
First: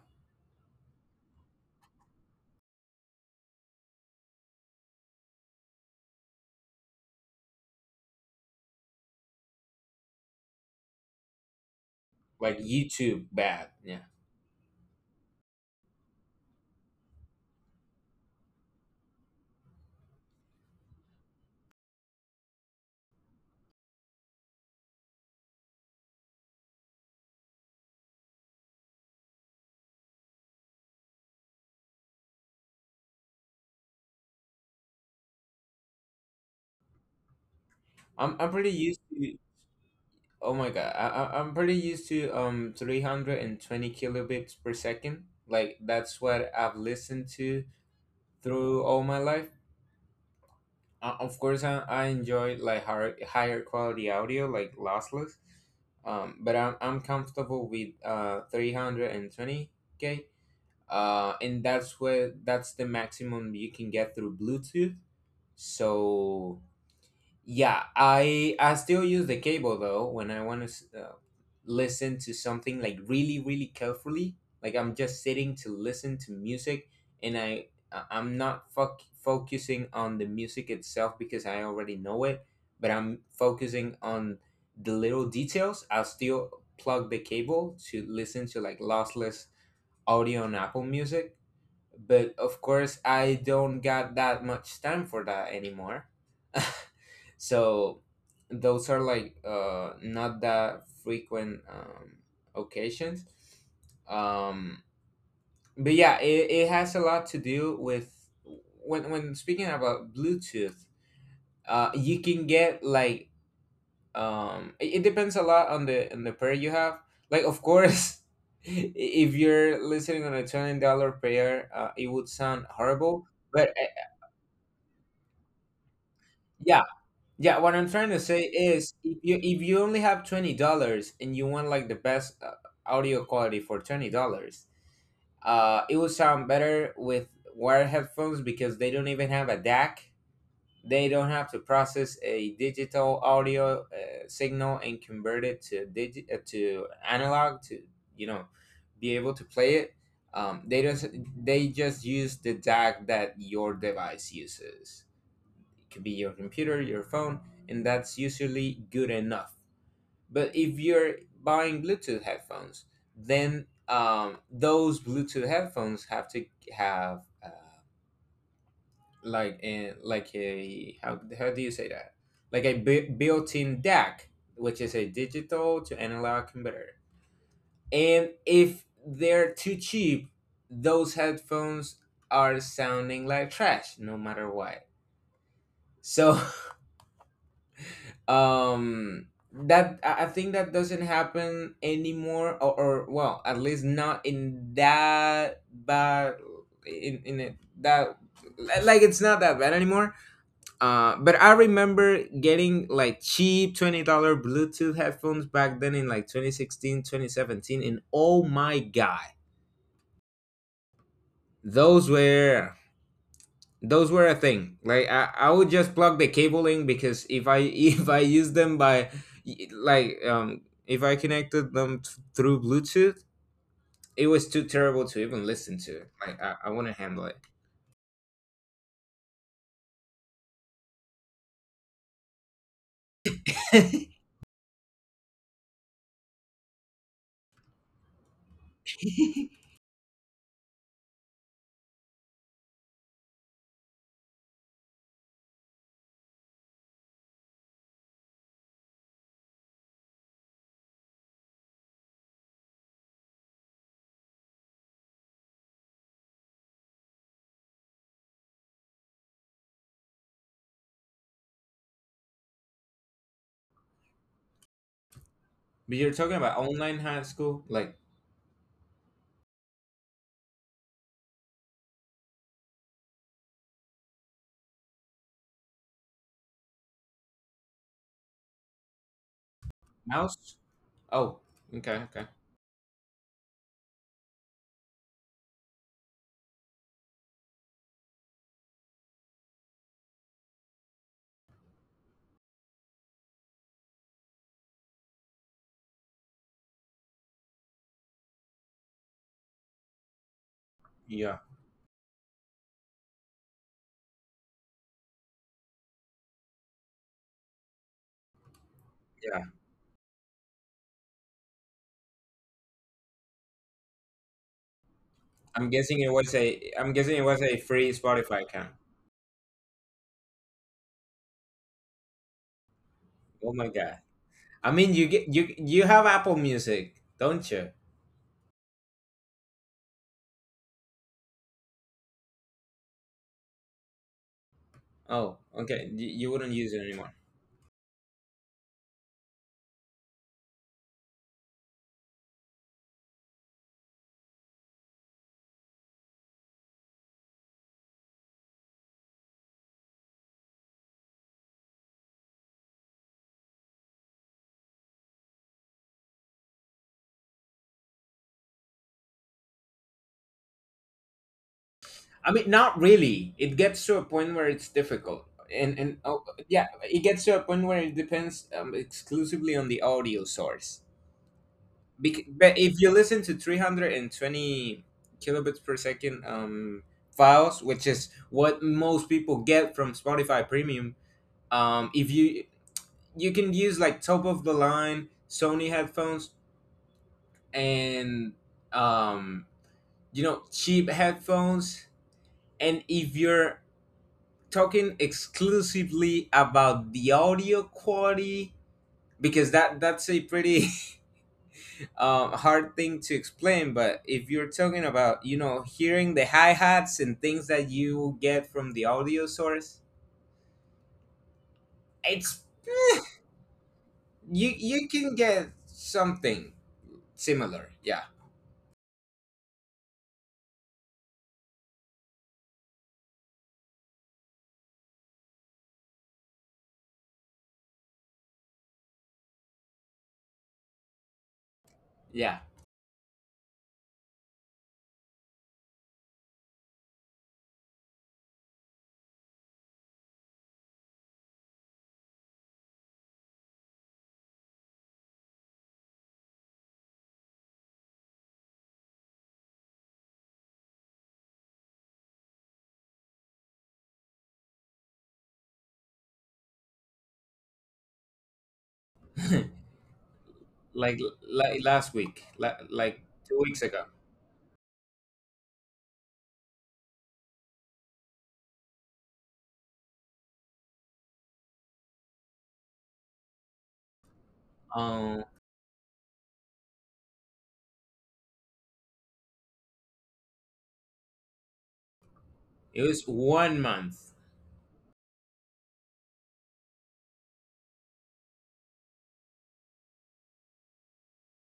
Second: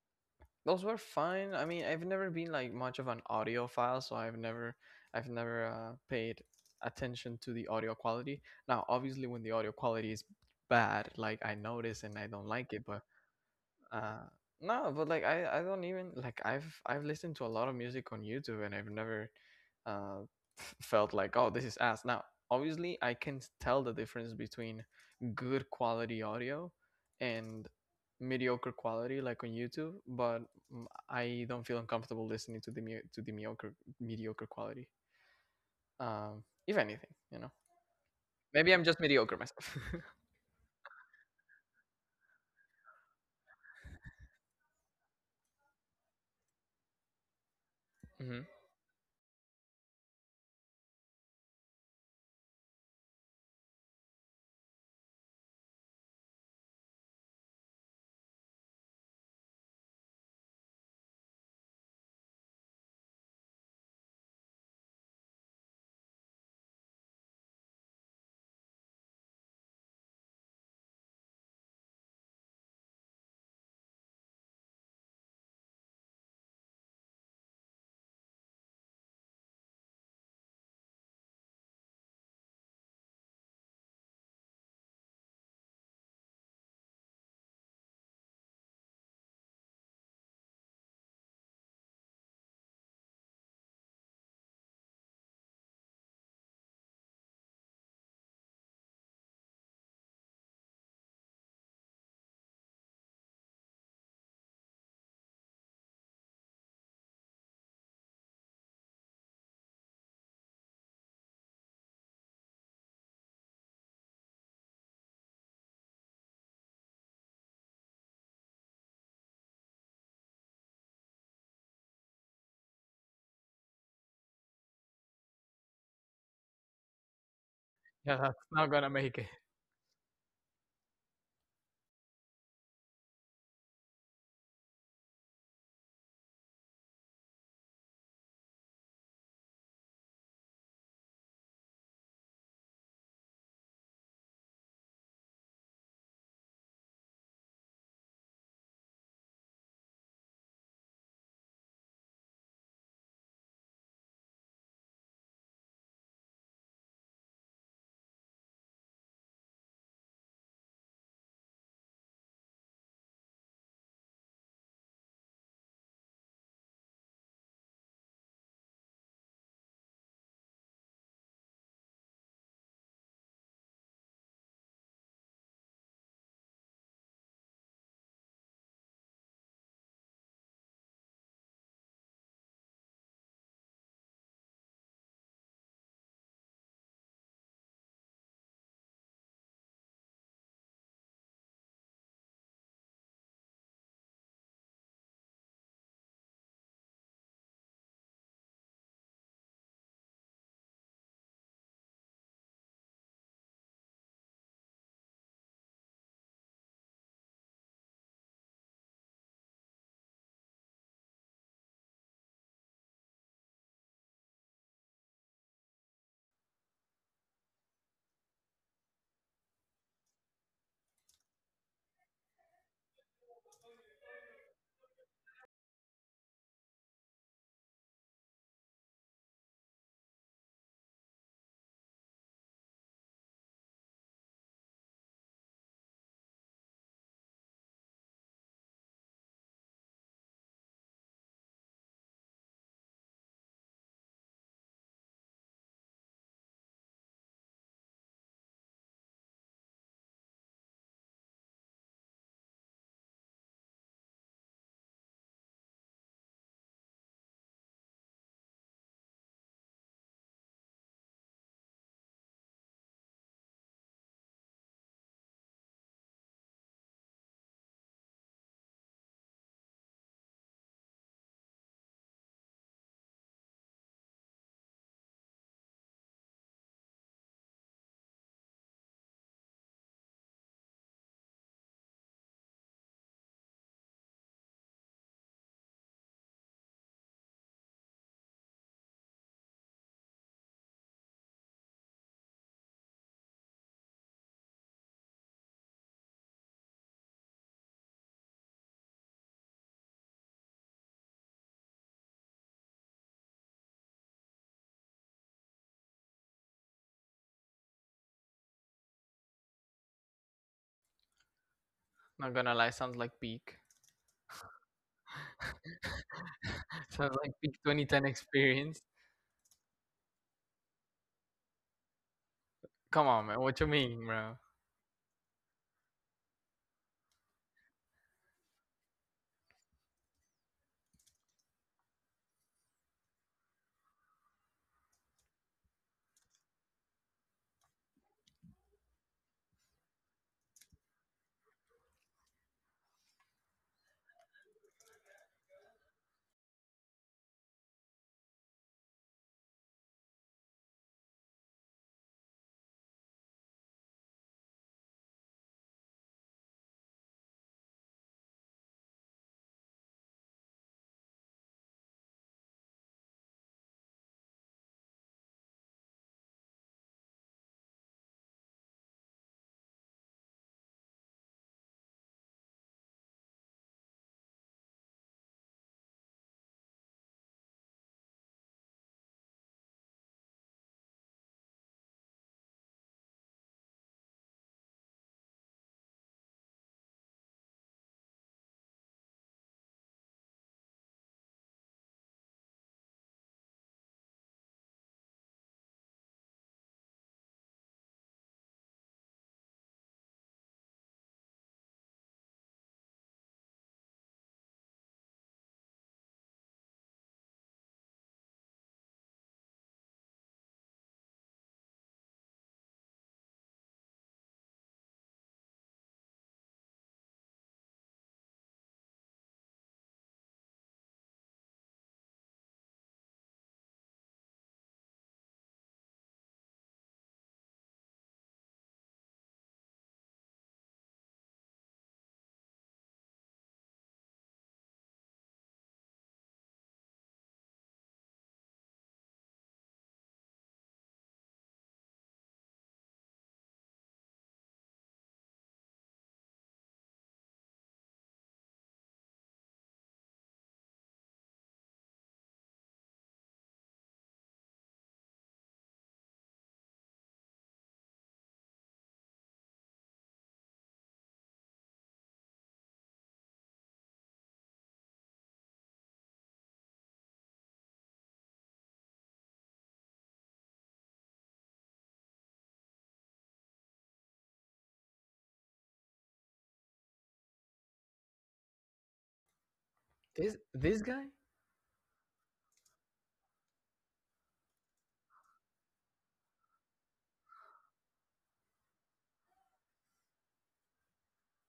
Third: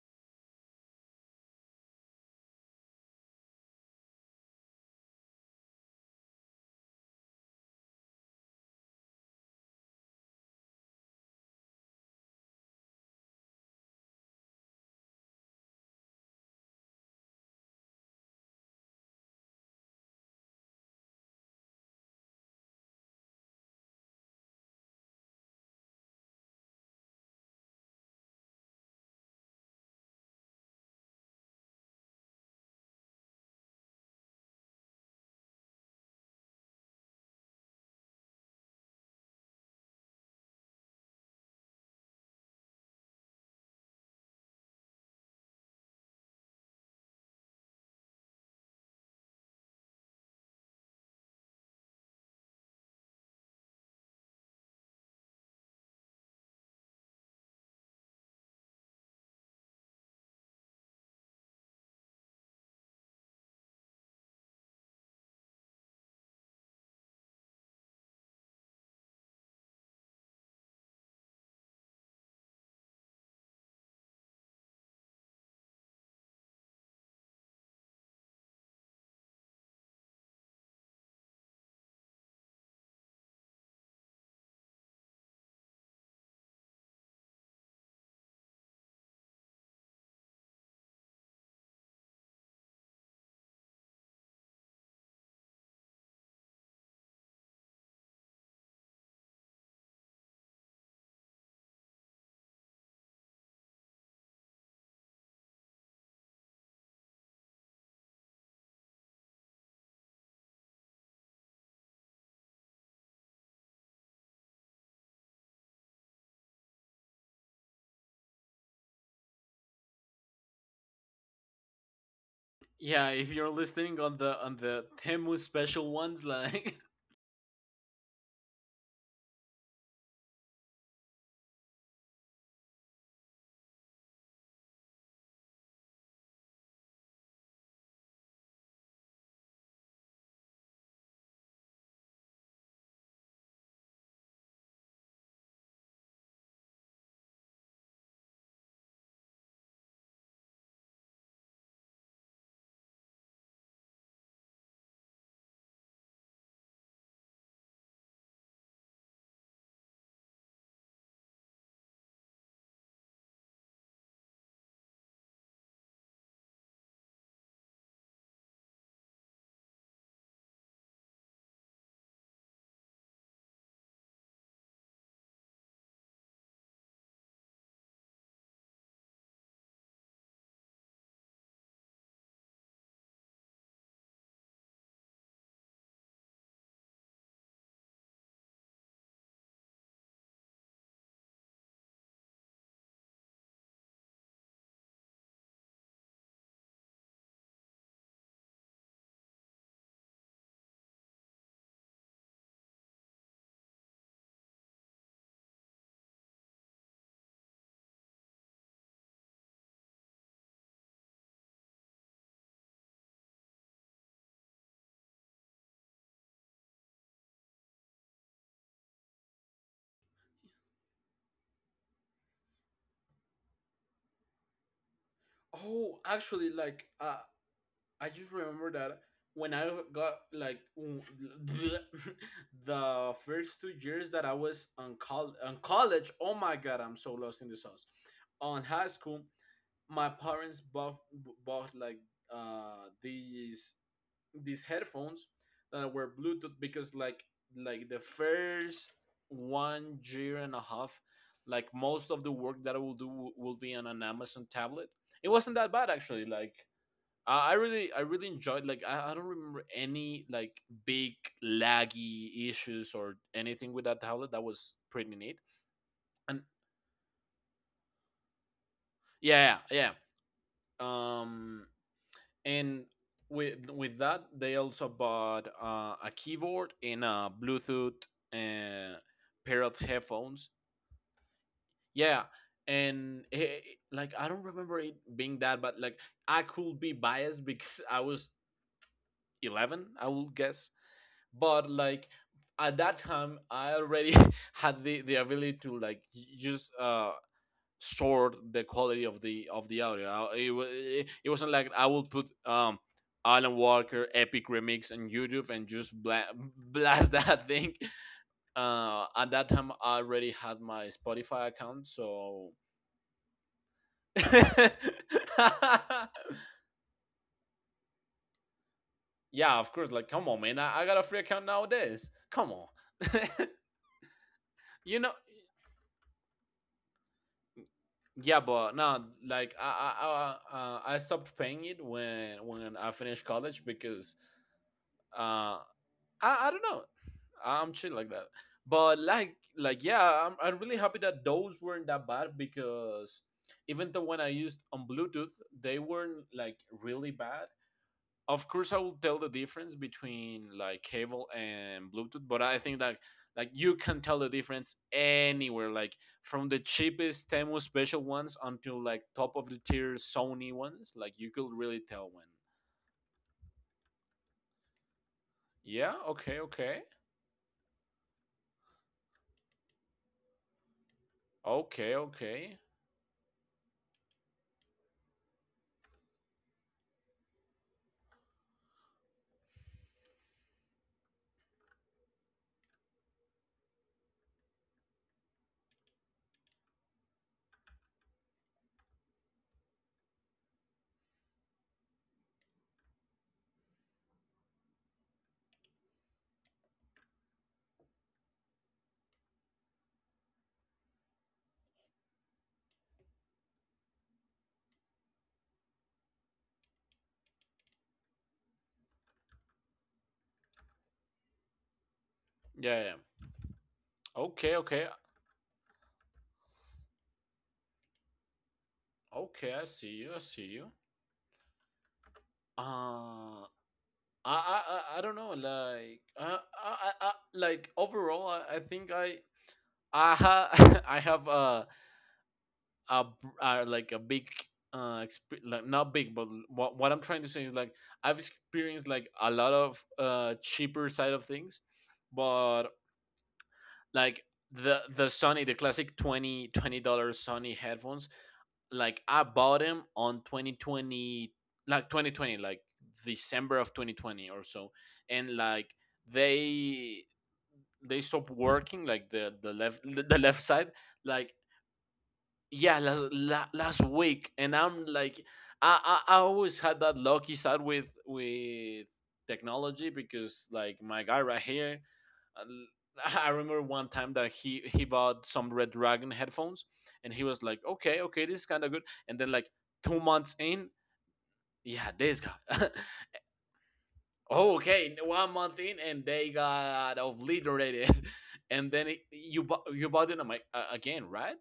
S1: those were fine. I mean, I've never been like much of an audiophile, so I've never paid attention to the audio quality. Now, obviously, when the audio quality is bad, like, I notice and I don't
S3: Like
S1: like it. But
S3: YouTube, bad. Yeah,
S1: uh, no, but I don't even, like, I've listened to a lot of music on YouTube and I've never uh, felt like, oh, this is ass. Now obviously I can tell the difference between good quality audio and mediocre quality like on YouTube, but mm, I don't feel uncomfortable listening to to the mediocre quality. If anything, you know,
S3: I'm pretty
S1: maybe I'm just
S3: used
S1: mediocre
S3: to.
S1: myself.
S3: Oh my god, I'm pretty used to 320 kilobits per second. Like that's what I've listened to
S1: Hmm.
S3: through all my life. Of course, I enjoy like higher quality audio, like lossless. But I'm comfortable with 320K, and that's the maximum you can get through Bluetooth. So yeah, I still use the cable though when I want to listen to something like really, really carefully. Like I'm just sitting to listen to music, and I- I'm not fuck focusing on the music itself because I already know it, but I'm focusing on the little details. I'll still plug the cable to listen to like lossless audio on Apple Music, but of course I don't got that much time for that anymore. So those are like not that frequent occasions. um, but yeah, it has a lot to do with when speaking about Bluetooth. You can get like it depends a lot on the pair you have. Like of course if you're listening on a $20 pair, it would sound
S2: Yeah,
S3: horrible.
S2: if you're
S3: But
S2: listening on the Temu special ones, like
S3: yeah, yeah. What I'm trying
S1: Yeah,
S3: to
S1: that's
S3: say
S1: not gonna
S3: is,
S1: make
S3: if
S1: it.
S3: you only have $20 and you want like the best audio quality for $20, it will sound better with wired headphones because they don't even have a DAC. They don't have to process a digital audio signal and convert it to to analog to you know be able to play it. They just they just use the DAC that your device uses. It could be your computer, your phone, and that's usually good enough. But if you're buying Bluetooth headphones, then those Bluetooth headphones have to have like a, like a, how do you say that? Like a built-in DAC, which is a digital to analog converter. And if they're too cheap, those headphones are sounding like trash, no matter what. So um that I think that doesn't happen anymore. Or well, at least not in that bad in it, that like it's not that bad anymore. But I remember getting like cheap $20 Bluetooth headphones back then in like 2016, 2017, and oh my god, those were those were a thing. Like I would just plug the cable in because if I if I use them by like um if I connected them through Bluetooth, it was too terrible to even listen
S2: oh
S3: to. Like
S2: actually
S3: I
S2: like,
S3: wouldn't handle it.
S2: I just remember that when I got like the first 2 years that I was on, on college, oh my god, I'm so lost in the sauce. On high school, my parents bought like these headphones that were Bluetooth because like the first 1 year and a half, like most of the work that I will do will be on an Amazon tablet. It wasn't that bad actually, like I really enjoyed. Like, I don't remember any like big laggy issues or anything with that tablet. That was pretty neat.
S3: But you're talking
S2: And
S3: about online high school, like.
S2: yeah, yeah. Um, and with that, they also bought a keyboard and a Bluetooth uh, pair of headphones.
S3: Mouse. Oh, okay, okay.
S2: Yeah, and it, like I don't remember it being that, but like I could be biased because I was 11, I will guess, but like at that time I already had the ability to like just sort the quality of the audio. It, it
S3: Yeah,
S2: wasn't like I would put Alan Walker epic remix on YouTube and just blast that thing. At
S3: yeah.
S2: that time I already had my Spotify account,
S1: Not
S2: so
S1: gonna lie, sounds like peak.
S3: I'm guessing it was a i'm
S1: So
S3: guessing it
S1: like
S3: was a
S1: peak
S3: free
S1: 2010
S3: Spotify account?
S1: experience.
S2: yeah, of course, like come on man, I got a free account nowadays, come on.
S1: Come on, man.
S3: Oh
S1: What you
S3: my god,
S1: mean, bro?
S3: I mean,
S2: You
S3: you
S2: know.
S3: get you you have Apple Music, don't you?
S2: Yeah, but no, like I stopped paying it when I finished college because
S3: Oh,
S2: uh
S3: okay, you wouldn't
S2: I don't
S3: use it
S2: know,
S3: anymore.
S2: I'm chill like that. But yeah, I'm really happy that those weren't that bad because even though when I used on Bluetooth they weren't like really bad, of course I will tell the difference between like cable and Bluetooth. But I think that like you can tell the difference anywhere, like from the cheapest Temu special ones until like top of the tier Sony ones, like you could really tell
S3: I
S2: when.
S3: mean, not really. It gets to a point where it's difficult, and and
S2: Yeah,
S3: oh,
S2: okay,
S3: yeah,
S2: okay,
S3: it gets to a point where it depends exclusively on the audio source.
S2: okay,
S3: But
S2: okay,
S3: if you listen to 320 kilobits per second files, which is what most people get from Spotify Premium, if you, you can use like top of the line Sony headphones and um, you know, cheap headphones, and if you're talking exclusively about the audio quality, because that's a pretty hard thing to explain. But if you're talking about, you know, hearing the hi-hats and things that you get from the audio source, it's
S2: yeah,
S3: eh,
S2: yeah.
S3: you
S2: Okay,
S3: you
S2: okay,
S3: can get something similar, yeah.
S2: okay, I see you, I see you. uh I don't know like, I like overall I think I ha I have
S3: Yeah,
S2: a like a big like not big, but what I'm trying to say is like I've experienced like a lot of cheaper side of things, but like the Sony, the classic 20 20 dollar Sony headphones, like I bought them on 2020, like 2020, like December of 2020 or so, and like they they stopped working, like the left, the left side,
S3: like
S2: like
S3: like last week,
S2: yeah,
S3: like
S2: last
S3: two weeks ago.
S2: last week. And I'm like, I always had that lucky side with technology, because like my guy right here, I remember one time that he
S3: um
S2: bought some Red Dragon headphones, and he was like, okay, okay, this is kind of good. And then like two
S1: This
S2: months in.
S1: this guy?
S2: Yeah, this guy.
S3: it was 1 month.
S2: Oh, okay, 1 month in and they got obliterated. And then it, you bought, you bought it, I'm like, again, right?"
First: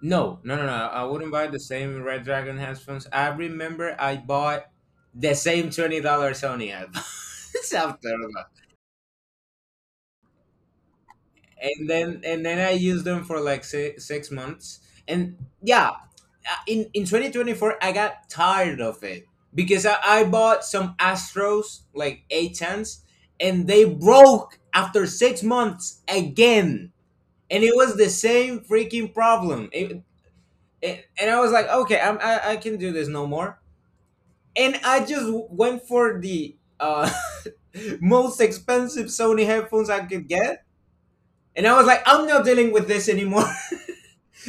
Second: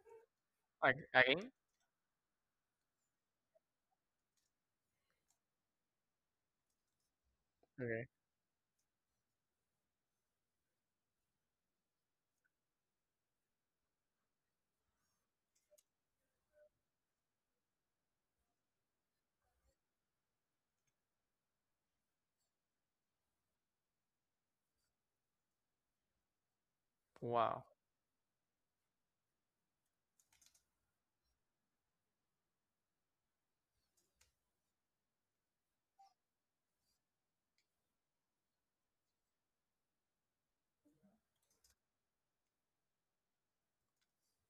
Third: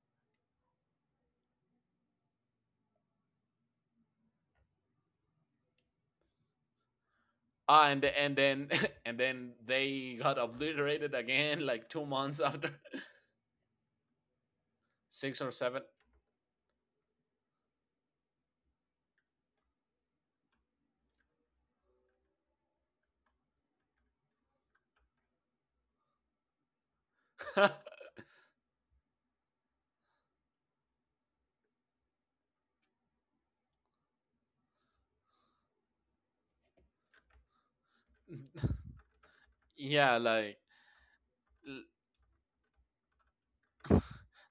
S3: No, no, no, no.
S1: Like
S3: I wouldn't buy
S1: again?
S3: the same Red Dragon headphones. I remember I bought the same $20 Sony headphones
S2: Ah, and
S1: Okay.
S3: after
S2: the- and
S3: that,
S2: then and then they got obliterated again like
S3: and
S2: two
S3: then
S2: months
S3: and then I
S2: after.
S3: used them for like 6 months. And
S2: Six or seven.
S3: yeah, in 2024, I got tired of it because I bought some Astros like A tens, and they broke after 6 months again,
S1: Wow.
S3: and it was the same freaking problem. And I was like, okay, I can do this no more, and I just went for the most expensive Sony headphones I
S2: Yeah,
S3: could
S2: like
S3: get. And I
S2: l-
S3: was like, I'm not dealing with this anymore.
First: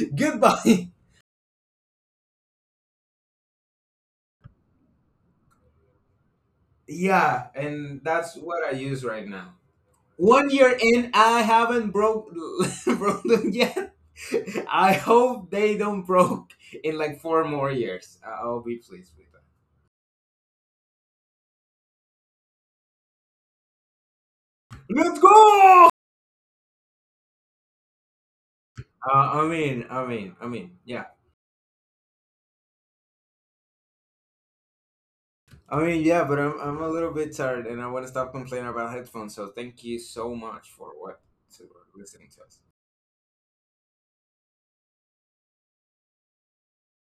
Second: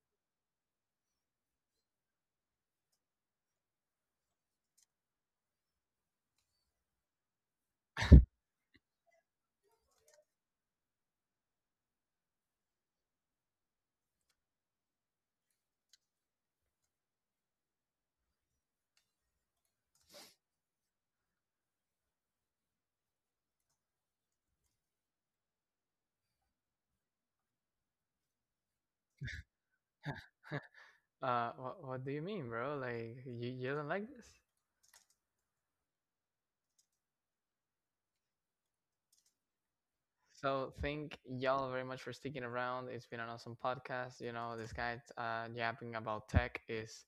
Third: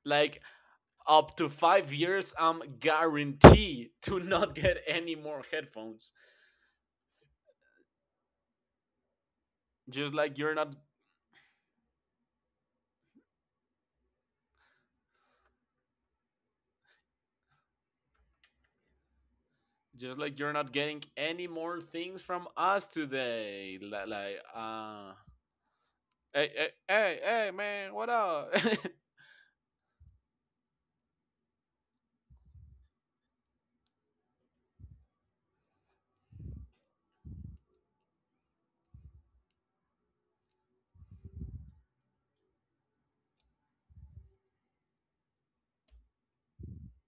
S2: like
S3: Goodbye.
S2: up to 5 years. I'm guaranteed to not get any more headphones.
S3: Yeah, and that's what I use right now.
S2: Just like
S3: One
S2: you're not.
S3: year in, I haven't broke broke them yet. I hope they don't broke in like four more years. I'll be pleased with that.
S2: Just like you're not getting any more things from us today. Like,
S3: Let's go.
S2: hey, hey, hey, hey, man, what up?
S3: I mean, yeah.
S1: What do you mean, bro? Like, you don't like this?
S3: I mean, yeah, but I'm a little bit tired, and I want to stop complaining about headphones. So thank you so much
S1: So
S3: for
S1: thank
S3: what to
S1: y'all very much for
S3: listening to
S1: sticking
S3: us.
S1: around. It's been an awesome podcast. You know, this guy yapping about tech is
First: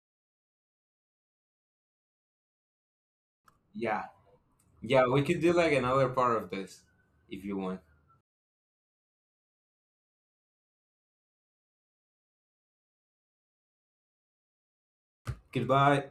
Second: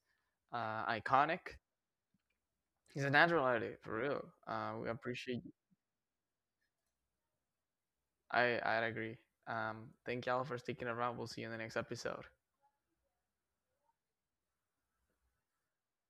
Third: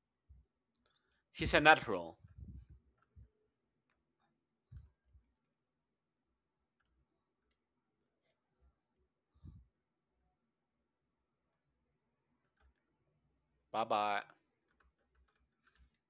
S2: He's
S1: iconic.
S2: a natural.
S1: He's a natural at it, for
S3: Yeah,
S1: real. We
S3: yeah, we could
S1: appreciate.
S3: do like another part of this if you want.
S1: I agree. Thank y'all for sticking around. We'll see you in the next episode.
S2: Bye bye.
S3: Goodbye.